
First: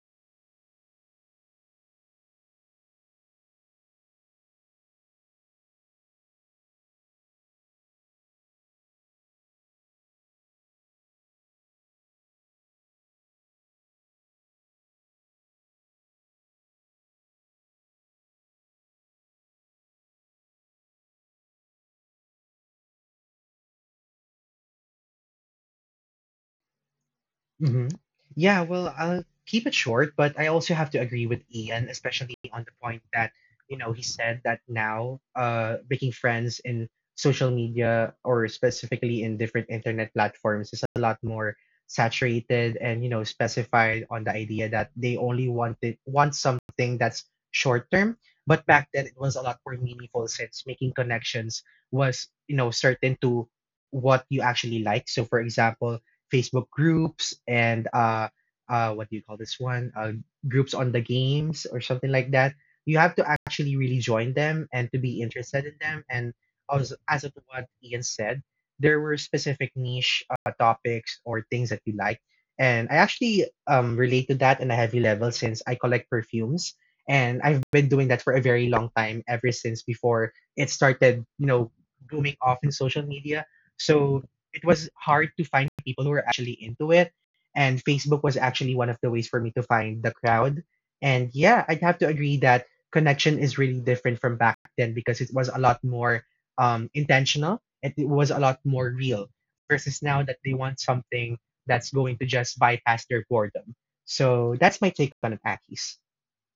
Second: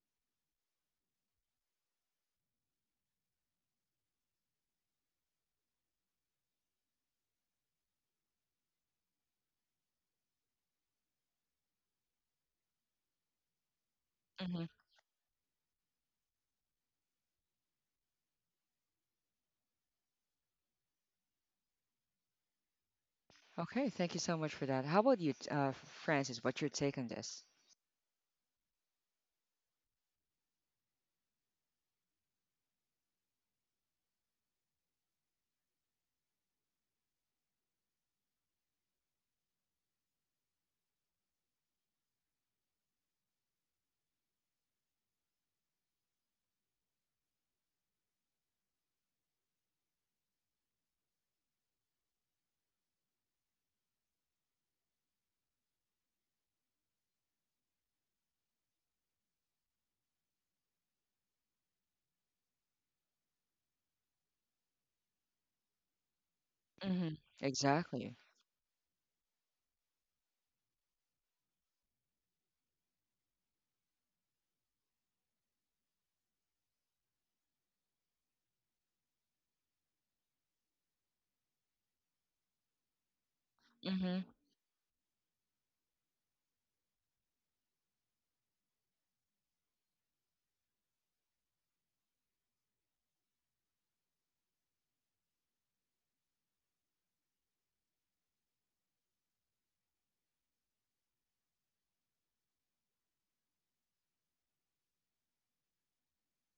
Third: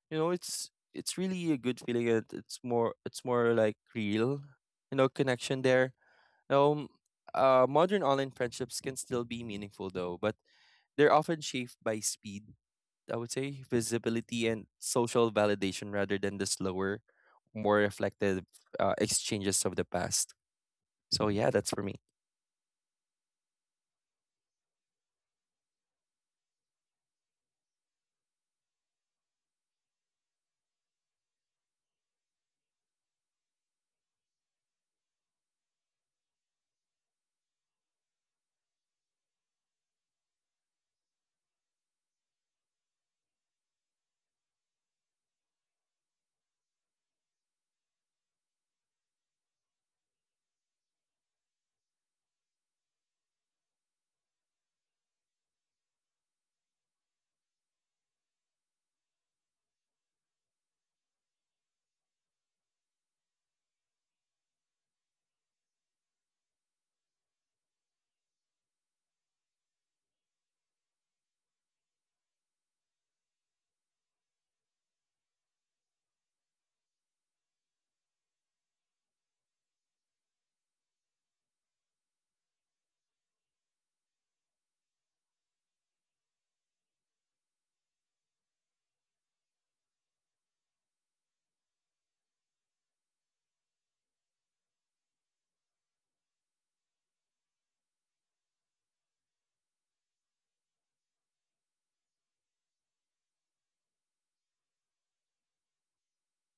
You know, it's really a good feeling. It's more, it's more like real, you know, connection there. um Modern online friendships can still be meaningful, though, but they're often shaped by speed, I would say, visibility,
Mm-hmm.
and social validation rather than the slower, more reflective exchanges of the past. So yeah, that's for me.
Okay. Thank you so much for that. How about you, Francis? What's your take on this?
Hmm. Yeah, well, I'll keep it short, but I also have to agree with Ian, especially on the point that, he said that now, making friends in social media, or specifically in different internet platforms, is a lot more saturated and, specified on the idea that they only want something that's short term. But back then it was a lot more meaningful, since making connections was certain to what you actually like. So, for example, Facebook groups and, what do you call this one? Groups on the games or something like that. You have to actually really join them and to be interested in them. And as
Mm-hmm.
as of what Ian
Exactly.
said, there were specific niche topics or things that you like. And I actually relate to that in a heavy level, since I collect perfumes. And I've been doing that for a very long time, ever since before it started booming off in social media.
Mm-hmm.
So it was hard to find people who were actually into it. And Facebook was actually one of the ways for me to find the crowd. And yeah, I'd have to agree that connection is really different from back then, because it was a lot more intentional and it was a lot more real versus now that they want something that's going to just bypass their boredom. So that's my take on it, Akis.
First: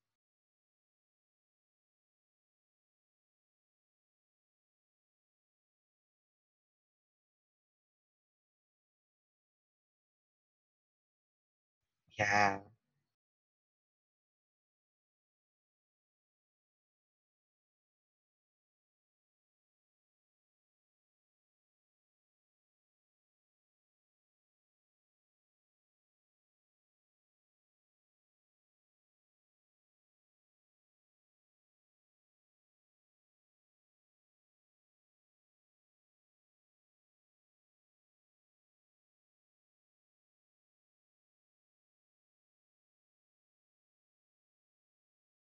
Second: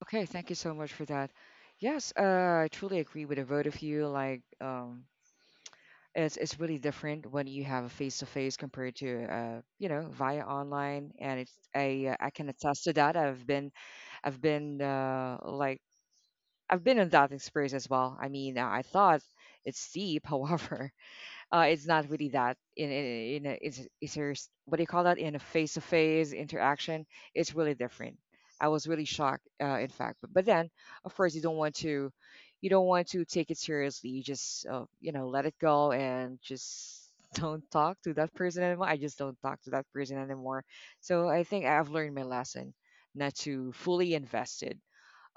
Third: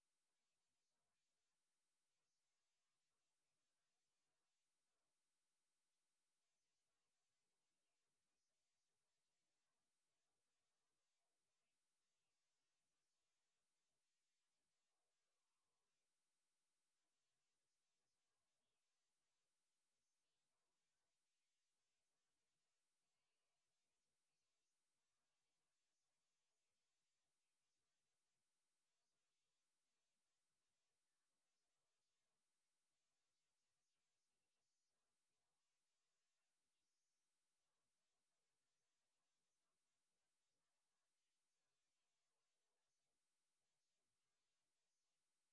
Okay, thank you so much for that. Yes, I truly agree with the both of you. Like, it's really different when you have a face to face compared to you know, via online, and it's I can
Yeah.
attest to that. I've been uh like I've been in that experience as well. I mean, I thought it's steep, however, it's not really that in a, it's your what do you call that in a face to face interaction. It's really different. I was really shocked, in fact. But then, of course, you don't want to take it seriously. You just, you know, let it go and just don't talk to that person anymore. I just don't talk to that person anymore. So I think I've learned my lesson not to fully invested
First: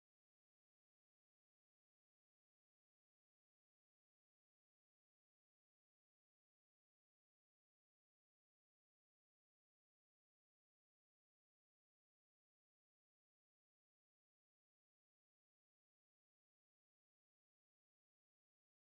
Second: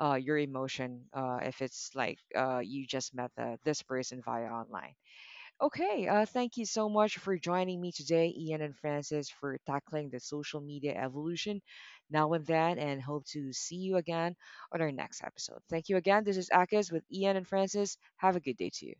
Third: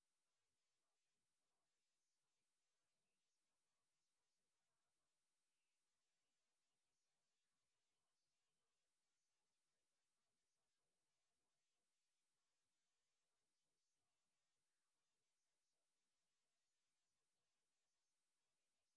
your emotion if it's like you just met this person via online. Okay, thank you so much for joining me today, Ian and Francis, for tackling the social media evolution now and then, and hope to see you again on our next episode. Thank you again. This is Akis with Ian and Francis. Have a good day to you.